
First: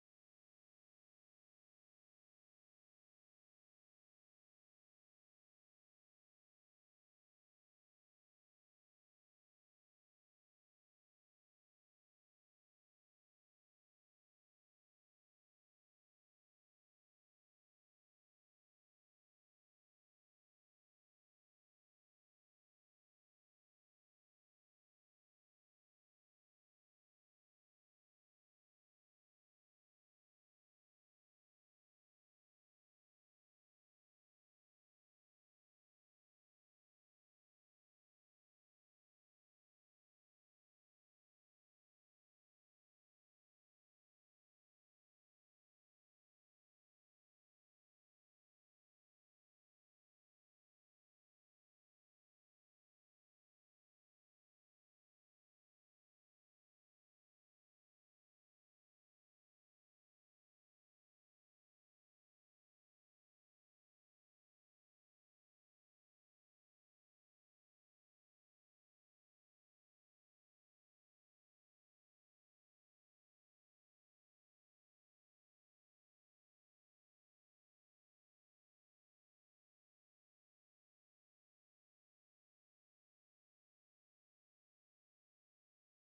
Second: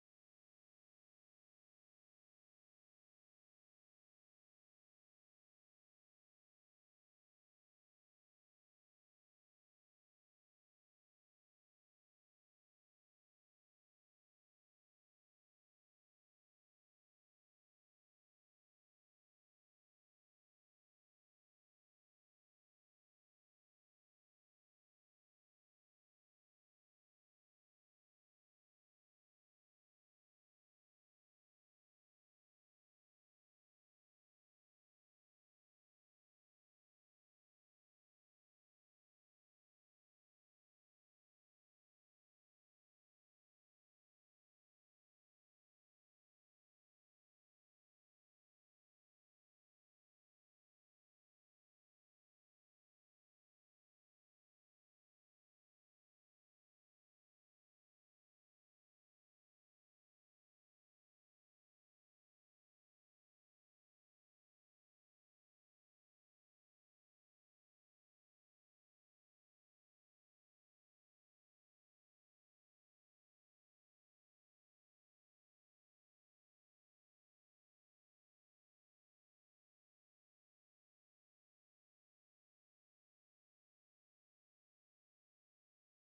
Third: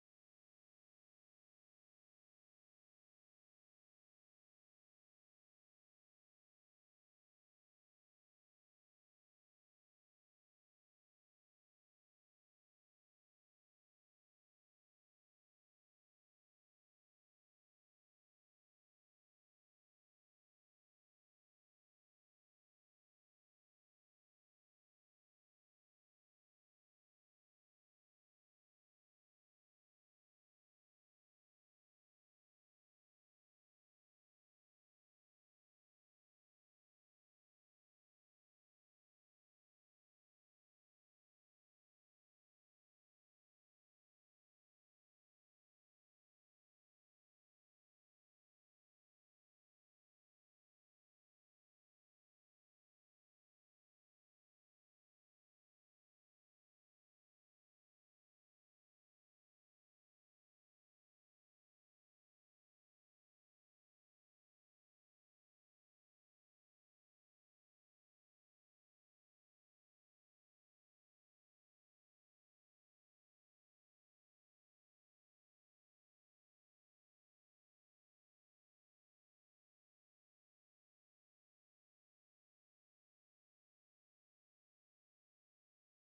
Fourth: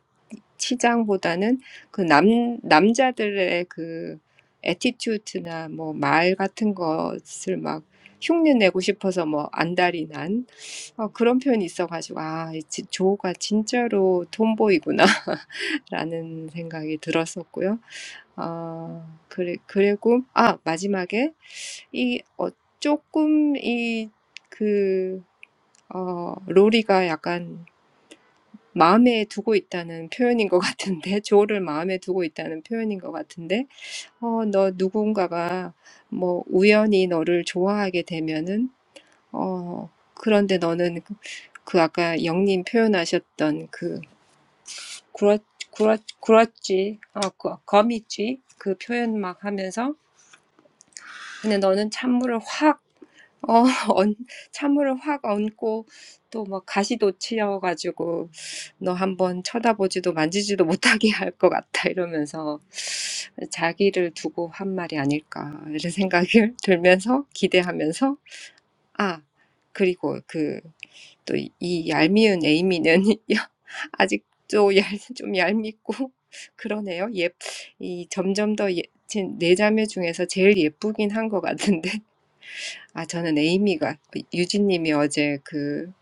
S2: 치장보다는 그 남, 남자들의 그 에티튜드나 뭐 말 같은 것을 막 흉내 내고 싶어서 뭐 안달이 난 어, 그런 표현이 있어가지고 아, 이 지- 조가 진짜로 톰보이구나 라는 생각이 들었었고요. 어, 그래, 그리고 아, 마지막에 이 어, 조금 이그 어, 로리가 약간 마음에 두고 있다는 표현인 것 같은데, 조를 마음에 두고 있다는 표현인 것 같은데, 어, 너 누군가가 뭐 우연히 너를 좋아하게 되면은, 어, 그런데 너는 그, 그 아까 영님 표현하셨던 그 구라, 구라, 구라지, 어 거- 거미지, 그 표현 막 하면서, 근데 너는 찬물을 확 어, 언, 찬물을 확 얹고 또 막 가시도 치여가지고 너 한번 쳐다보지도 만지지도 못하게 할 것 같다 이러면서 자기를 두고 한 말이 아닐까 이런 생각을 들면서 기대하면서 아 그리고 그 또 이 얄미운 에이미는 아직도 얄, 좀 얄밉고 그러네요. 예, 이 점점 더 예, 제네 자매 중에서 제일 예쁘긴 한것 같은데 아, 저는 에이미가, 유진님이 어제 그,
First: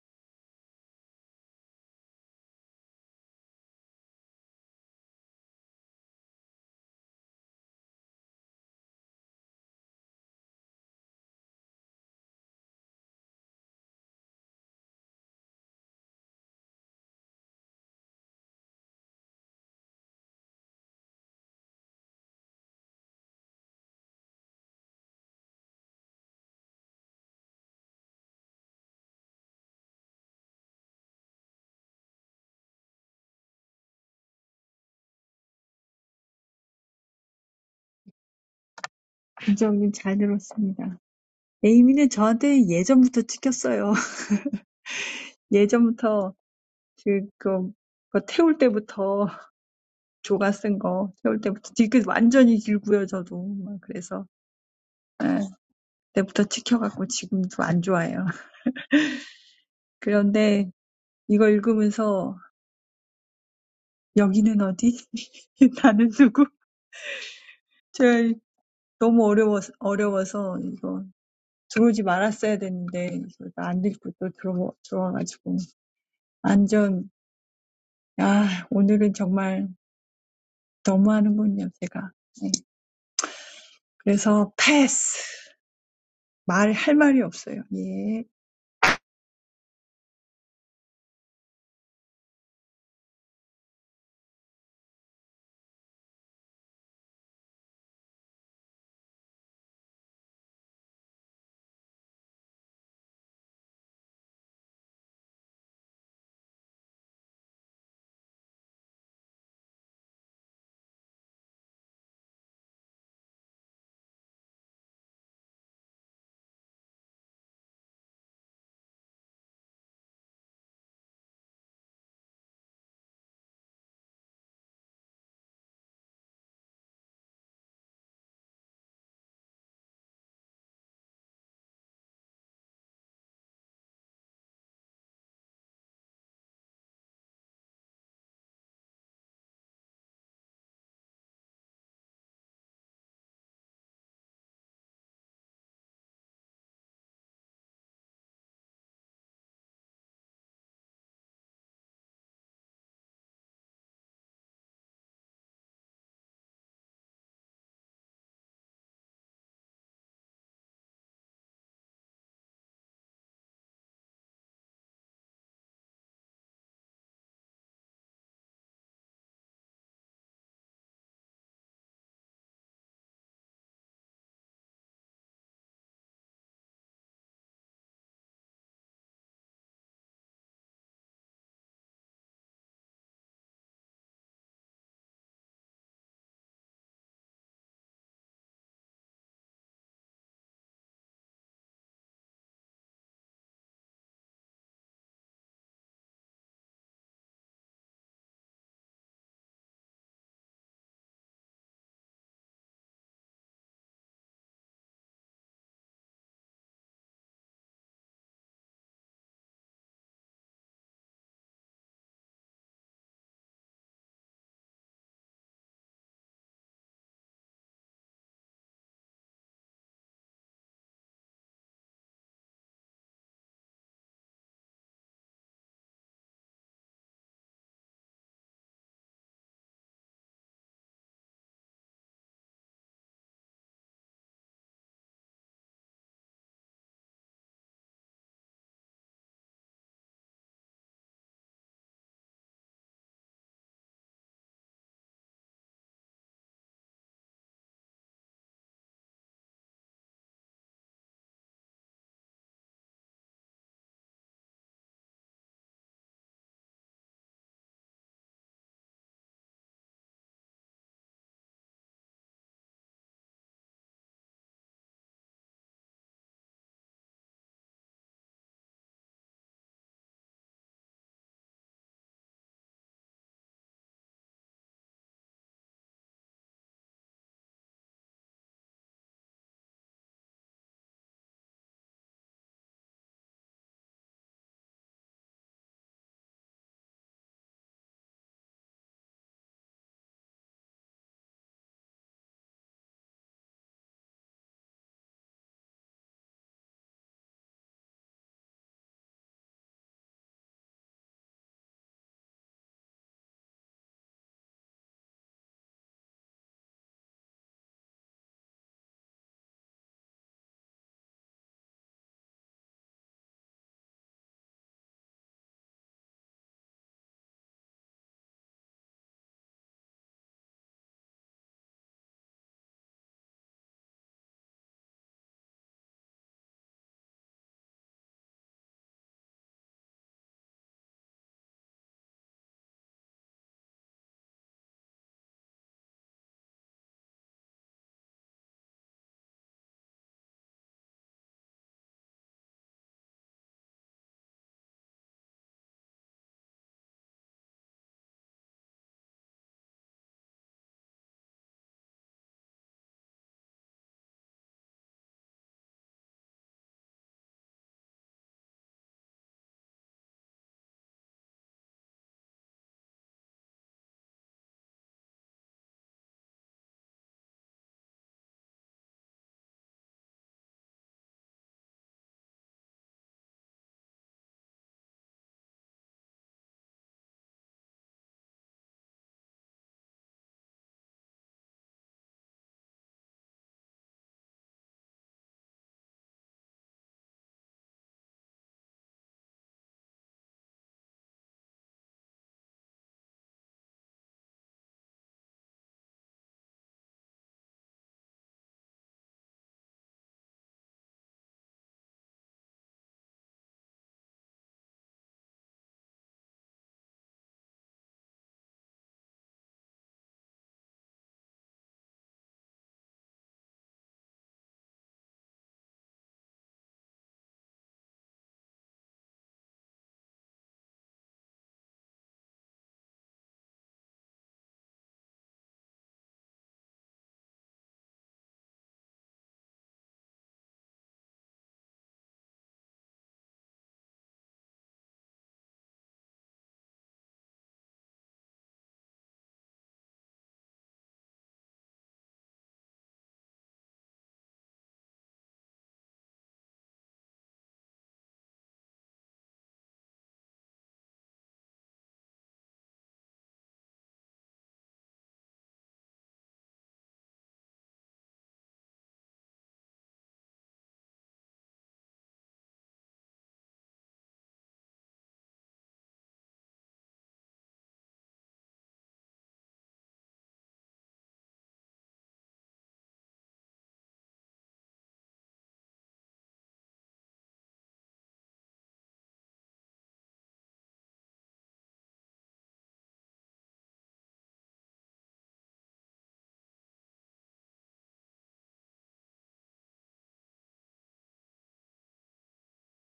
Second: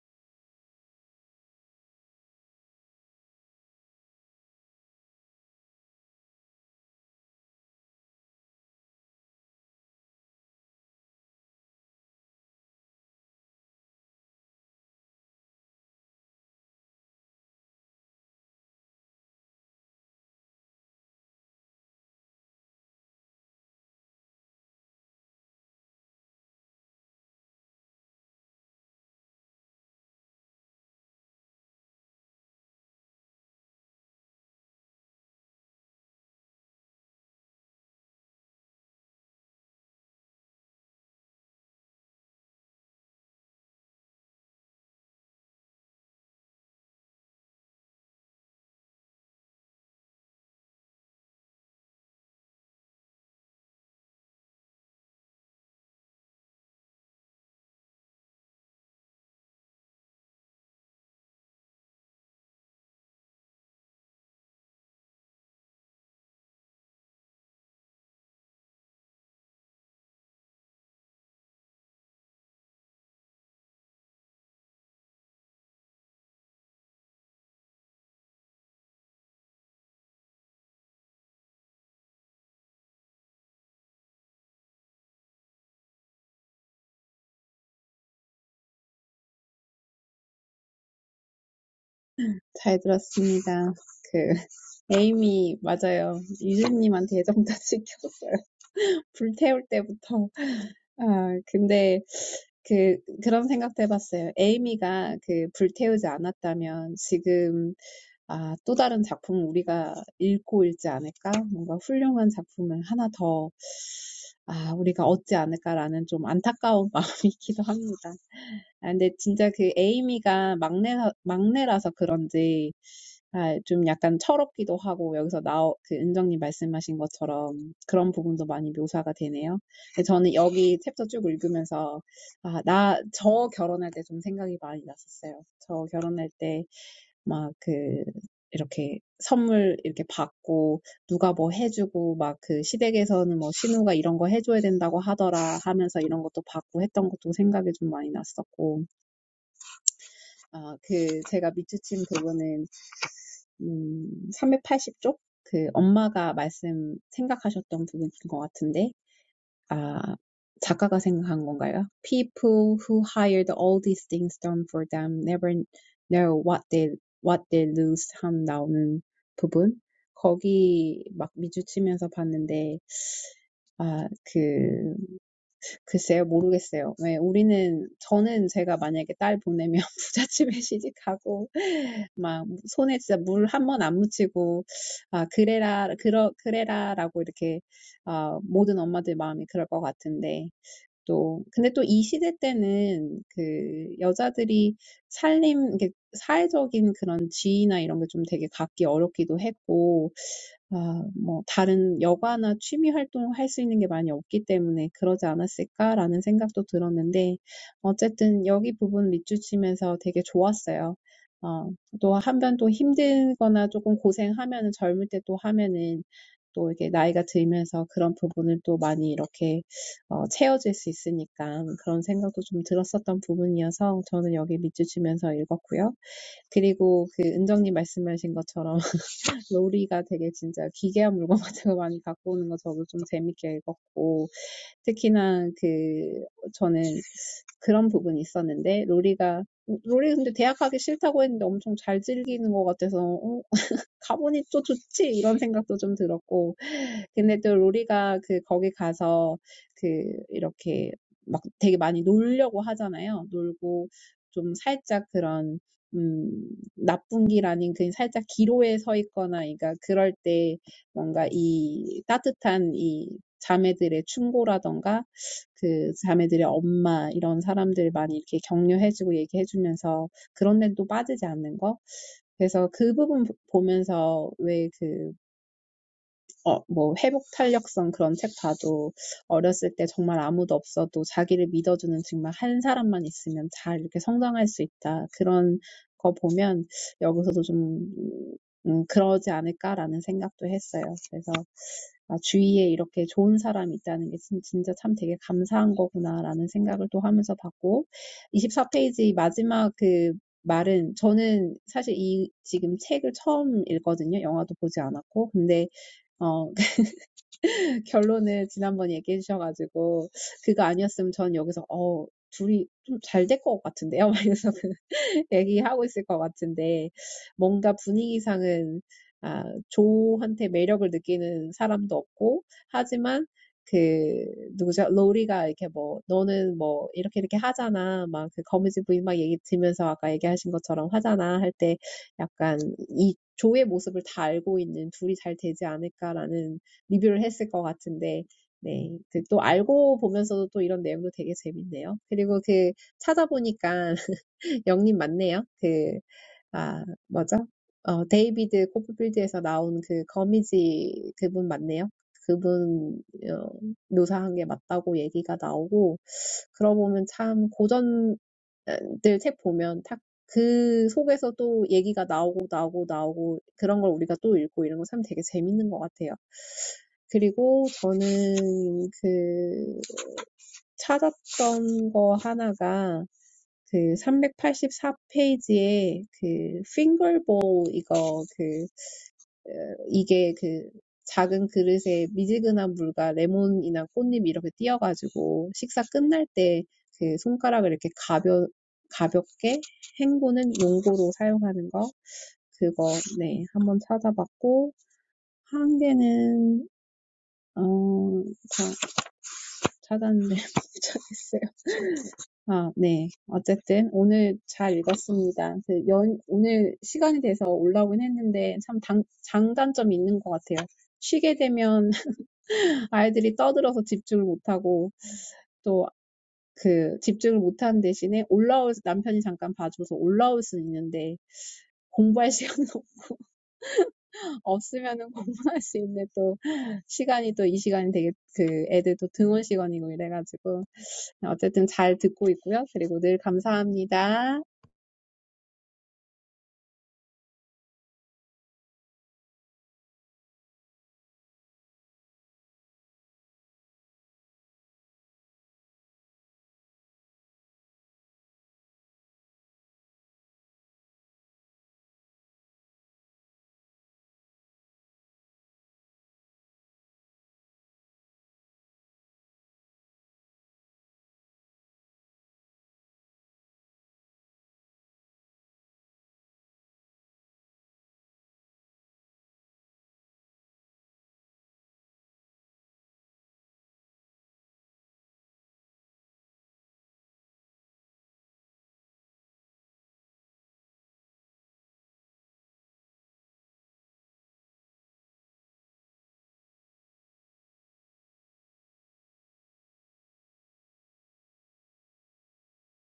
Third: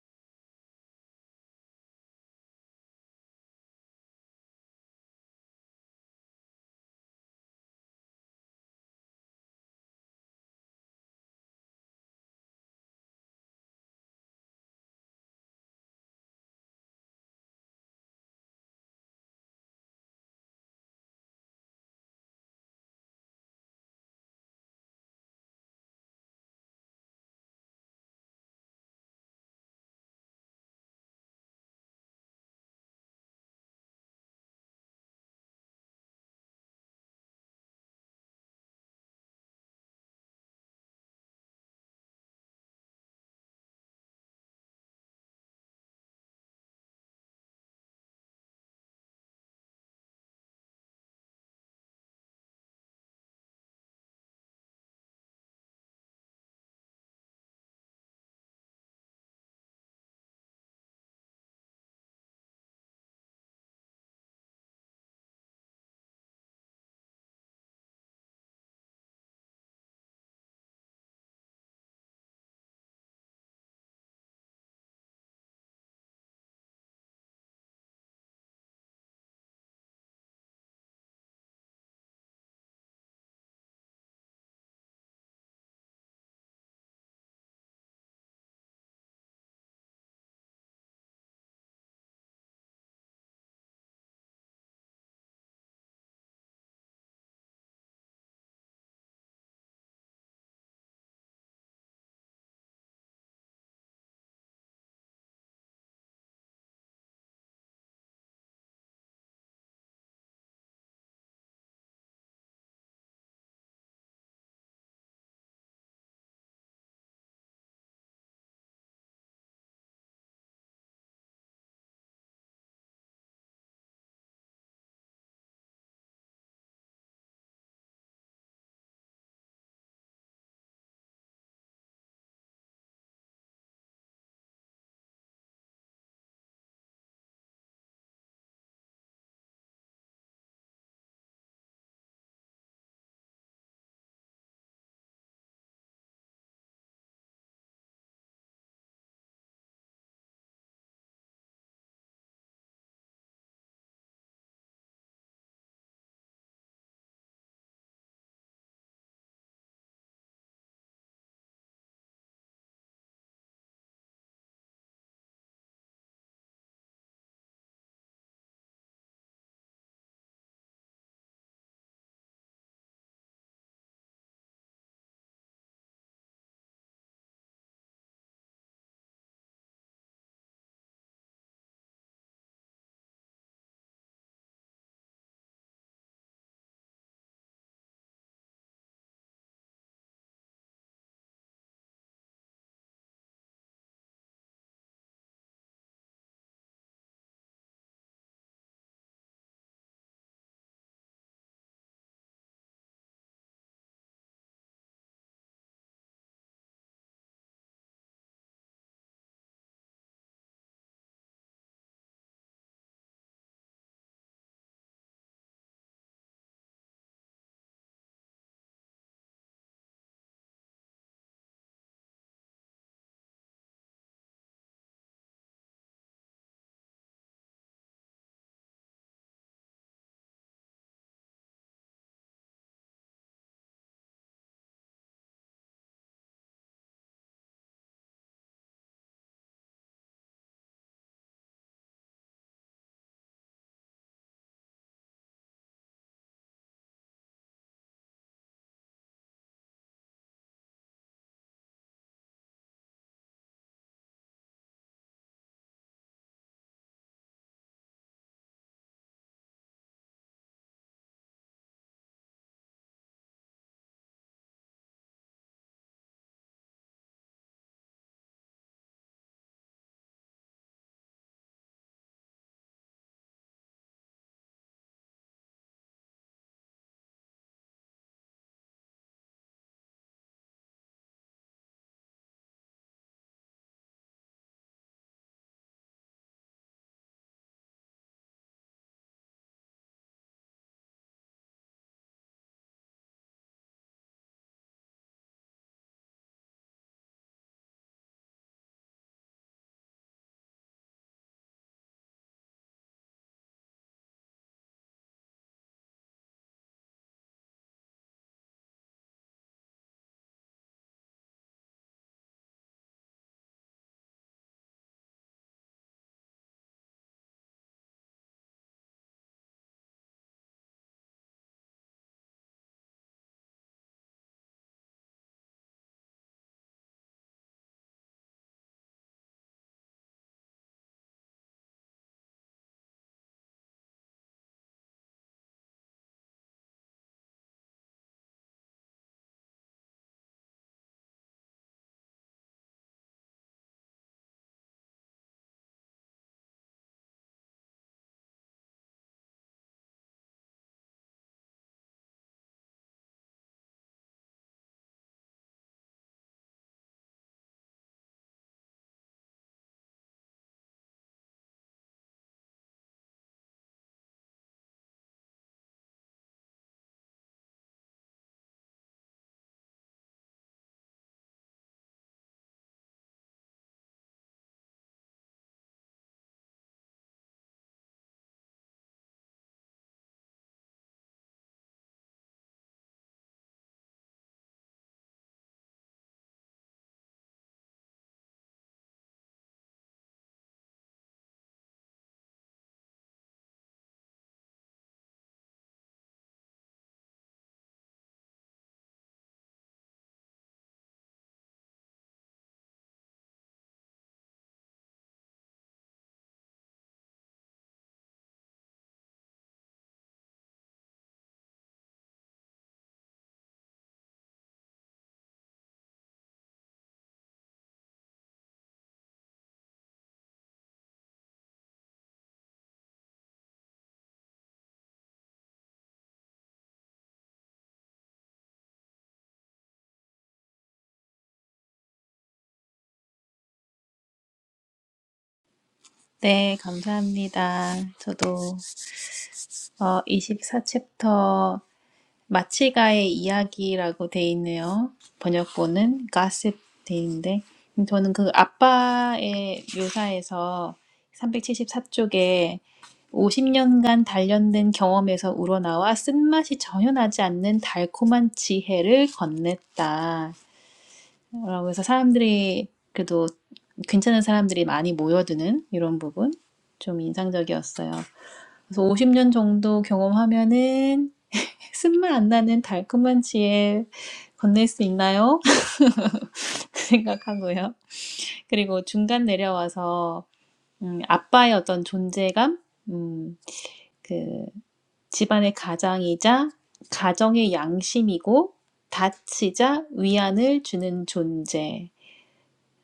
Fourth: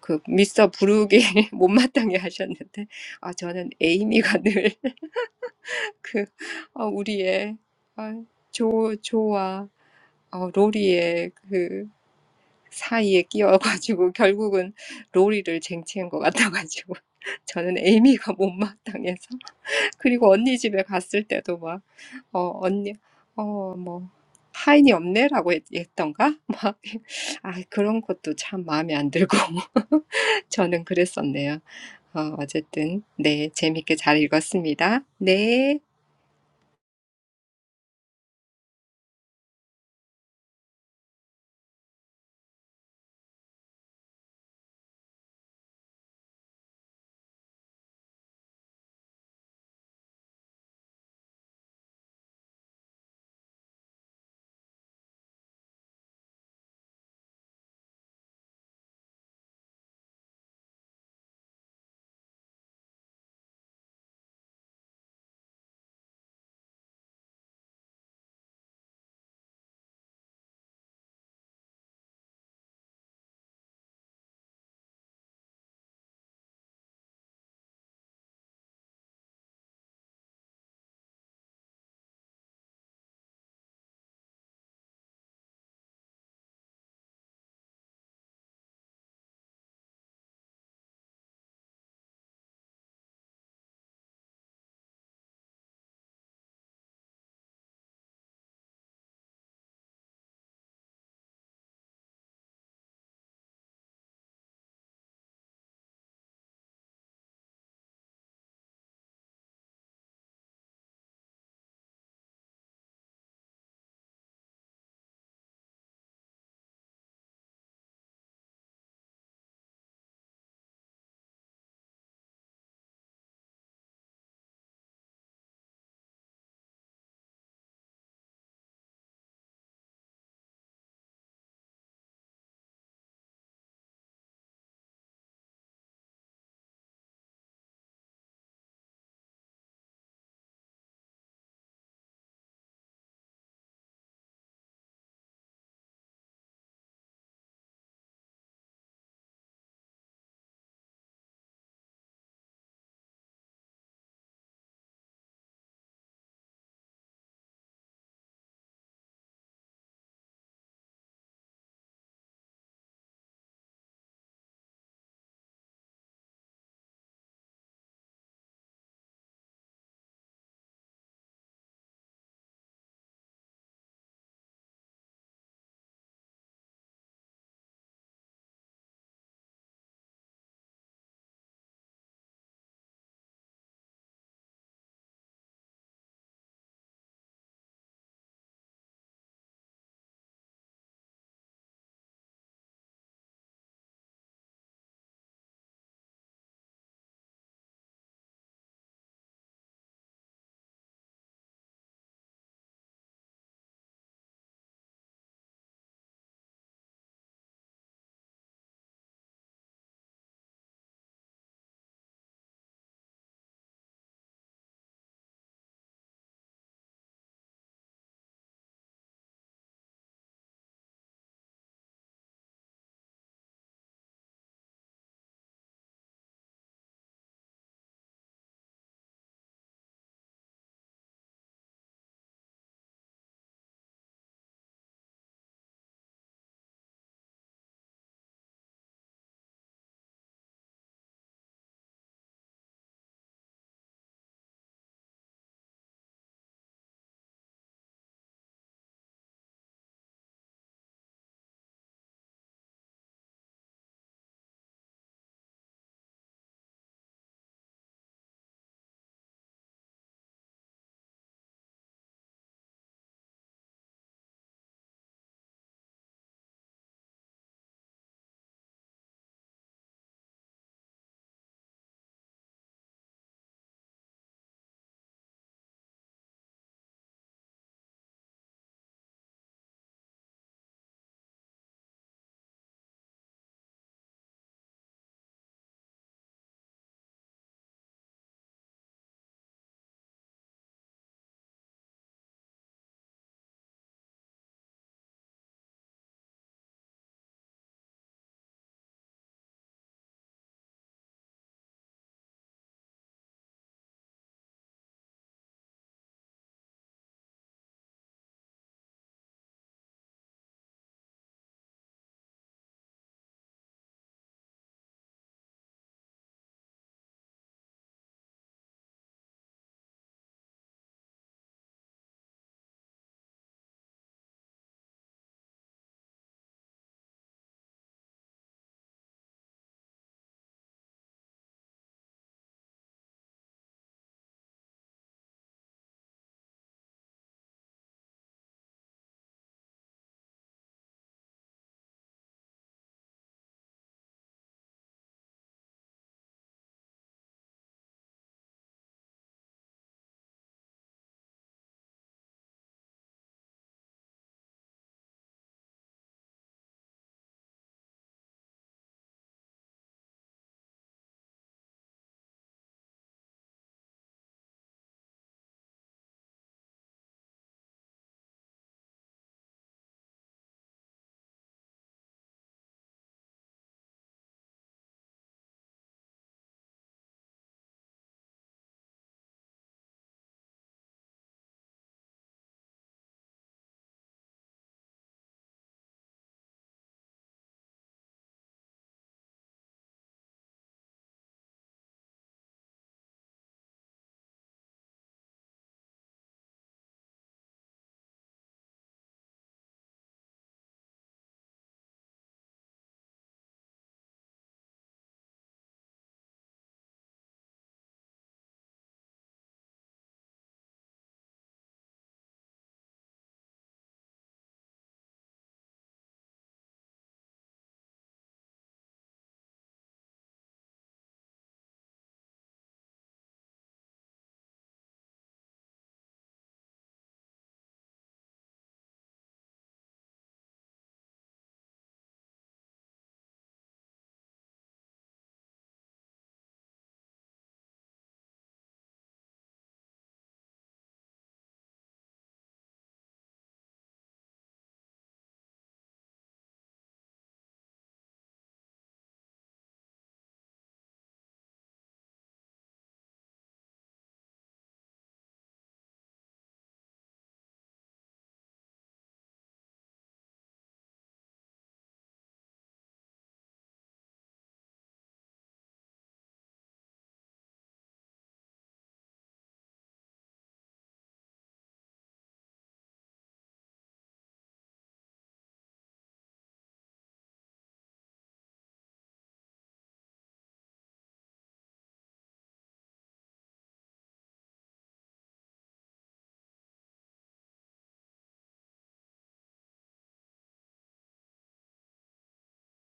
S2: 그 미스터 부르기 못마땅해 하셨는데, 아, 저는 에이미가 늘 그, 아, 우리의, 아, 조, 조와, 어, 로리의 그 사이에 끼어가지고 결국은 로리를 쟁취한 것 같아가지고 저는 에이미가 못마땅해서 그리고 언니 집에 갔을 때도 막 어, 언니 하인이 없네라고 했, 했던가 막 아 그런 것도 참 마음에 안 들고 저는 그랬었네요. 어, 어쨌든, 네, 재밌게 잘 읽었습니다. 네.
S1: 분석님 잘 들었습니다. 에이미는 저한테 예전부터 찍혔어요. 예전부터 그, 그, 그 태울 때부터 조가 쓴거 태울 때부터 뒤끝 완전히 길고요, 저도. 막 그래서 예, 그때부터 찍혀갖고 지금도 안 좋아해요. 그런데 이거 읽으면서 여기는 어디? 나는 누구? 저 너무 어려워서 어려워서 이거 들어오지 말았어야 됐는데 안 읽고 또 들어, 들어와가지고 완전 아 오늘은 정말 너무하는군요 제가 네. 그래서 패스 말할 말이 없어요 예
S4: 잘 들었습니다. 그 에이미 맞아요. 유진님한테 애정다 시켰어요. 불태울 때부터. 아 근데 그 그런 생각도 해봤어요. 에이미가 그 불태우지 않았다면 지금 아, 또 다른 작품 우리가 읽고 읽지 않을까? 뭔가 훌륭한 작품을 하나 더, 아, 우리가 얻지 않을까라는 좀 안타까운 마음이 있기도 합니다. 아, 근데 진짜 그 에이미가 막내, 막내라서 그런지, 아, 좀 약간 철없기도 하고, 여기서 나오, 그 은정님 말씀하신 것처럼 그런 부분도 많이 묘사가 되네요. 근데 저는 여기 챕터 쭉 읽으면서, 아, 나, 저 결혼할 때 좀 생각이 많이 났었어요. 저 결혼할 때 막 그 이렇게 선물 이렇게 받고 누가 뭐 해주고 막그 시댁에서는 뭐 신우가 이런 거 해줘야 된다고 하더라 하면서 이런 것도 받고 했던 것도 생각이 좀 많이 났었고 아 그 제가 밑주친 부분은 음 삼백팔십 쪽 그 엄마가 말씀 생각하셨던 부분인 것 같은데 아, 작가가 생각한 건가요? People who hired all these things done for them never know what they what they lose 함 나오는 부분 거기 막 미주치면서 봤는데 아그 글쎄요, 모르겠어요. 왜 우리는 저는 제가 만약에 딸 보내면 부잣집에 시집가고 막 손에 진짜 물 한 번 안 묻히고 아 그래라 그러 그래라라고 이렇게 아 모든 엄마들 마음이 그럴 것 같은데 또 근데 또 이 시대 때는 그 여자들이 살림 이렇게 사회적인 그런 지위나 이런 게좀 되게 갖기 어렵기도 했고 아, 뭐 다른 여가나 취미 활동을 할수 있는 게 많이 없기 때문에 그러지 않았을까라는 생각도 들었는데 어쨌든 여기 부분 밑줄치면서 되게 좋았어요. 어, 또 한편 또 힘들거나 조금 고생하면은 젊을 때또 하면은 또 이게 나이가 들면서 그런 부분을 또 많이 이렇게 어, 채워질 수 있으니까 그런 생각도 좀 들었었던 부분이어서 저는 여기 밑줄 치면서 읽었고요. 그리고 그 은정님 말씀하신 것처럼 로리가 되게 진짜 기괴한 물건 같은 거 많이 갖고 오는 거 저도 좀 재밌게 읽었고 특히나 그 저는 그런 부분이 있었는데 로리가 로리 근데 대학 가기 싫다고 했는데 엄청 잘 즐기는 것 같아서 어, 가보니 또 좋지 이런 생각도 좀 들었고 근데 또 로리가 그 거기 가서 그 이렇게 막 되게 많이 놀려고 하잖아요. 놀고 좀 살짝 그런 음, 나쁜 길 아닌 그냥 살짝 기로에 서 있거나, 그러니까 그럴 때 뭔가 이 따뜻한 이 자매들의 충고라던가 그 자매들의 엄마 이런 사람들 많이 이렇게 격려해주고 얘기해주면서 그런 데도 빠지지 않는 거. 그래서 그 부분 보면서 왜그 어, 뭐, 회복 탄력성 그런 책 봐도 어렸을 때 정말 아무도 없어도 자기를 믿어주는 정말 한 사람만 있으면 잘 이렇게 성장할 수 있다. 그런 거 보면 여기서도 좀, 음, 그러지 않을까라는 생각도 했어요. 그래서 아, 주위에 이렇게 좋은 사람이 있다는 게 진- 진짜 참 되게 감사한 거구나라는 생각을 또 하면서 봤고, 24페이지 마지막 그 말은 저는 사실 이 지금 책을 처음 읽거든요. 영화도 보지 않았고. 근데 어 결론을 지난번에 얘기해 주셔가지고 그거 아니었으면 전 여기서 어 둘이 좀 잘 될 것 같은데요. 막 이러면서 얘기하고 있을 것 같은데, 뭔가 분위기상은, 아, 조한테 매력을 느끼는 사람도 없고, 하지만, 그, 누구죠? 로리가 이렇게 뭐, 너는 뭐, 이렇게 이렇게 하잖아. 막, 그 거미지 부인 막 얘기 들으면서 아까 얘기하신 것처럼 하잖아. 할 때, 약간, 이 조의 모습을 다 알고 있는 둘이 잘 되지 않을까라는 리뷰를 했을 것 같은데, 네. 그또 알고 보면서도 또 이런 내용도 되게 재밌네요. 그리고 그, 찾아보니까, 영님 맞네요. 그, 아, 뭐죠? 어, 데이비드 코프필드에서 나온 그 거미지 그분 맞네요. 그분 어, 묘사한 게 맞다고 얘기가 나오고, 그러고 보면 참 고전들 책 보면 탁그 속에서 또 얘기가 나오고 나오고 나오고 그런 걸 우리가 또 읽고 이런 거 참 되게 재밌는 것 같아요. 그리고 저는 그 찾았던 거 하나가 그 삼백팔십사 페이지에 그 핑거볼 이거 그 어, 이게 그 작은 그릇에 미지근한 물과 레몬이나 꽃잎 이렇게 띄어가지고 식사 끝날 때그 손가락을 이렇게 가벼 가볍게 헹구는 용도로 사용하는 거 그거 네 한번 찾아봤고 한 개는 어다 찾았는데 못 찾겠어요. 아, 네. 어쨌든 오늘 잘 읽었습니다. 그 연, 오늘 시간이 돼서 올라오긴 했는데 참 장, 장단점이 있는 것 같아요. 쉬게 되면 아이들이 떠들어서 집중을 못하고 또 그 집중을 못하는 대신에 올라올 수- 남편이 잠깐 봐줘서 올라올 수 있는데 공부할 시간이 없으면은 공부할 수 있는데 또 시간이 또 이 시간이 되게 그 애들 또 등원 시간이고 이래가지고 어쨌든 잘 듣고 있고요. 그리고 늘 감사합니다.
S3: 네, 감사합니다. 저도 어, 24챕터 마치가의 이야기라고 돼 있네요. 번역본은 가십 돼 있는데 저는 그 아빠의 묘사에서 374쪽에 50년간 단련된 경험에서 우러나와 쓴맛이 전혀 나지 않는 달콤한 지혜를 건넸다. 라고 해서 사람들이 그래도 괜찮은 사람들이 많이 모여드는 이런 부분 좀 인상적이었어요. 그래서 50년 정도 경험하면은 쓴맛 안 나는 달콤한 지혜 건넬 수 있나요? 생각하고요. 그리고 중간 내려와서 음, 아빠의 어떤 존재감, 음, 그 집안의 가장이자 가정의 양심이고 다치자 위안을 주는 존재.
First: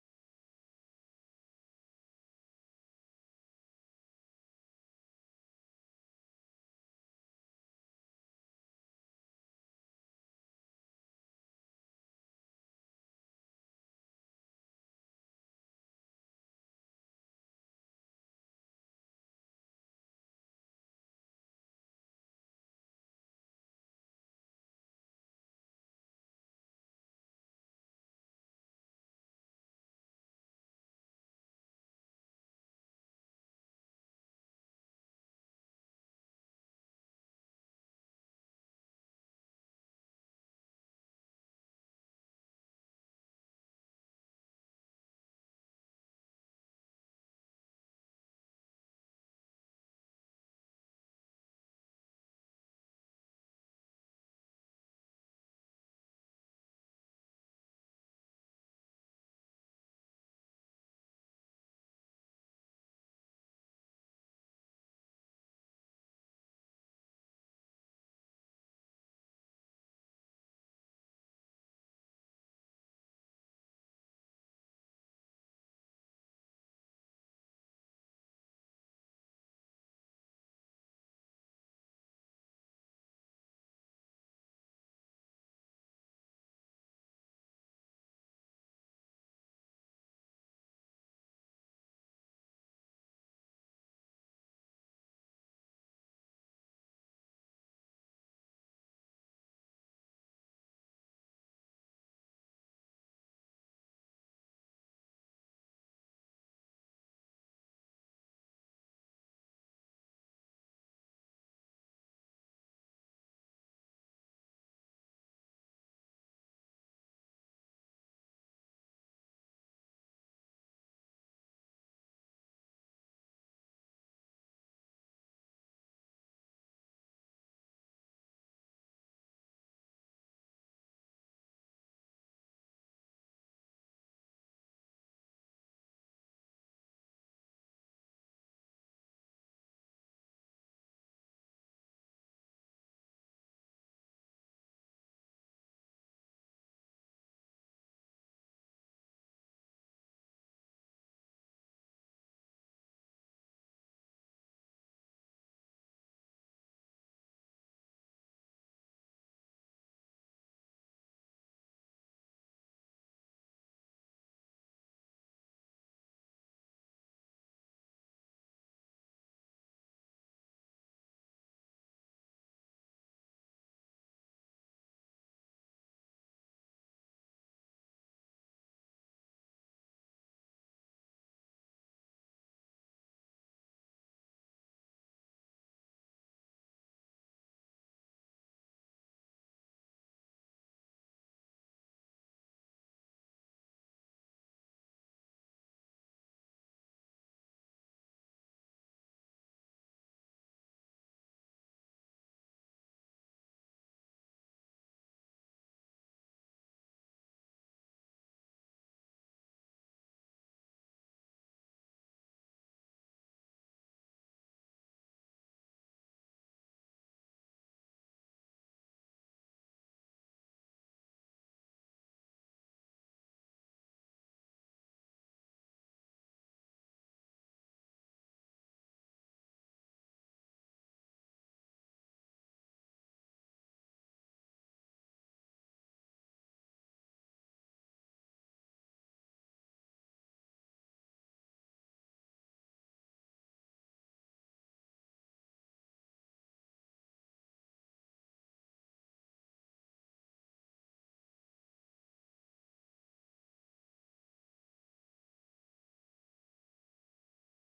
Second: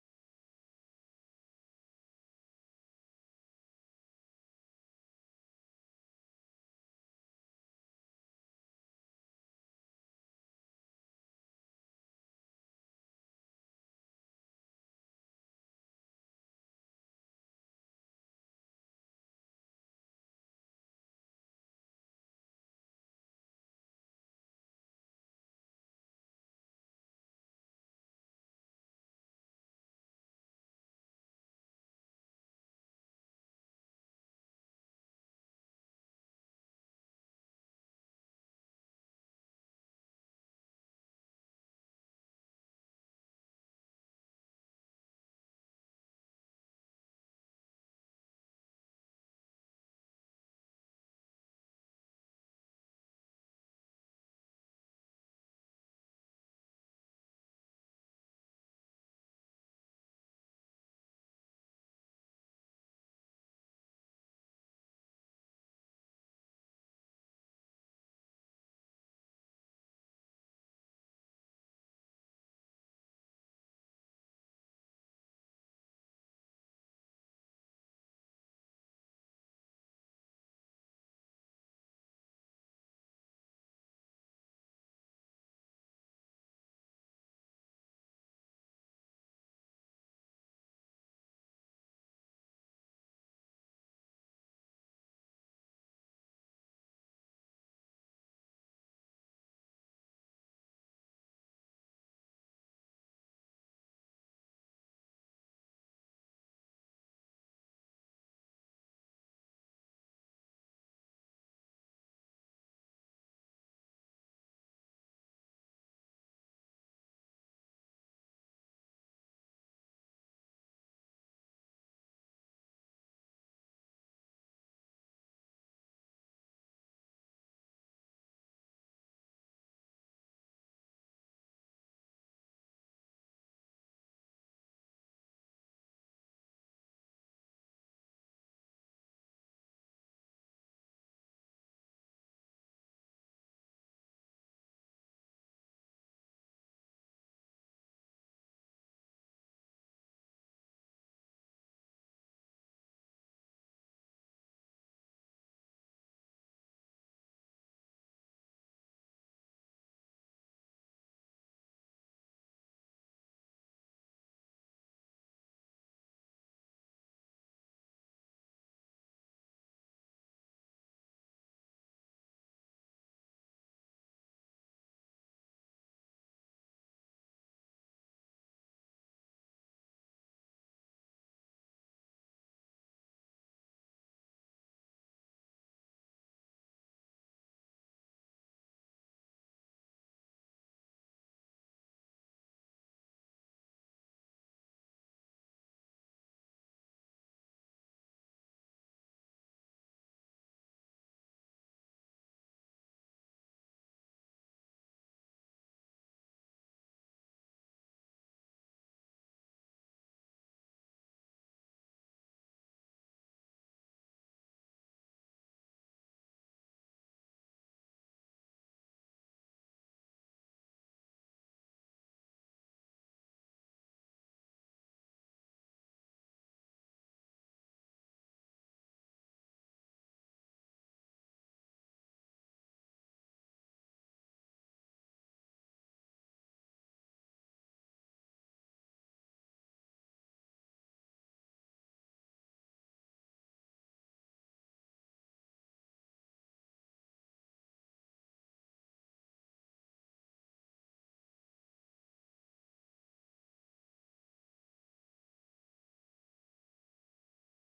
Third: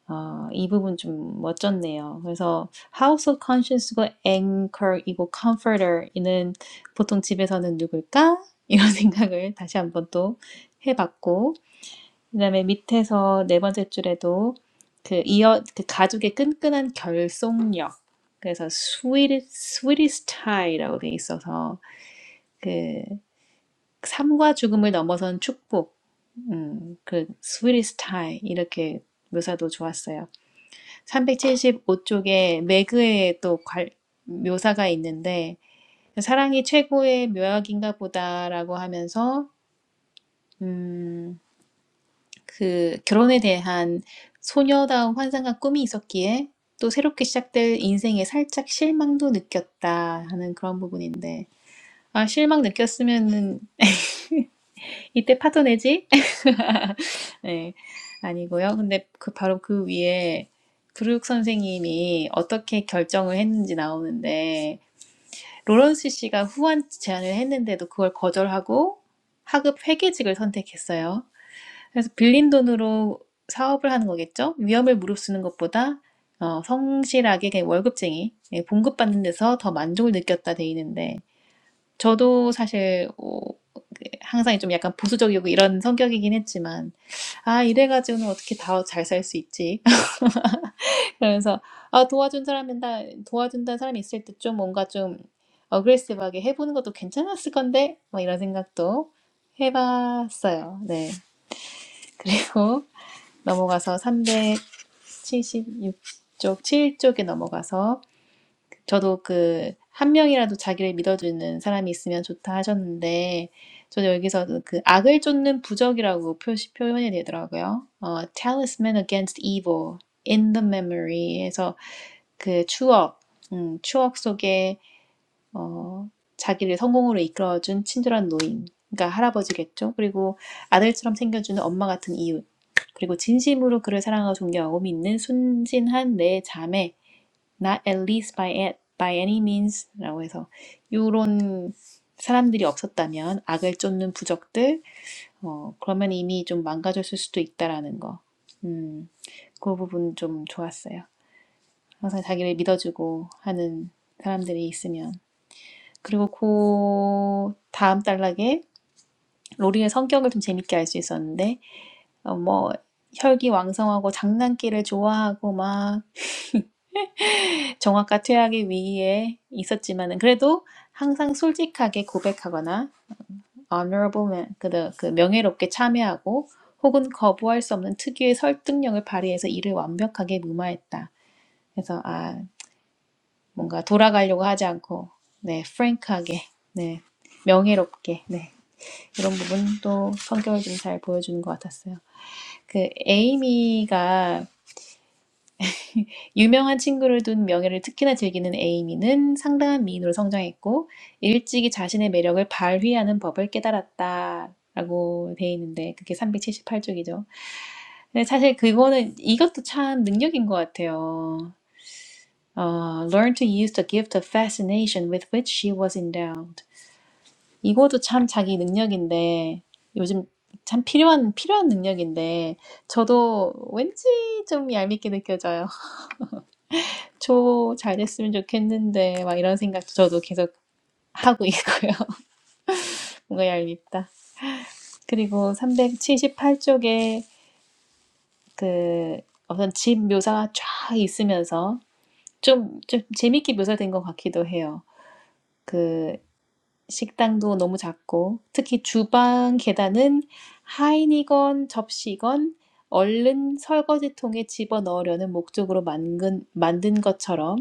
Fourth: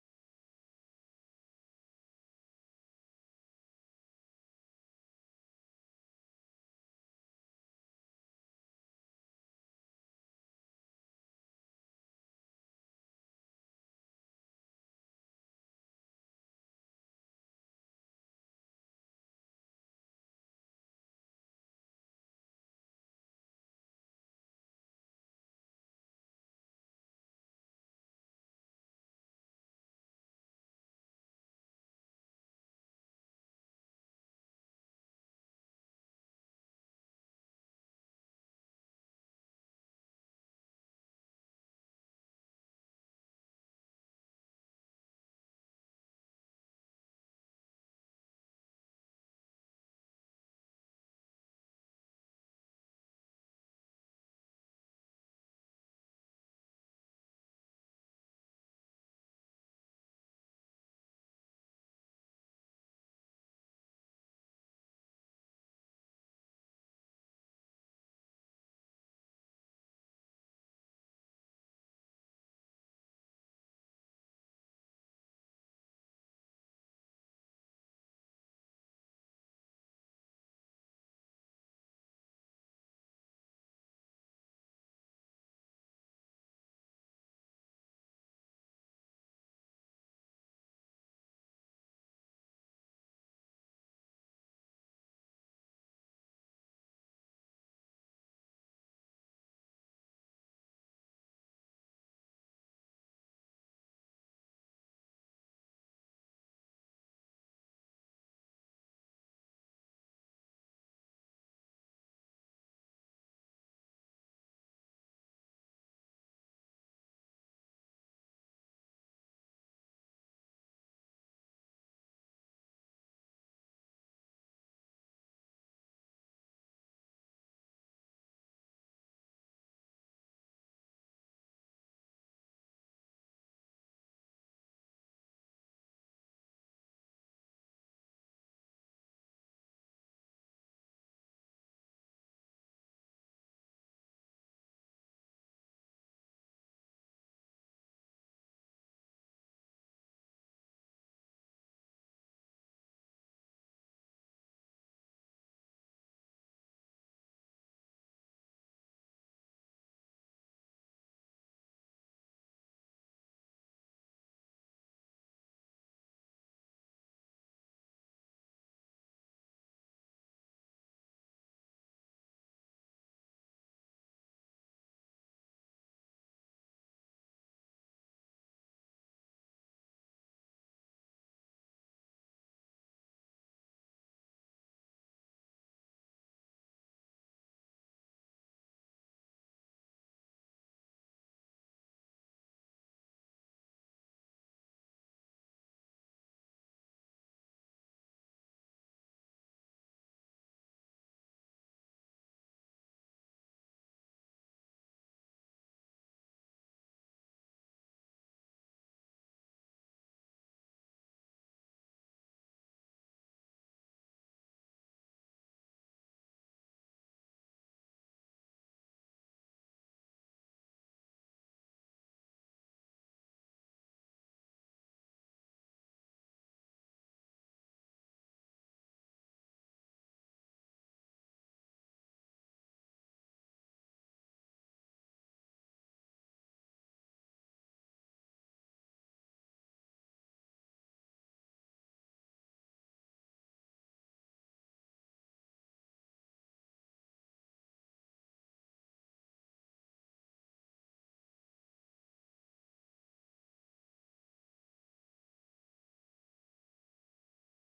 S3: 어, 이 부분 좀 멋졌네요. 그래서 House of Conscience고 Anchor이고 Comforter이는 보통 집에서는 누굴까? 이런 생각을 다시 한번 또 해봤고, 그다음에 밑에서 네 번째 줄에도 그 이어 그 가죽의 끈끈한 결속력. 그래서 sweet sweetest tie라고 돼 있어서 그 삶과 죽음을 넘어선 축복. 음, 그 sweetest tie 이렇게 묘사도 좋았어요. 375쪽에 매그에 또 괄- 묘사가 있는데 사랑이 최고의 묘약인가 보다라고 하면서 음, 그 결혼에 대한 소녀다운 환상과 꿈이 있었기에 또 새롭게 시작될 인생에 살짝 실망도 느꼈다 하는 그런 부분인데 아 실망 느꼈으면은 이때 파토 내지? 네, 아니고요. 근데 그 바로 그 위에 브룩 선생님이 어떻게 결정을 했는지 나오는데 로런스 씨가 후원 제안을 했는데도 그걸 거절하고 하급 회계직을 선택했어요. 그래서 빌린 돈으로 사업을 하는 거겠죠? 위험을 무릅쓰는 것보다 어, 성실하게 그냥 월급쟁이, 예, 봉급받는 데서 더 만족을 느꼈다 돼 있는데 저도 사실 어, 그 항상 좀 약간 보수적이고 이런 성격이긴 했지만 아 이래가지고는 어떻게 다 잘 살 수 있지? 그래서 아 도와준 사람이다 도와준다는 사람이 있을 때 좀 뭔가 좀 어그레시브하게 해보는 것도 괜찮았을 건데 뭐 이런 생각도 해봤어요. 네. 그리고 넘어가서 376쪽, 7쪽에 넘어가서 저도 그 한 명이라도 자기를 믿어주는 사람이 있으면 좋다 하셨는데 저도 여기서 그 악을 쫓는 부적이라고 표시 표현이 되더라고요. 어, talisman against evil in the memory 해서 그 추억, 음, 추억 속에 어, 자기를 성공으로 이끌어준 친절한 노인, 그러니까 할아버지겠죠. 그리고 아들처럼 생겨주는 엄마 같은 이웃, 그리고 진심으로 그를 사랑하고 존경하고 믿는 순진한 내 자매, not at least by, a- by any means라고 해서 요런 사람들이 없었다면 악을 쫓는 부적들, 어, 그러면 이미 좀 망가졌을 수도 있다라는 거. 음, 그 부분 좀 좋았어요. 항상 자기를 믿어주고 하는 사람들이 있으면. 그리고 그 다음 단락에 로리의 성격을 좀 재밌게 알 수 있었는데 어, 뭐 혈기왕성하고 장난기를 좋아하고 막 정확과 퇴학의 위기에 있었지만은 그래도 항상 솔직하게 고백하거나 honorable man, 그, 그 그 명예롭게 참여하고 혹은 거부할 수 없는 특유의 설득력을 발휘해서 이를 완벽하게 무마했다. 그래서 아 뭔가 돌아가려고 하지 않고 네 프랭크하게 네 명예롭게 네 이런 부분도 성격을 좀 잘 보여주는 것 같았어요. 그 에이미가 유명한 친구를 둔 명예를 특히나 즐기는 에이미는 상당한 미인으로 성장했고 일찍이 자신의 매력을 발휘하는 법을 깨달았다. 라고 돼 있는데 그게 378쪽이죠. 근데 사실 그거는 이것도 참 능력인 것 같아요. 어, learn to use the gift of fascination with which she was endowed. 이것도 참 자기 능력인데 요즘 참 필요한 필요한 능력인데 저도 왠지 좀 얄밉게 느껴져요. 저 잘됐으면 좋겠는데 막 이런 생각 저도 계속 하고 있고요. 뭔가 얄밉다. 그리고 378쪽에 그 어떤 집 묘사가 쫙 있으면서 좀, 좀 재밌게 묘사된 것 같기도 해요. 그 식당도 너무 작고 특히 주방 계단은 하인이건 접시건 얼른 설거지통에 집어넣으려는 목적으로 만든, 만든 것처럼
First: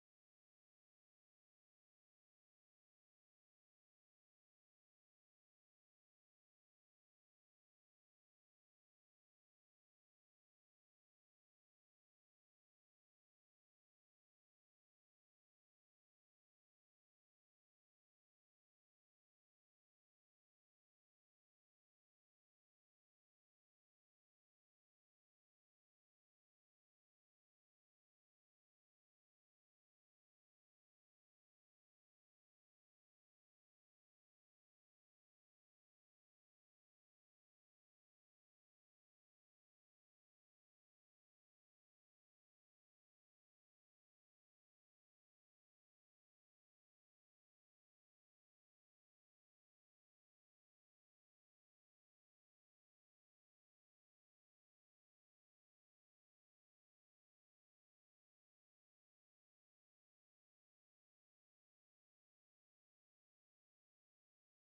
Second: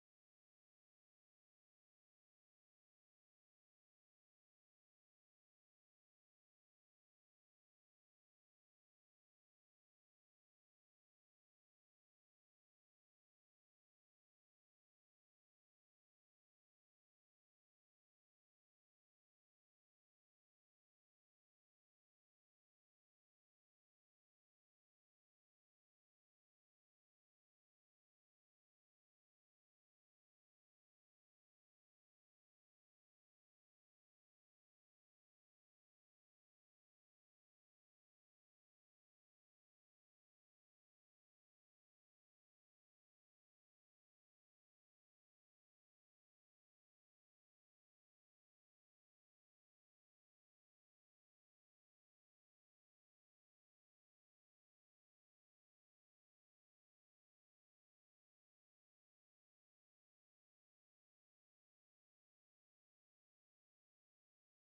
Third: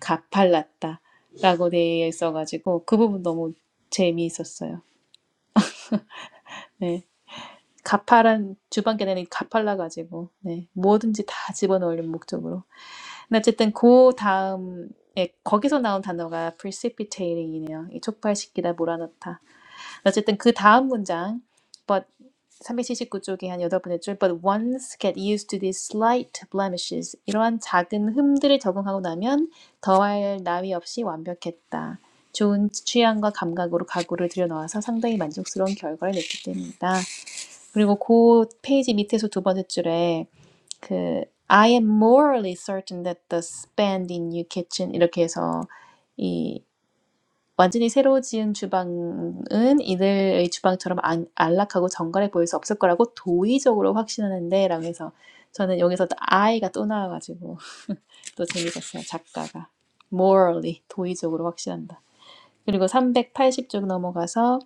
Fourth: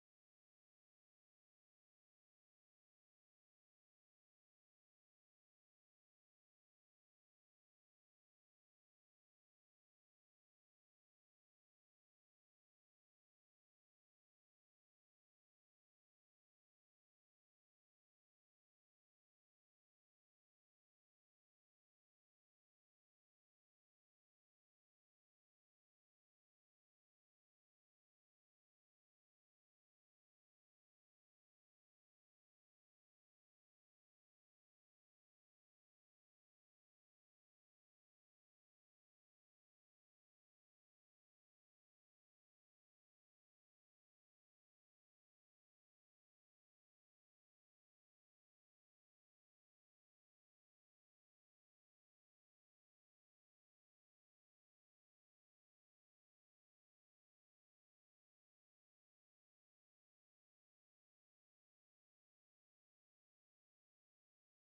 S3: 가팔랐다라고 되어 있어가지고 그 부분 너무 재미있었어요. 네. 가파란 주방 계단이 가팔라가지고 네. 뭐든지 다 집어넣으려는 목적으로. 근데 어쨌든 그 다음 예, 거기서 나온 단어가 precipitating이네요. 이 촉발시키다, 몰아넣다. 어쨌든 그 다음 문장 but 379쪽에 한 여덟 번째 줄 but once get used to these slight blemishes 이러한 작은 흠들을 적응하고 나면 더할 나위 없이 완벽했다. 좋은 취향과 감각으로 가구를 들여놓아서 상당히 만족스러운 결과를 냈기 때문이다. 그리고 그 페이지 밑에서 두 번째 줄에 그 I am morally certain that the spend in your kitchen 이렇게 해서 이 완전히 새로 지은 주방은 이들의 주방처럼 안, 안락하고 정갈해 보일 수 없을 거라고 도의적으로 확신하는데 라고 해서 저는 여기서 또 I가 또 나와가지고 또 재밌었어요. 작가가. morally, 도의적으로 확신한다. 그리고 380쪽 넘어가서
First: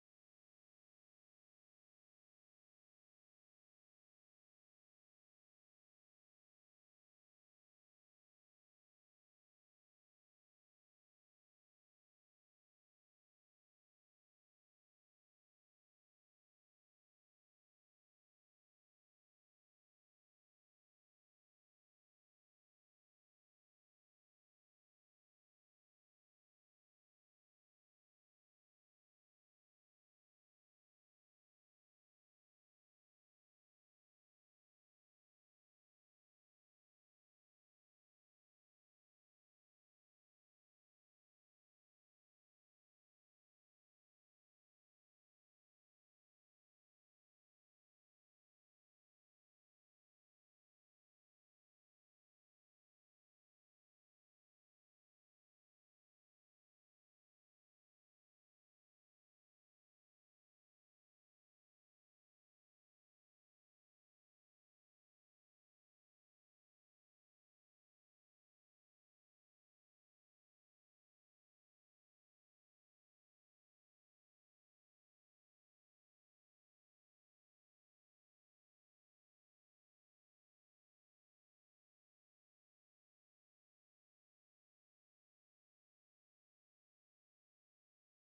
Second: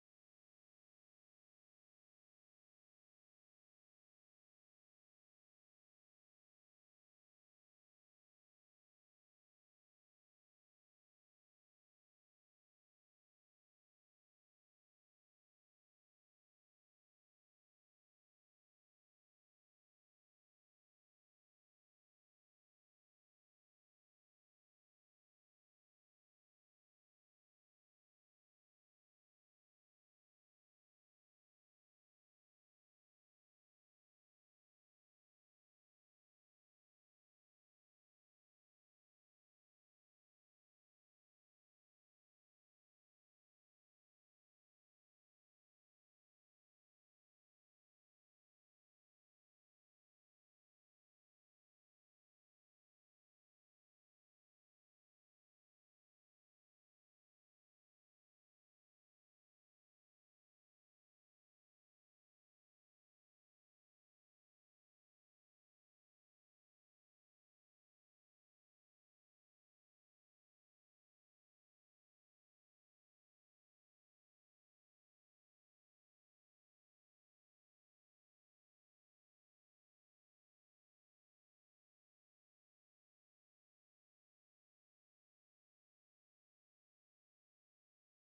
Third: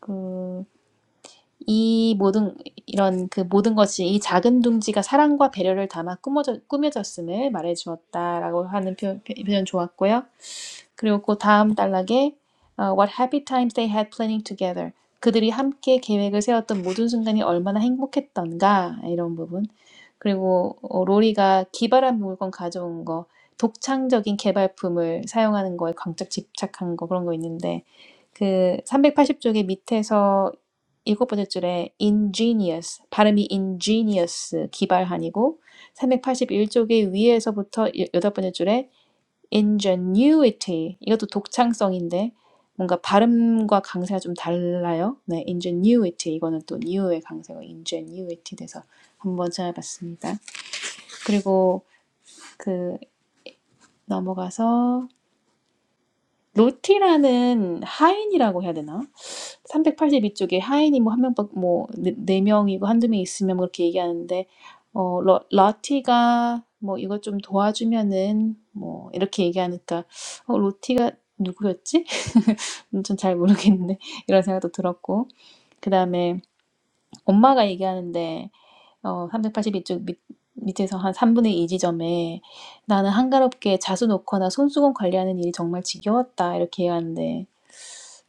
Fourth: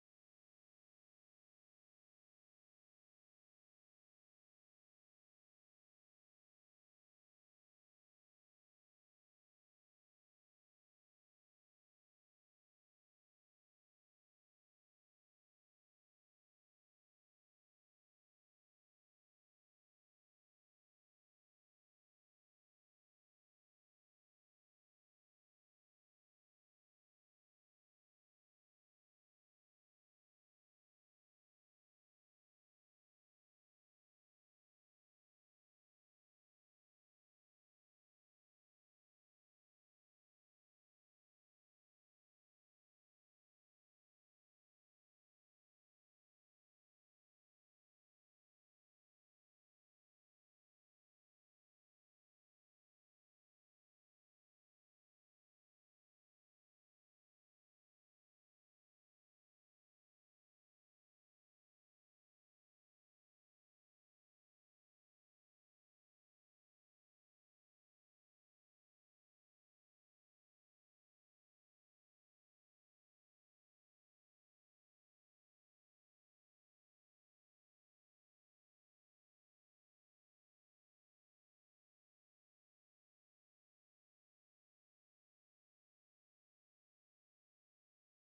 S3: 그, 이 모든 이런 그 모든 것이 이 작은 둥지가 사랑과 배려를 담아 꾸며져, 꾸며졌음을 말해주었다라고 하는 표, 현 표현 좋았고요. 그리고 그 다음 단락에 uh, What happy times they had planning together. 그들이 함께 계획을 세웠던 모든 순간이 얼마나 행복했던가 이런 부분. 그리고 어, 로리가 기발한 물건 가져온 거, 독창적인 개발품을 사용하는 거에 광짝 집착한 거 그런 거 있는데 그 380쪽의 밑에서 일곱 번째 줄에 ingenious 발음이 ingenious 기발한이고 381쪽의 위에서부터 여덟 번째 줄에 ingenuity. 이것도 독창성인데 뭔가 발음과 강세가 좀 달라요. 네, ingenuity. 이거는 또 new의 강세가 ingenuity 돼서 한번 찾아봤습니다. 그리고 그 넘어가서 로티라는 하인이라고 해야 되나? 382쪽에 하인이 뭐 한 명, 뭐네 네네 명이고 한두 명 있으면 뭐 그렇게 얘기하는데 어 러, 러티가 뭐 이거 좀 도와주면은 뭐 이렇게 얘기하니까 어 로티가 누구였지? 전 잘 모르겠는데 이런 생각도 들었고 그 다음에 엄마가 얘기하는데 어 382쪽 밑 밑에서 한 3분의 2 지점에 나는 한가롭게 자수 놓거나 손수건 관리하는 일이 정말 지겨웠다 이렇게 얘기하는데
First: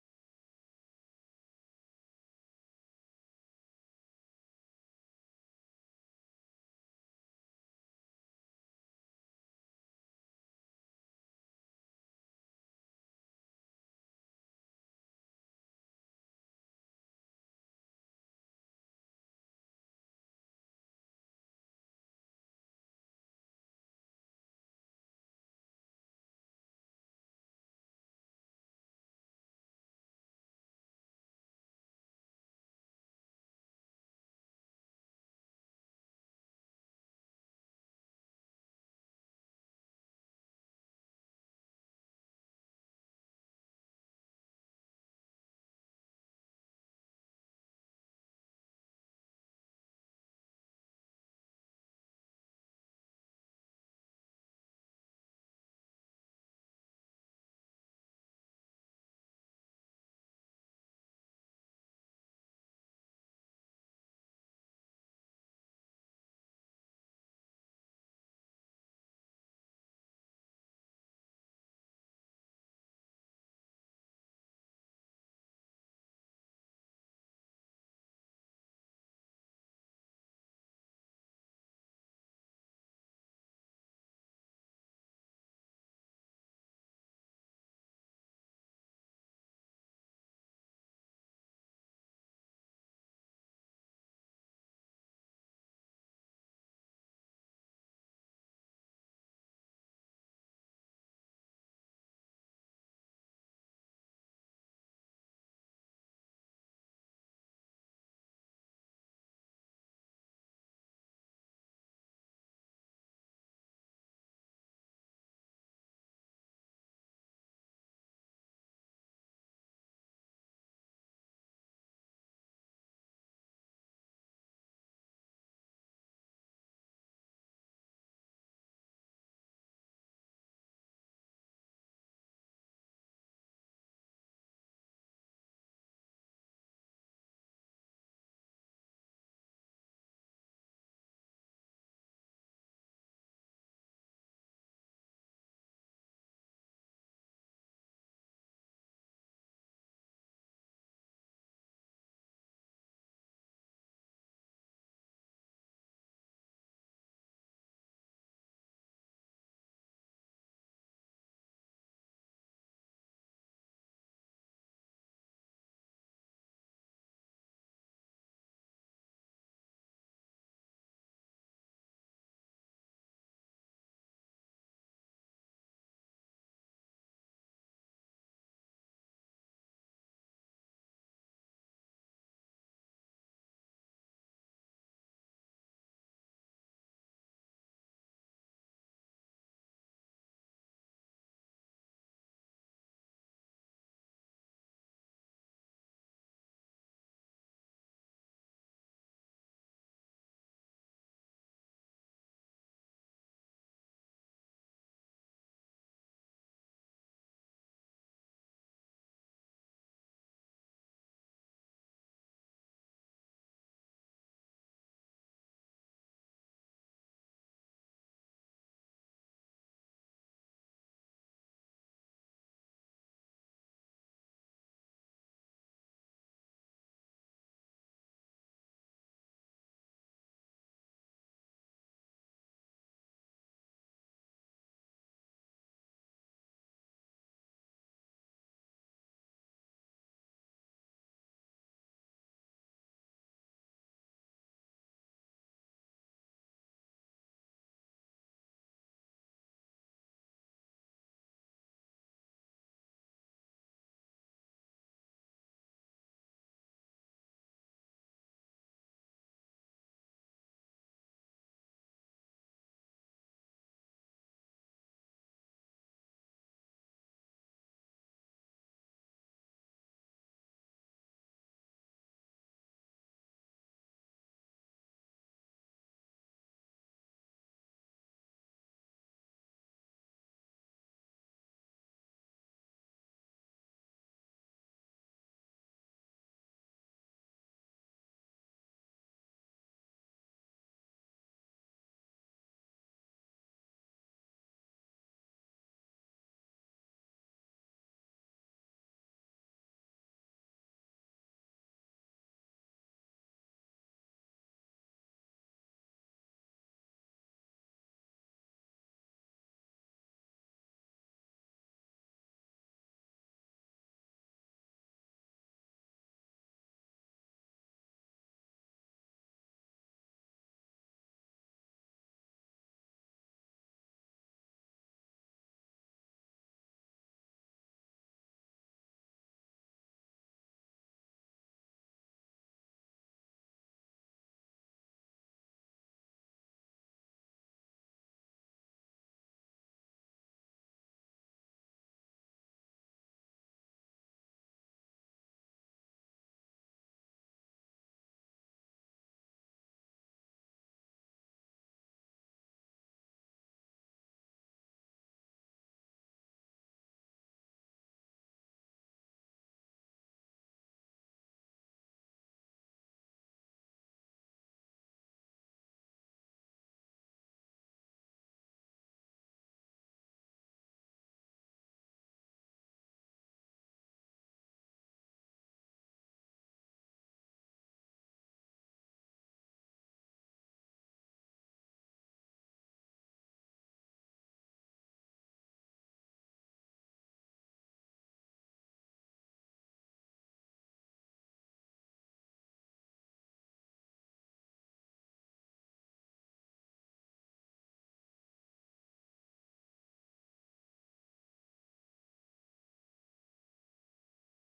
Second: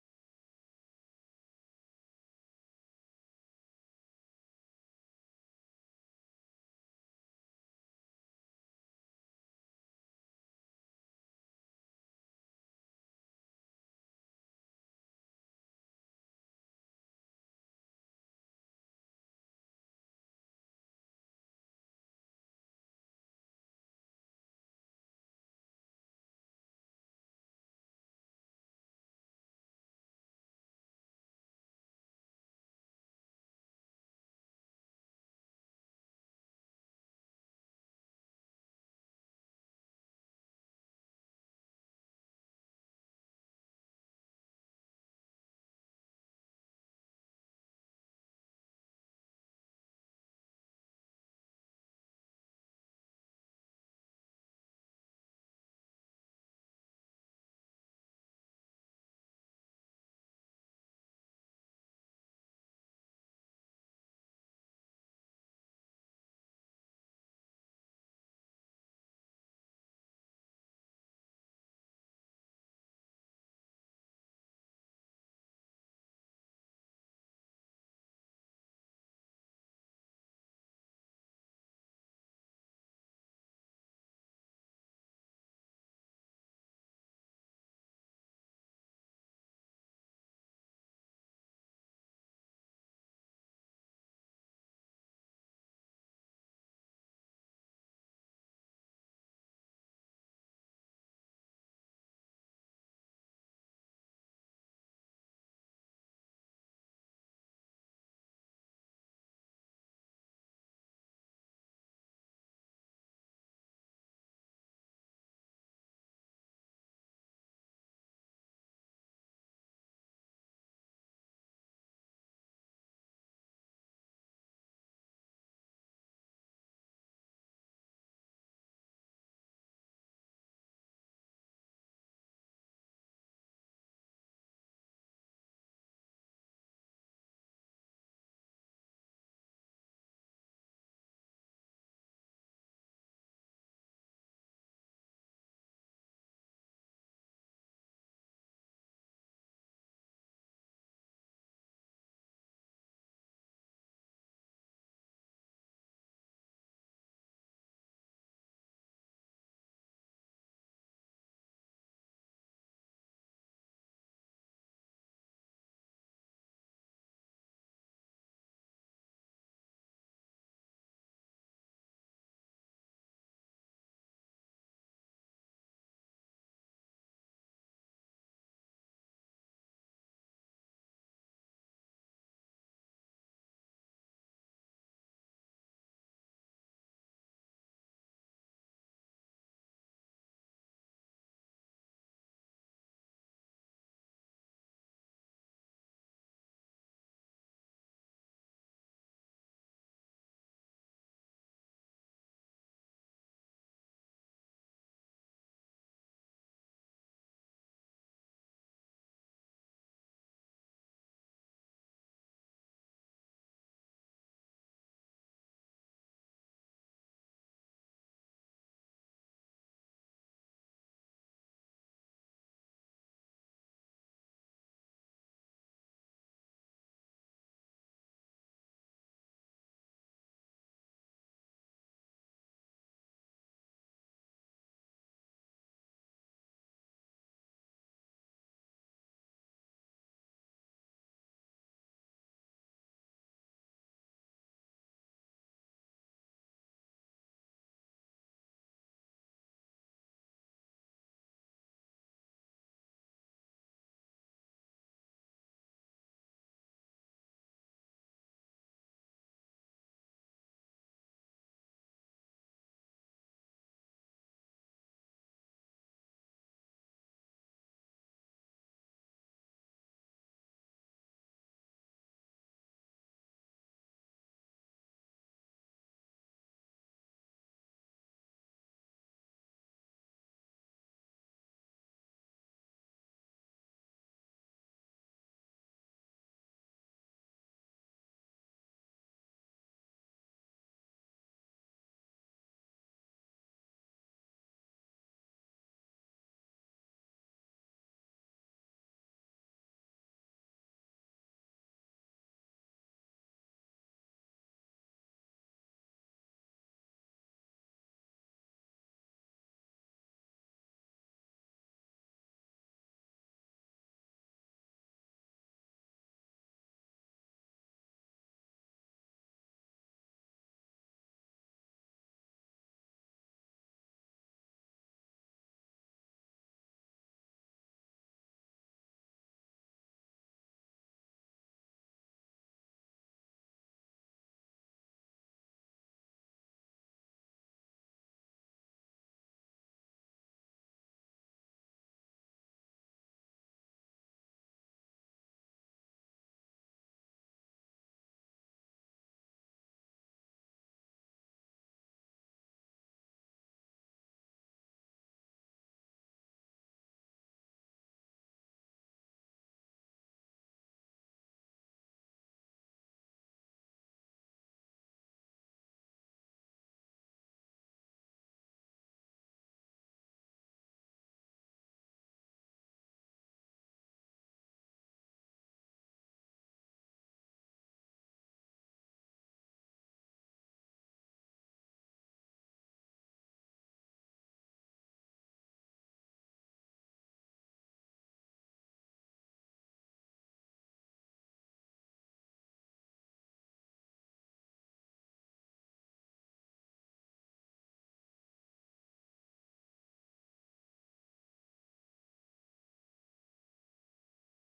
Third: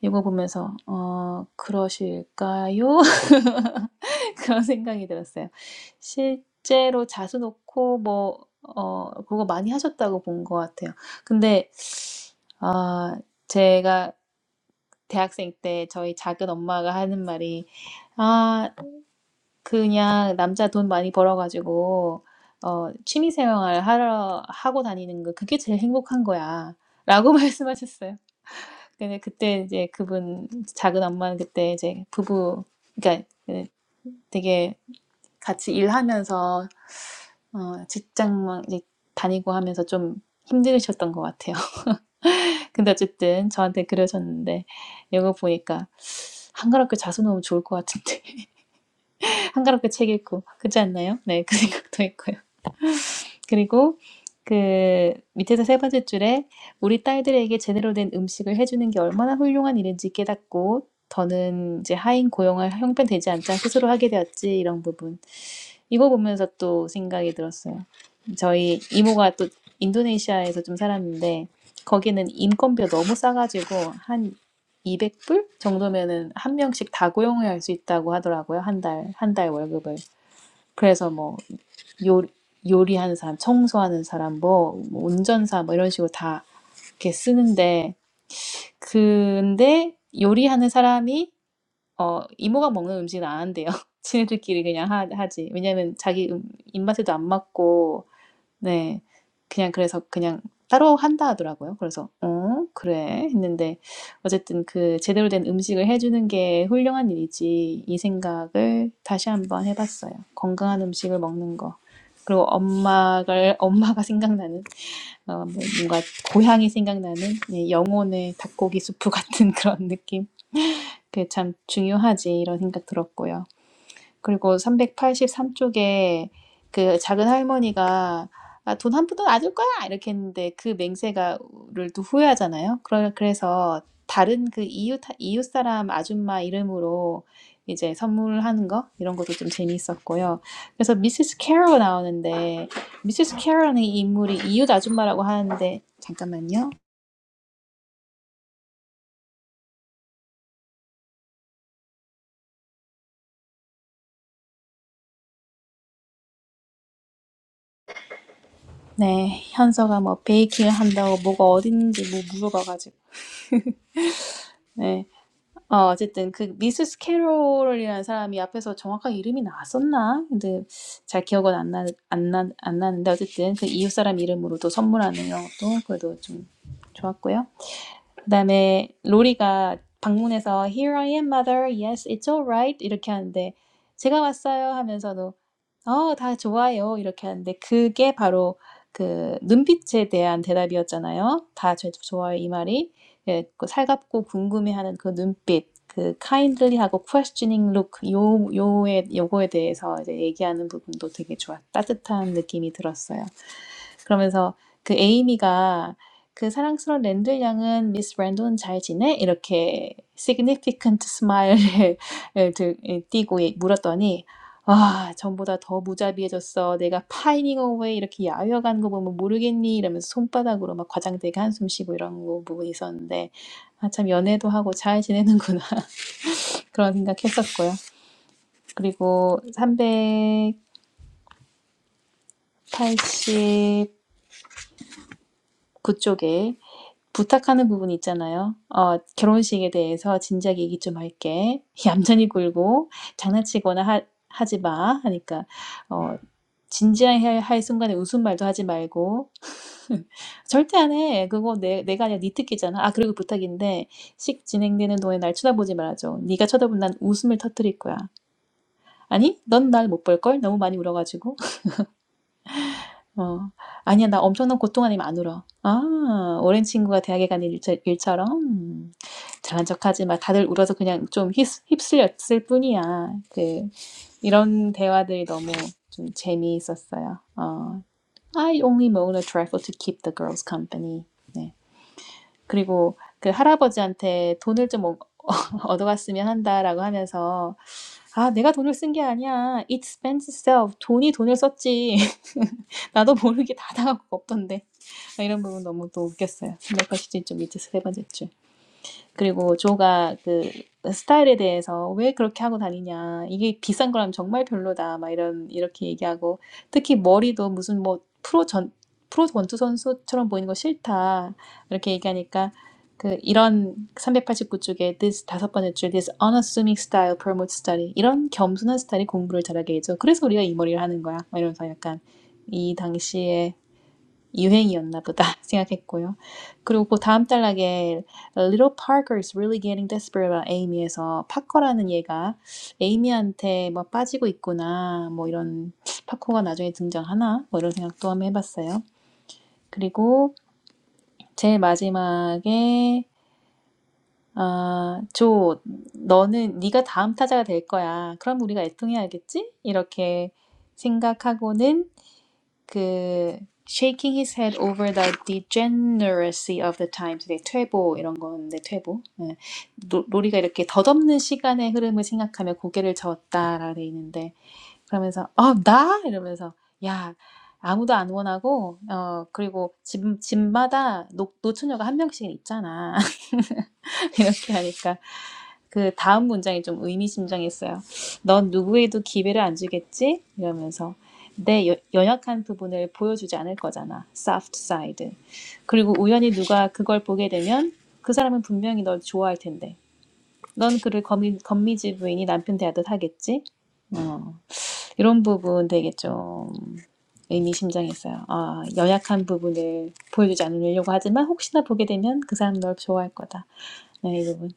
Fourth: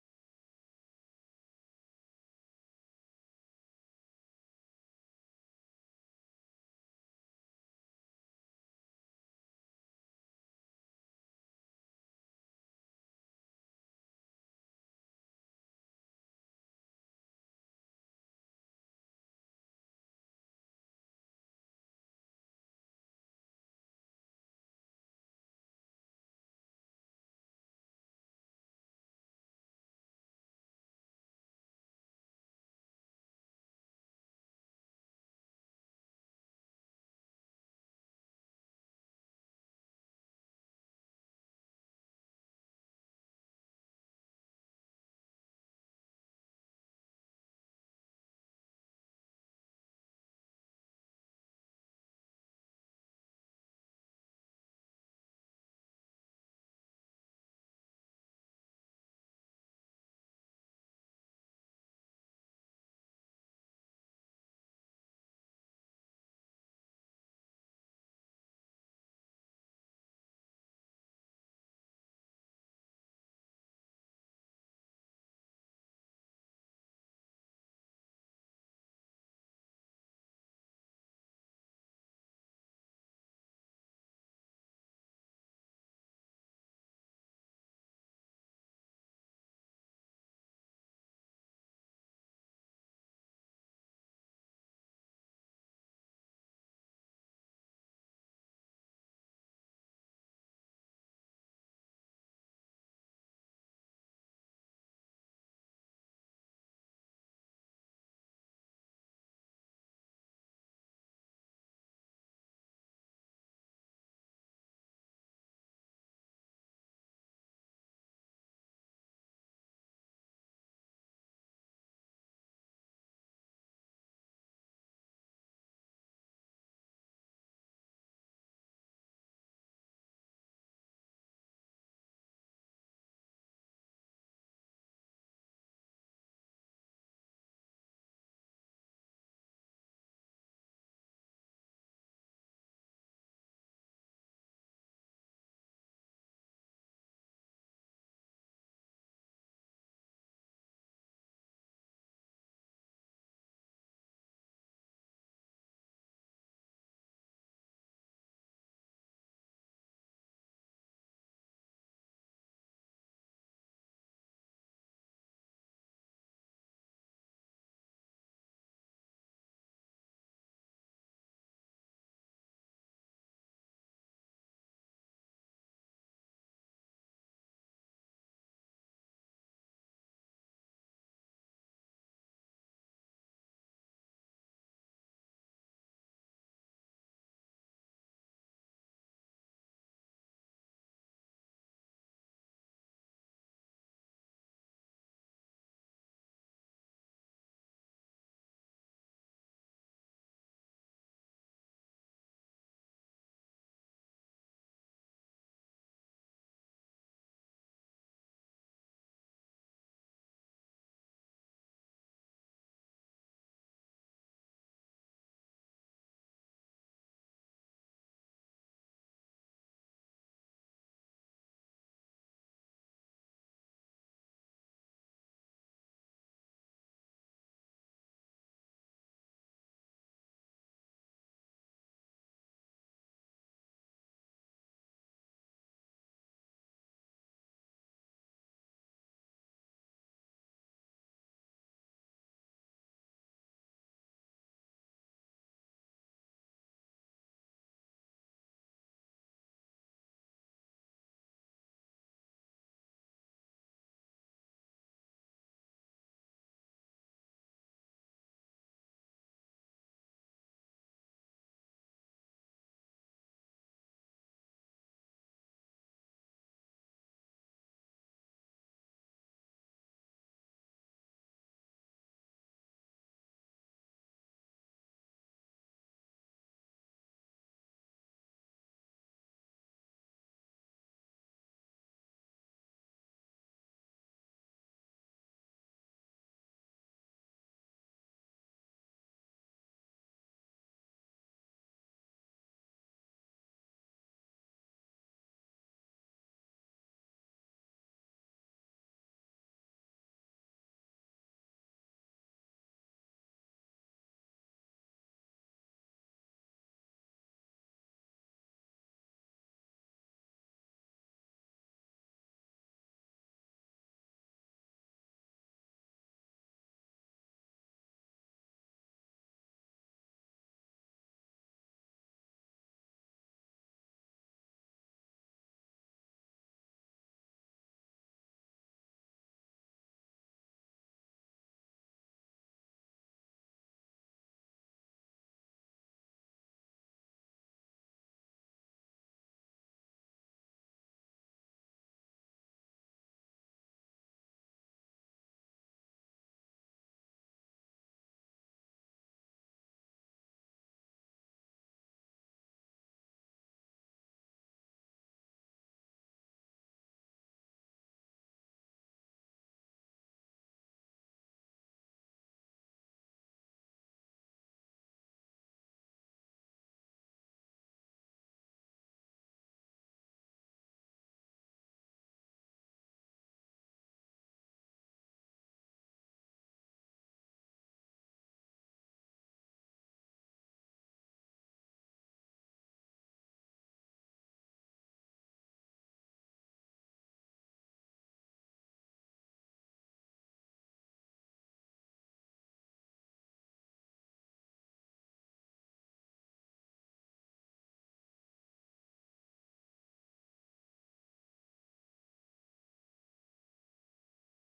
S3: 이거 보면서 어 그러실까요? 그런 생각이 들었어요. 실제로 자수 놓고 뭐 어 그거 많이 하셨다고 본 것 같아요. 근데 아 제가 대학생 때 저희 작은 엄마가 하는 말이 아 그냥 남자 돈 많이 벌어가지고 어 취미생활 하러 하고 다니는 거 그게 제일 행복한 거야라고 말씀하셨어요. 근데 그때 이제 그분 작은 엄마는 그때 이제 부부 그러니까 그 되게 같이 일하면서 어, 직장 이제 다니고 하면서 좀 힘드셨던 것 같아요. 근데 어쨌든 저한테 그러셨는데 이거 보니까 한가롭게 자수 놓으면 좋을 것 같은데 한가롭게 책 읽고 그렇지 않나요? 네, 그 생각도 있고요 그리고 그 밑에서 세 번째 줄에 우리 딸들에게 제대로 된 음식을 해주는 게 얼마나 훌륭한 일인지 깨닫고 더는 이제 하인 고용을 형편되지 않자 스스로 하게 되었지 이런 부분 이거 보면서 또 생각이 들었어요. 저희 이모가 또 인도네시아에서 좀 살았는데 거기는 인건비가 너무 싸가지고 한 200불 정도면은 한 명씩 다 고용을 할 수 있다고 하더라고요 한 달 한 달 월급을 그래서 뭐 요, 요리하는 사람, 청소하는 사람, 뭐, 뭐 운전사, 뭐 이런 식으로 다 이렇게 쓰는데, 근데 요리하는 사람이, 어, 이모가 먹는 음식은 안 한대요. 지네들끼리 그냥 하, 하지. 왜냐면 자기 음, 입맛에도 안 맞고, 네. 그냥 그래서 그냥 따로 한다 하더라고요. 그래서 '어 그래.' 했는데 어쨌든 그 '제대로 된 음식을 해 주는 게 훌륭한 일이지.' 이 생각을 다시 한번 해 봤어요. 건강한 음식을 먹는 거. 그리고 엄마를 엄마가 생각나는 어 뭐 뭔가 고향이 생각나는 예 영혼의 닭고기 수프 같은 그런 느낌. 그게 참 중요하지 이런 생각 들었고요. 그리고 383 쪽에 그 작은 할머니가 "아 돈한 푼도 안 줄 거야." 이렇게 했는데 그 맹세가,를 또 후회하잖아요. 그러 그래서 다른 그 이웃 하 이웃 사람 아줌마 이름으로 이제 선물하는 거 이런 것도 좀 재미있었고요. 그래서 미시스 캐럴 나오는데 미시스 캐럴은 이 인물이 이웃 아줌마라고 하는데 잠깐만요. 네. 현서가 뭐 베이킹을 한다고 뭐가 어딨는지 뭐 물어봐 가지고. 네. 어 어쨌든 그 미세스 캐롤이라는 사람이 앞에서 정확하게 이름이 나왔었나? 근데 잘 기억은 안 나, 안 나, 안 나는데 어쨌든 그 이웃 사람 이름으로도 선물하는 것도 그래도 좀 좋았고요. 그다음에 로리가 방문해서 Here I am, mother. Yes, it's all right. 이렇게 하는데 제가 왔어요 하면서도 "어 다 좋아요." 이렇게 하는데 그게 바로 그 눈빛에 대한 대답이었잖아요. "다 제 좋아요." 이 말이. 예 그 살갑고 궁금해하는 그 눈빛 그 kindly하고 questioning look 요 요에 요거에 대해서 이제 얘기하는 부분도 되게 좋았 따뜻한 느낌이 들었어요. 그러면서 그 에이미가 "그 사랑스러운 랜들 양은 미스 랜돈 잘 지내?" 이렇게 significant smile을 을들이 띠고 예 물었더니 "아 전보다 더 무자비해졌어. 내가 파이닝 어웨이 이렇게 야유어 가는 거 보면 모르겠니?" 이러면서 손바닥으로 막 과장되게 한숨 쉬고 이런 거분고 있었는데 아 참 연애도 하고 잘 지내는구나 그런 생각했었고요. 그리고 389 쪽에 부탁하는 부분이 있잖아요. 어, 결혼식에 대해서 진작 얘기 좀 할게. 얌전히 굴고 장난치거나 하, 하지 마. 하니까, 어, 진지해야 할 순간에 웃음 말도 하지 말고, 절대 안 해. 그거 내, 내가 아니라 네 특기잖아. 아, 그리고 부탁인데, 식 진행되는 동안 날 쳐다보지 말아줘. 네가 쳐다보면 난 웃음을 터뜨릴 거야. 아니, 넌 날 못 볼걸? 너무 많이 울어가지고. 어, 아니야, 나 엄청난 고통 아니면 안 울어. 아, 오랜 친구가 대학에 간 일, 일처럼. 음, 잘난 척하지 마. 다들 울어서 그냥 좀 휩, 휩쓸렸을 뿐이야. 그, 이런 대화들이 너무 좀 재미있었어요. 어, I only moan a trifle to keep the girls company. 네. 그리고 그 할아버지한테 돈을 좀 얻- 어갔으면 한다라고 하면서 아 내가 돈을 쓴 게 아니야 it spends itself 돈이 돈을 썼지 나도 모르게 다 당하고 없던데 이런 부분 너무 또 웃겼어요. 메카시즌 좀 이제 세 번째 줄. 그리고 조가 그 스타일에 대해서 왜 그렇게 하고 다니냐. 이게 비싼 거라면 정말 별로다. 막 이런, 이렇게 얘기하고. 특히 머리도 무슨 뭐 프로 전, 프로 권투 선수처럼 보이는 거 싫다. 이렇게 얘기하니까 그 이런 389쪽에 this 다섯 번째 줄 this unassuming style promotes study 이런 겸손한 스타일이 공부를 잘하게 해줘. 그래서 우리가 이 머리를 하는 거야. 막 이러면서 약간 이 당시에 유행이었나 보다 생각했고요. 그리고 그 다음 단락에 Little Parker is really getting desperate about Amy에서 파커라는 얘가 에이미한테 뭐 빠지고 있구나 뭐 이런 파커가 나중에 등장하나 뭐 이런 생각도 한번 해봤어요. 그리고 제일 마지막에 아, 조, 너는 네가 다음 타자가 될 거야. 그럼 우리가 애통해야겠지? 이렇게 생각하고는 그 shaking his head over the degeneracy of the times 네, 퇴보 이런 건데 퇴보 네. 노, 로리가 이렇게 덧없는 시간의 흐름을 생각하며 고개를 저었다라고 돼 있는데 그러면서 어나 이러면서 야 아무도 안 원하고 어 그리고 집 집마다 노, 노처녀가 한 명씩 있잖아 이렇게 하니까 그 다음 문장이 좀 의미심장했어요. 넌 누구에도 기회를 안 주겠지? 이러면서 내 여- 연약한 부분을 보여주지 않을 거잖아. soft side. 그리고 우연히 누가 그걸 보게 되면 그 사람은 분명히 널 좋아할 텐데. 넌 그를 거미, 미지 부인이 남편 대하듯 하겠지? 어, 이런 부분 되게 좀 의미심장했어요. 아, 연약한 부분을 보여주지 않으려고 하지만 혹시나 보게 되면 그 사람 널 좋아할 거다. 네, 이 부분.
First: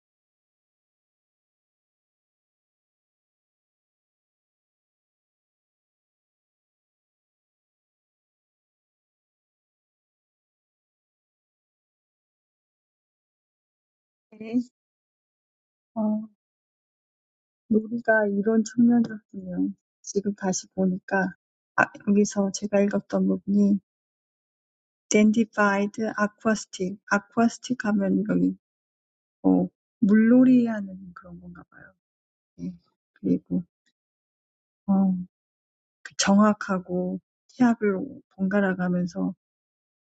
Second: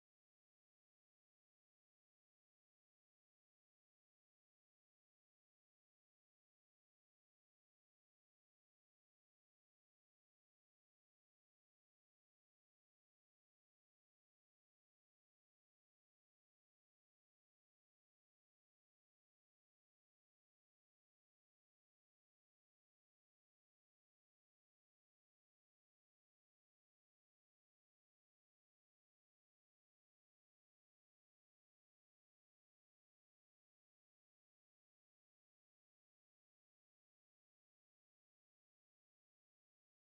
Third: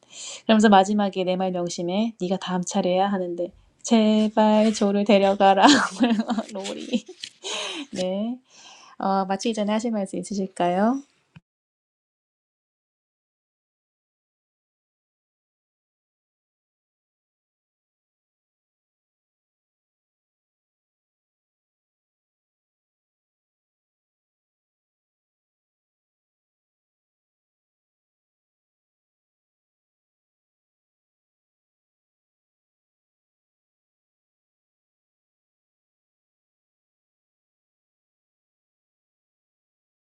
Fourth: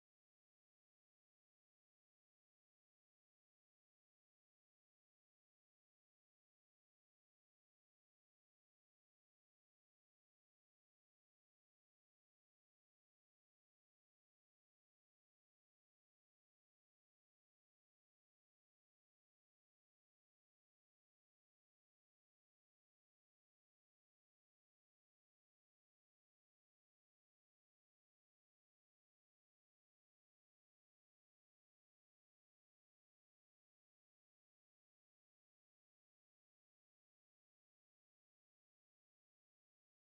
S3: 그러면서 마지막에 내 말 명심해. 네가 다음 차례야 하는데 제발 조를 데려가라. 로리. 네. 어, 마치기 전에 하실 말씀 있으실까요?
S1: 네. 어, 놀이가 이런 측면이었군요 지금 다시 보니까 아, 여기서 제가 읽었던 부분이 Dandified Aquastic Aquastic 하면 여기 어, 물놀이 하는 그런 건가 봐요 그리고 어, 그 정확하고 태압을 번갈아 가면서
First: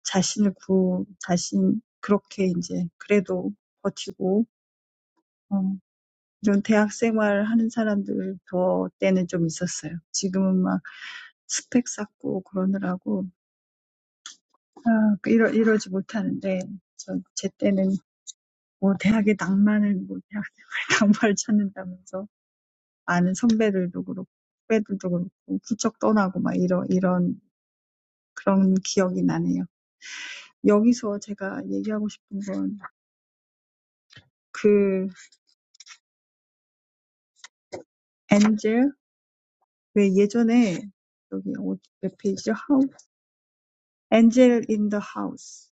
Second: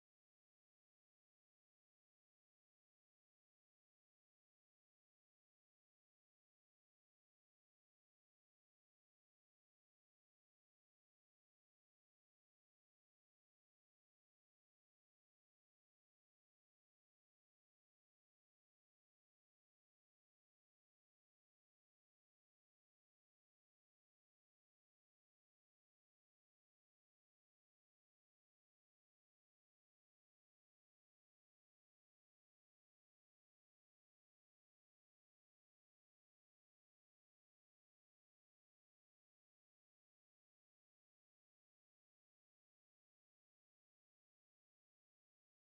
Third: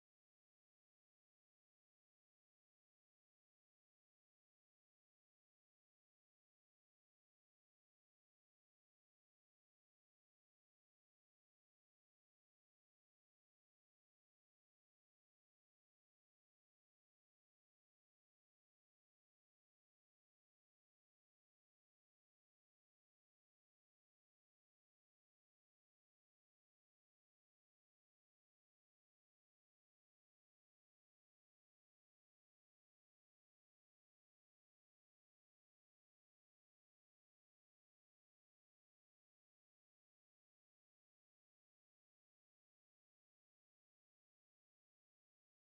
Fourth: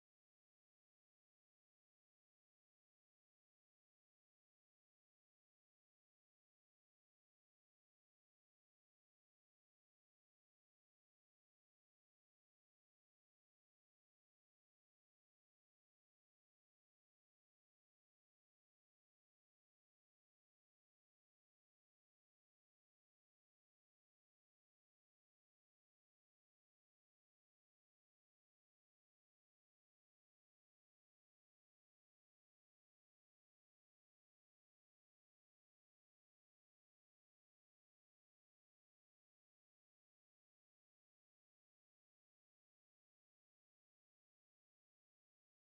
S1: 자신을 구 자신 그렇게 이제 그래도 버티고 어, 이런 대학 생활 하는 사람들 더 때는 좀 있었어요. 지금은 막 스펙 쌓고 그러느라고 아, 그 이러 이러지 못하는데 저제 때는 뭐 대학의 낭만을 뭐 대학 생활 낭만을 찾는다면서 아는 선배들도 그렇고 후배들도 그렇고 훌쩍 떠나고 막 이런 이런 그런 기억이 나네요. 여기서 제가 얘기하고 싶은 건그 엔젤 왜 예전에 여기 어디 몇 페이지죠? 하우 엔젤 인 더 하우스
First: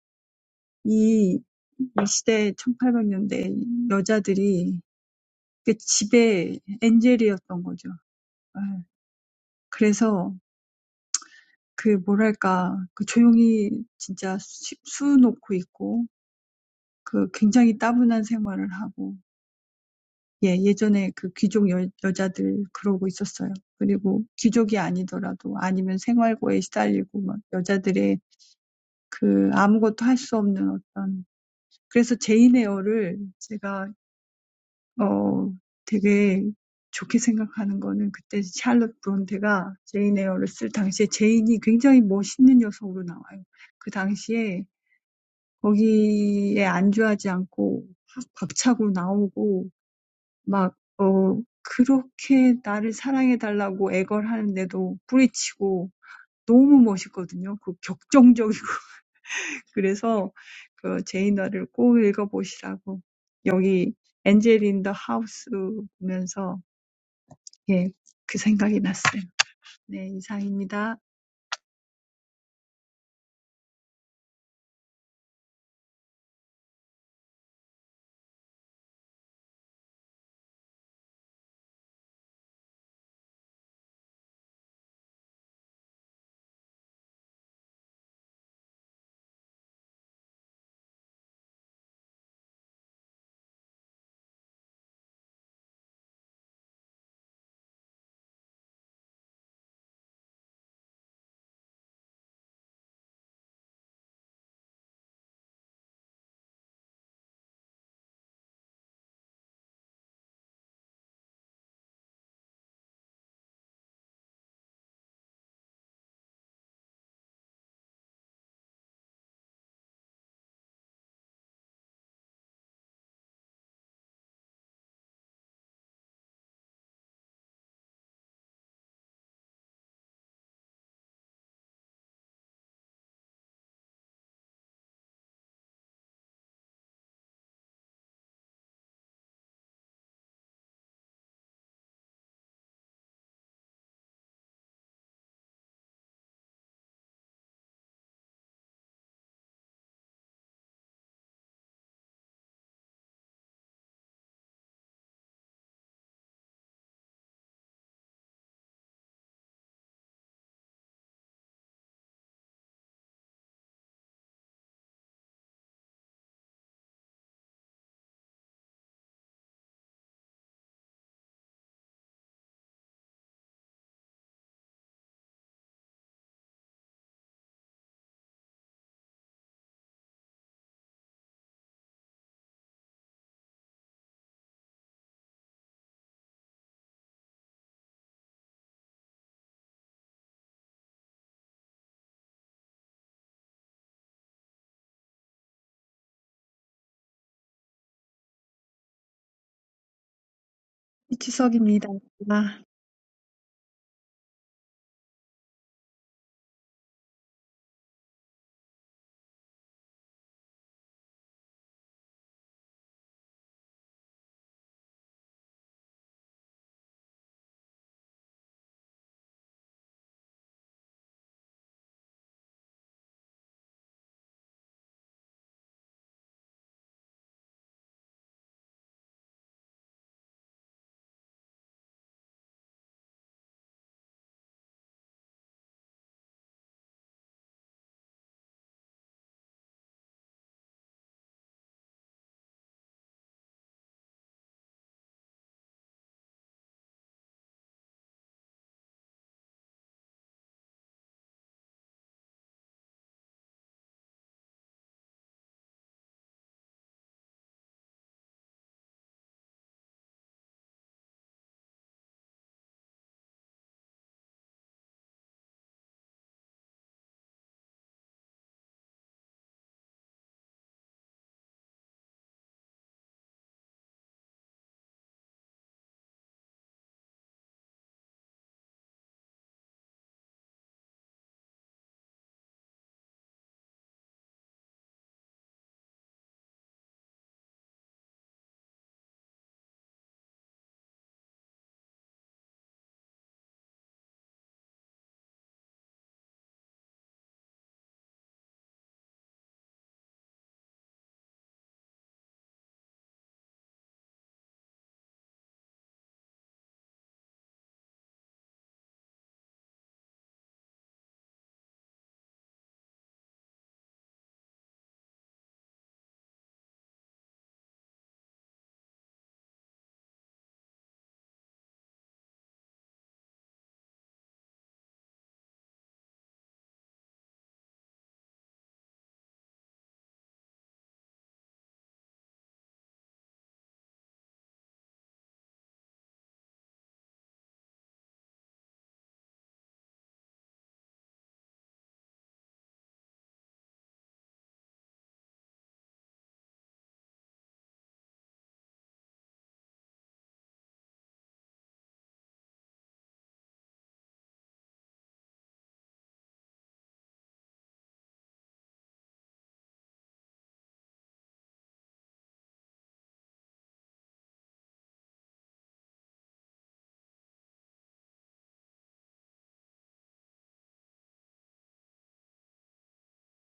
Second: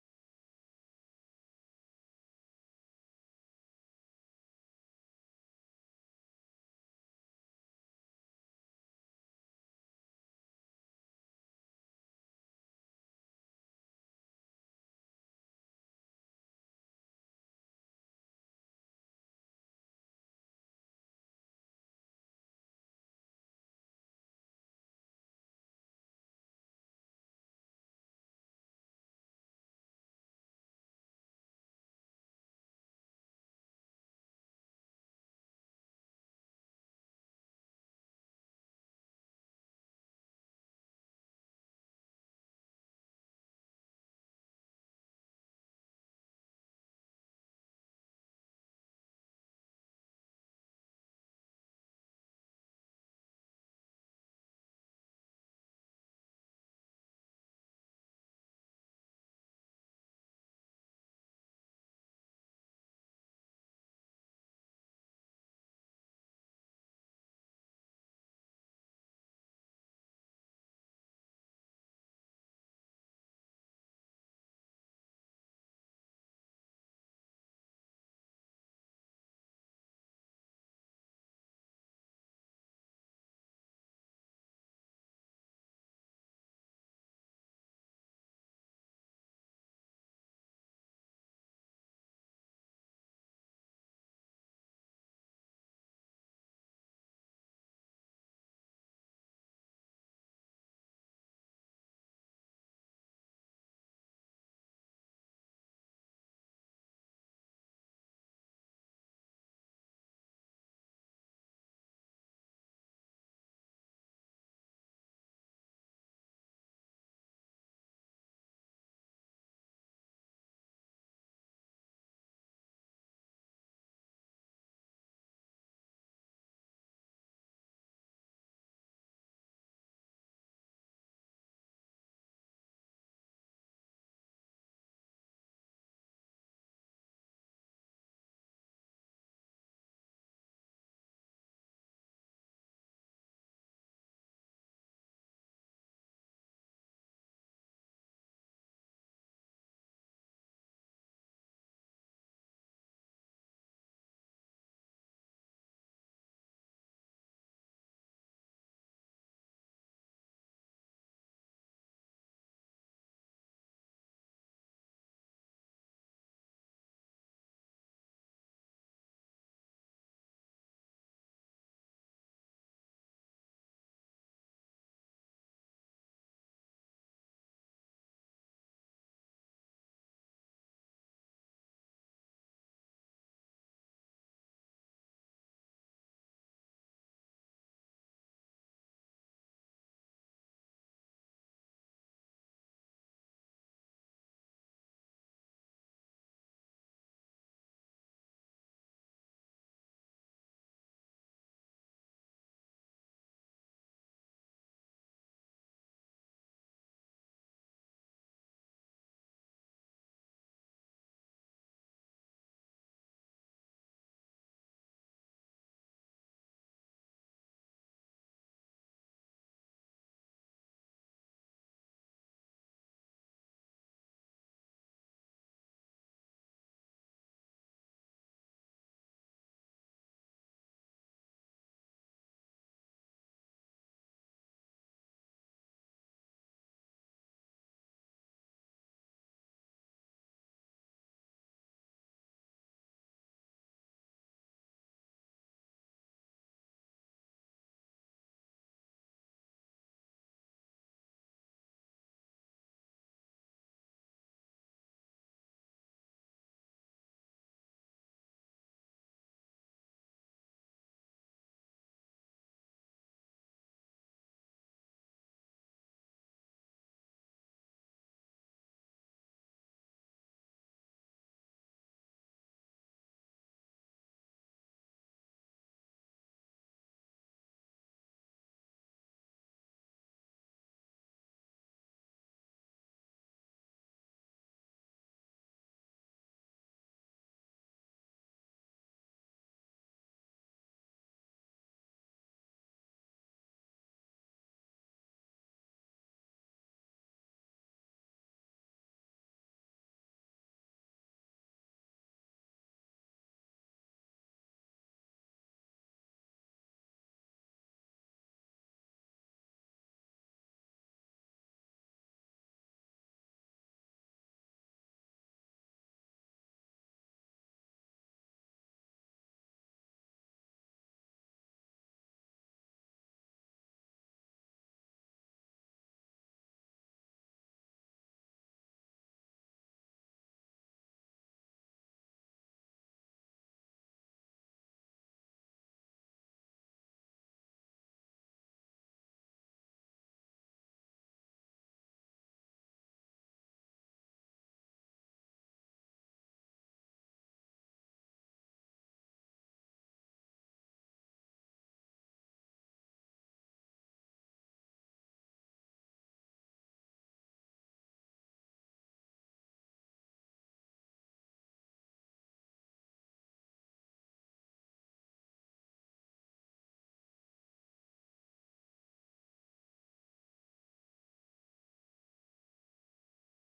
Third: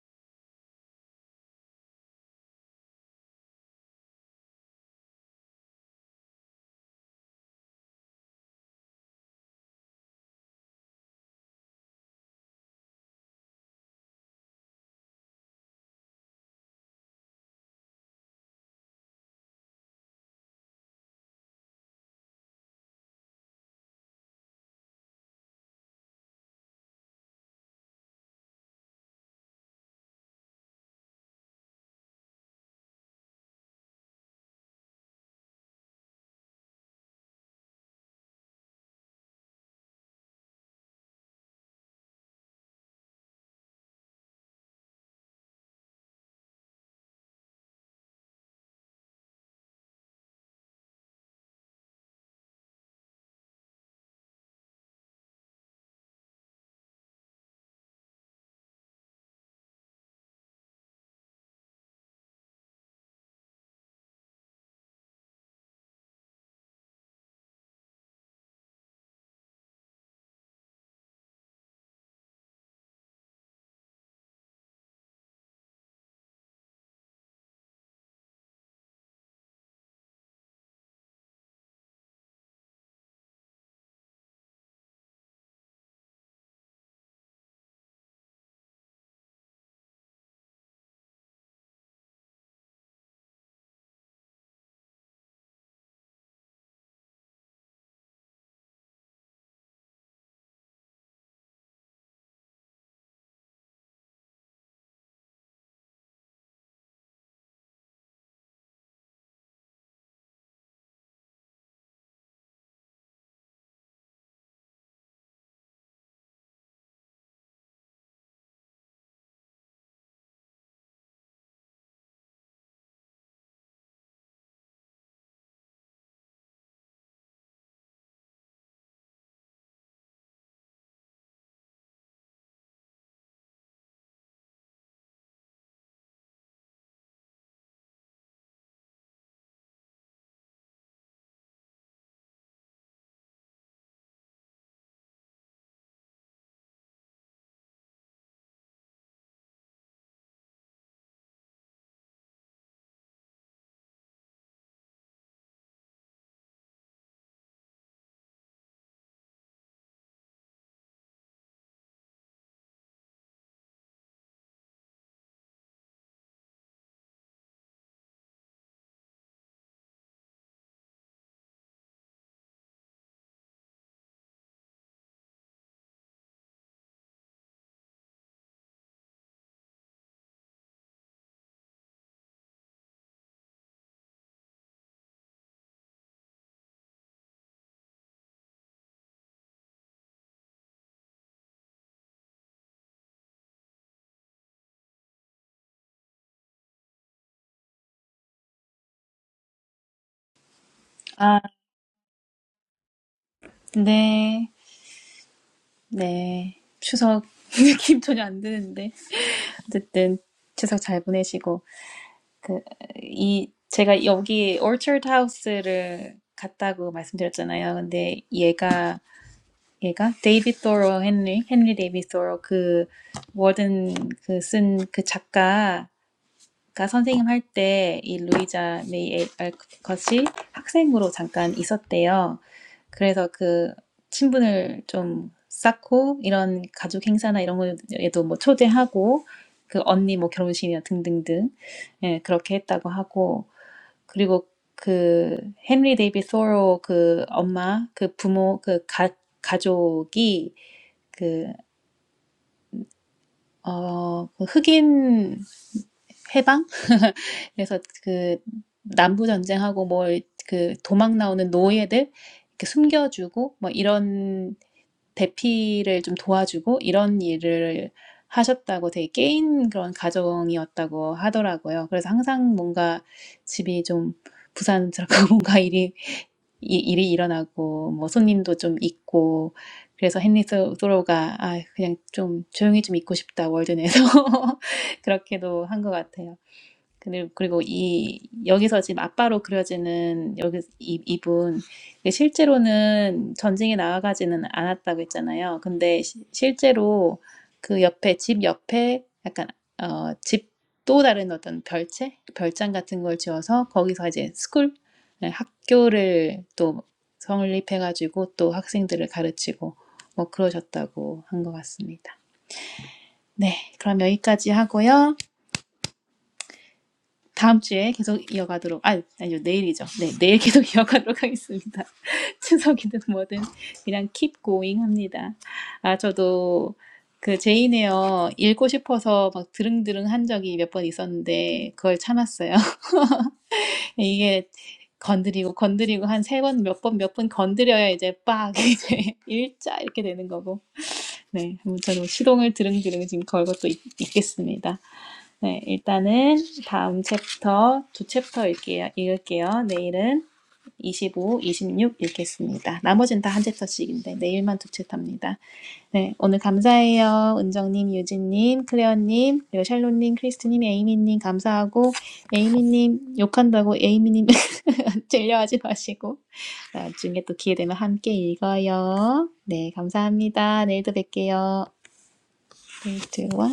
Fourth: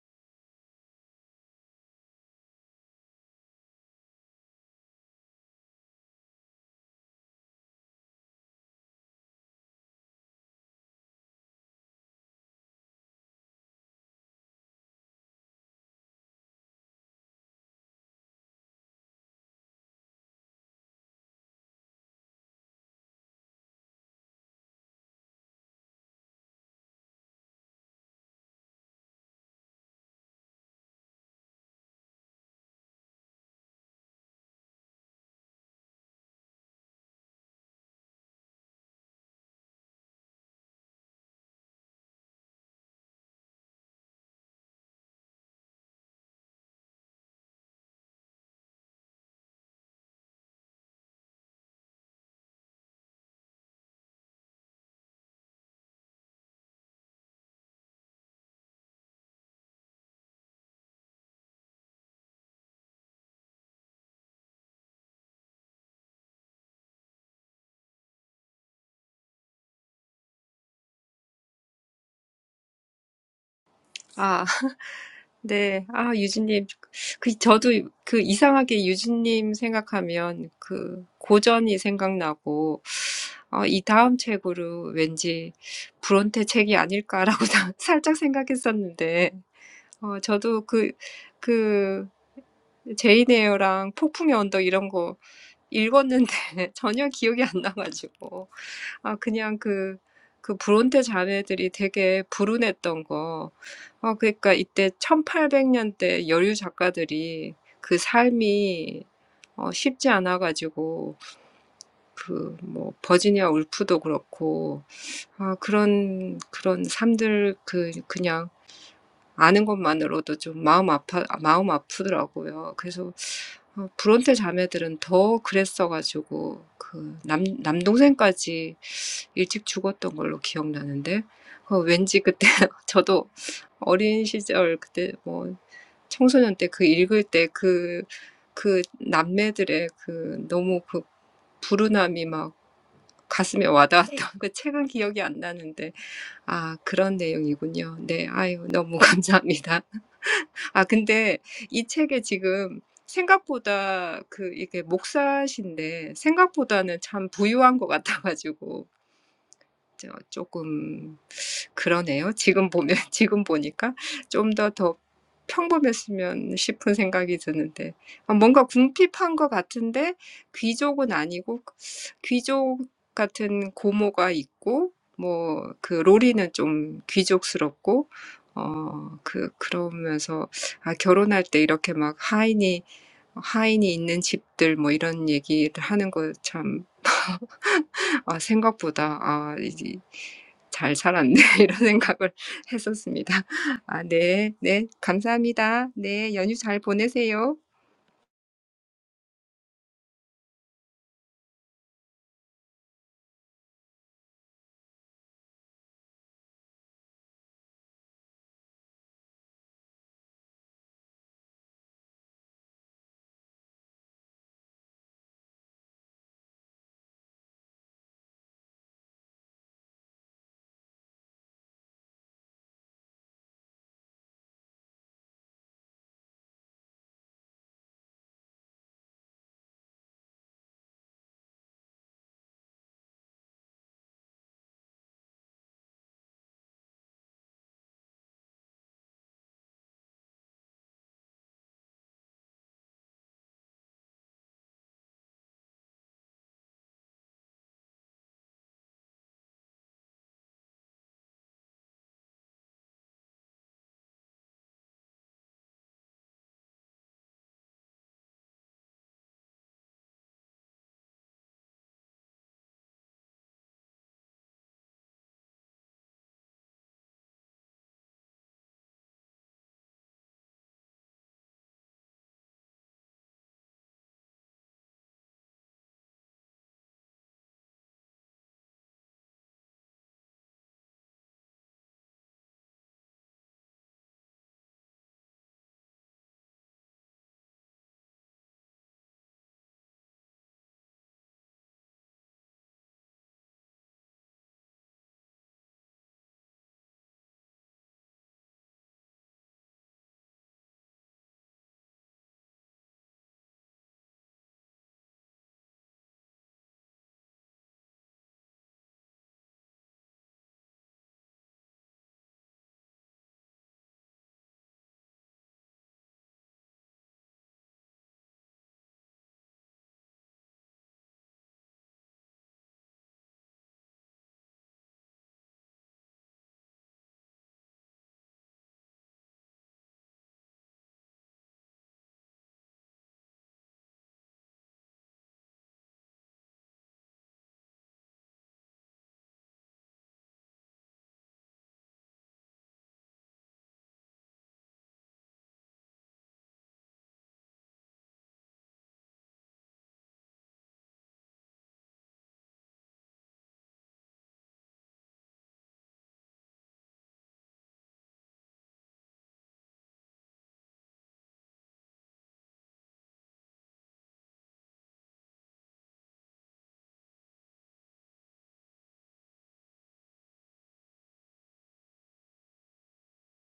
S1: 이, 이 시대 1800년대 여자들이 그 집에 엔젤이었던 거죠. 아, 그래서 그 뭐랄까 그 조용히 진짜 수, 수 놓고 있고 그 굉장히 따분한 생활을 하고 예, 예전에 그 귀족 여, 여자들 그러고 있었어요. 그리고 귀족이 아니더라도 아니면 생활고에 시달리고 막 여자들의 그 아무것도 할수 없는 어떤 그래서 제인 에어를 제가 어 되게 좋게 생각하는 거는 그때 샬롯 브론테가 제인 에어를 쓸 당시에 제인이 굉장히 멋있는 여성으로 나와요. 그 당시에 거기에 안주하지 않고 확 박차고 나오고 막 어 그렇게 나를 사랑해 달라고 애걸하는데도 뿌리치고 너무 멋있거든요. 그 격정적이고 그래서 그 제이너를 꼭 읽어보시라고 여기 엔젤 인더 하우스 보면서 예, 그 생각이 났어요. 네, 이상입니다.
S2: 아, 네. 아, 유진님. 그, 저도 그 이상하게 유진님 생각하면 그 고전이 생각나고, 어, 이 다음 책으로 왠지 브론테 책이 아닐까라고 나- 살짝 생각했었는데, 어, 저도 그, 그, 제인 에어랑 폭풍의 언덕 이런 거 읽었는데 전혀 기억이 안 나가지고. 아, 그냥 그, 그 브론테 자매들이 되게 불운했던 거. 아, 그러니까 이때 천팔백 년대 여류 작가들이 그 삶이 어, 쉽지 않아 가지고 그, 뭐, 버지니아 울프도 그렇고, 아, 그런, 그런 삶들, 그, 그냥 아는 것만으로도 좀 마음 아파 마음 아프더라고요. 그래서 어, 브론테 자매들은 더 그랬어가지고 그 남, 남동생까지 일찍 죽었던 걸로 기억나는데 어, 왠지 그때 저도 어린 시절 그때 뭐 청소년 때그 읽을 때그그 남매들의 그 너무 그 불운함이 막 가슴에 와닿았던 그 책은 기억이 안 나는데 아 그런 내용이군요. 네, 아유 너무 감사합니다. 아 근데 이 책에 지금 생각보다 그 이게 목사신데 생각보다는 참 부유한 것 같아가지고. 저 조금 그러네요. 지금 보면 지금 보니까 좀 더 더 평범했으면 싶은 생각이 드는데 아, 뭔가 궁핍한 것 같은데 귀족은 아니고 귀족 같은 고모가 있고 뭐그 로리는 좀 귀족스럽고 어, 그, 그러면서, 아, 결혼할 때 이렇게 막 하인이, 하인이 있는 집들 뭐 이런 얘기를 하는 거 참. 아, 생각보다 아, 이제 잘 살았네 이런 생각을 했었습니다. 아, 네, 네, 감사합니다. 네, 연휴 잘 보내세요.
S3: 아,
S1: 이치석입니다. 아.
S3: 네. 네. 추석 느낌 전혀 안 드는데 어쨌든 추석 잘 보내시고 그 이 제가 여기 Orchard h o 하우스를 갔다고 말씀드렸잖아요. 근데 얘가 얘가 데이비 소로 헨리 헨리 데이비 소로 그 워든 그 쓴 그 작가가 선생님 할 때 이 루이자 메이 알컷이 학생으로 잠깐 있었대요. 그래서 그 친분을 좀 쌓고 이런 가족 행사나 이런 거에도 뭐 초대하고 그 언니 뭐 결혼식이나 등등등 예, 그렇게 했다고 하고 그리고 그 헨리 데이비 소로 그 엄마 그 부모 그 가, 가족이 그, 어, 그 흑인 해방? 그래서 그 남부 전쟁하고 뭐 그 도망 나오는 노예들 이렇게 숨겨주고 뭐 이런 대피를 좀 도와주고 이런 일을 하셨다고 되게 깨인 그런 가정이었다고 하더라고요. 그래서 항상 뭔가 집이 좀 부산스럽고 뭔가 일이 이- 일이 일어나고 뭐 손님도 좀 있고 그래서 헨리 소- 소로가 아 그냥 좀 조용히 좀 있고 싶다 월드 내서 그렇게도 한 것 같아요. 그리고, 그리고 이, 여기서 지금 아빠로 그려지는 여기, 이, 이분, 이게 실제로는 전쟁에 나아가지는 않았다고 했잖아요. 근데 시, 실제로 그 옆에, 집 옆에 약간, 어, 집 또 다른 어떤 별채? 별장 같은 걸 지어서 거기서 이제 스쿨, 네, 학교를 또 설립해가지고 또 학생들을 가르치고 뭐 그러셨다고 한 것 같습니다. 네, 그럼 여기까지 하고요. 다음 주에 계속 이어가도록 아 아니요 내일이죠. 네 내일 계속 이어가도록 하겠습니다. 추석이든 뭐든 그냥 keep going 합니다. 아 저도 그 제이네요 읽고 싶어서 막 드릉드릉 한 적이 몇 번 있었는데 그걸 참았어요. 이게 건드리고 건드리고 한 세 번 몇 번 몇 번 건드려야 이제 빡 이제 일자 이렇게 되는 거고 네 아무튼 뭐 시동을 드릉드릉 지금 걸고 또 있, 있겠습니다. 네, 일단은 다음 챕터 두 챕터 읽게요, 읽을게요. 내일은 25, 26 읽겠습니다. 나머지는 다 한 챕터씩인데 내일만 두 챕터입니다. 네, 오늘 감사해요. 은정님, 유진님, 클레어님, 그리고 샬롯님, 크리스트님, 에이미님 감사하고 에이미님 욕한다고 에이미님 질려하지 마시고 나중에 또 기회 되면 함께 읽어요. 네, 감사합니다. 내일도 뵐게요. 3, 2, 1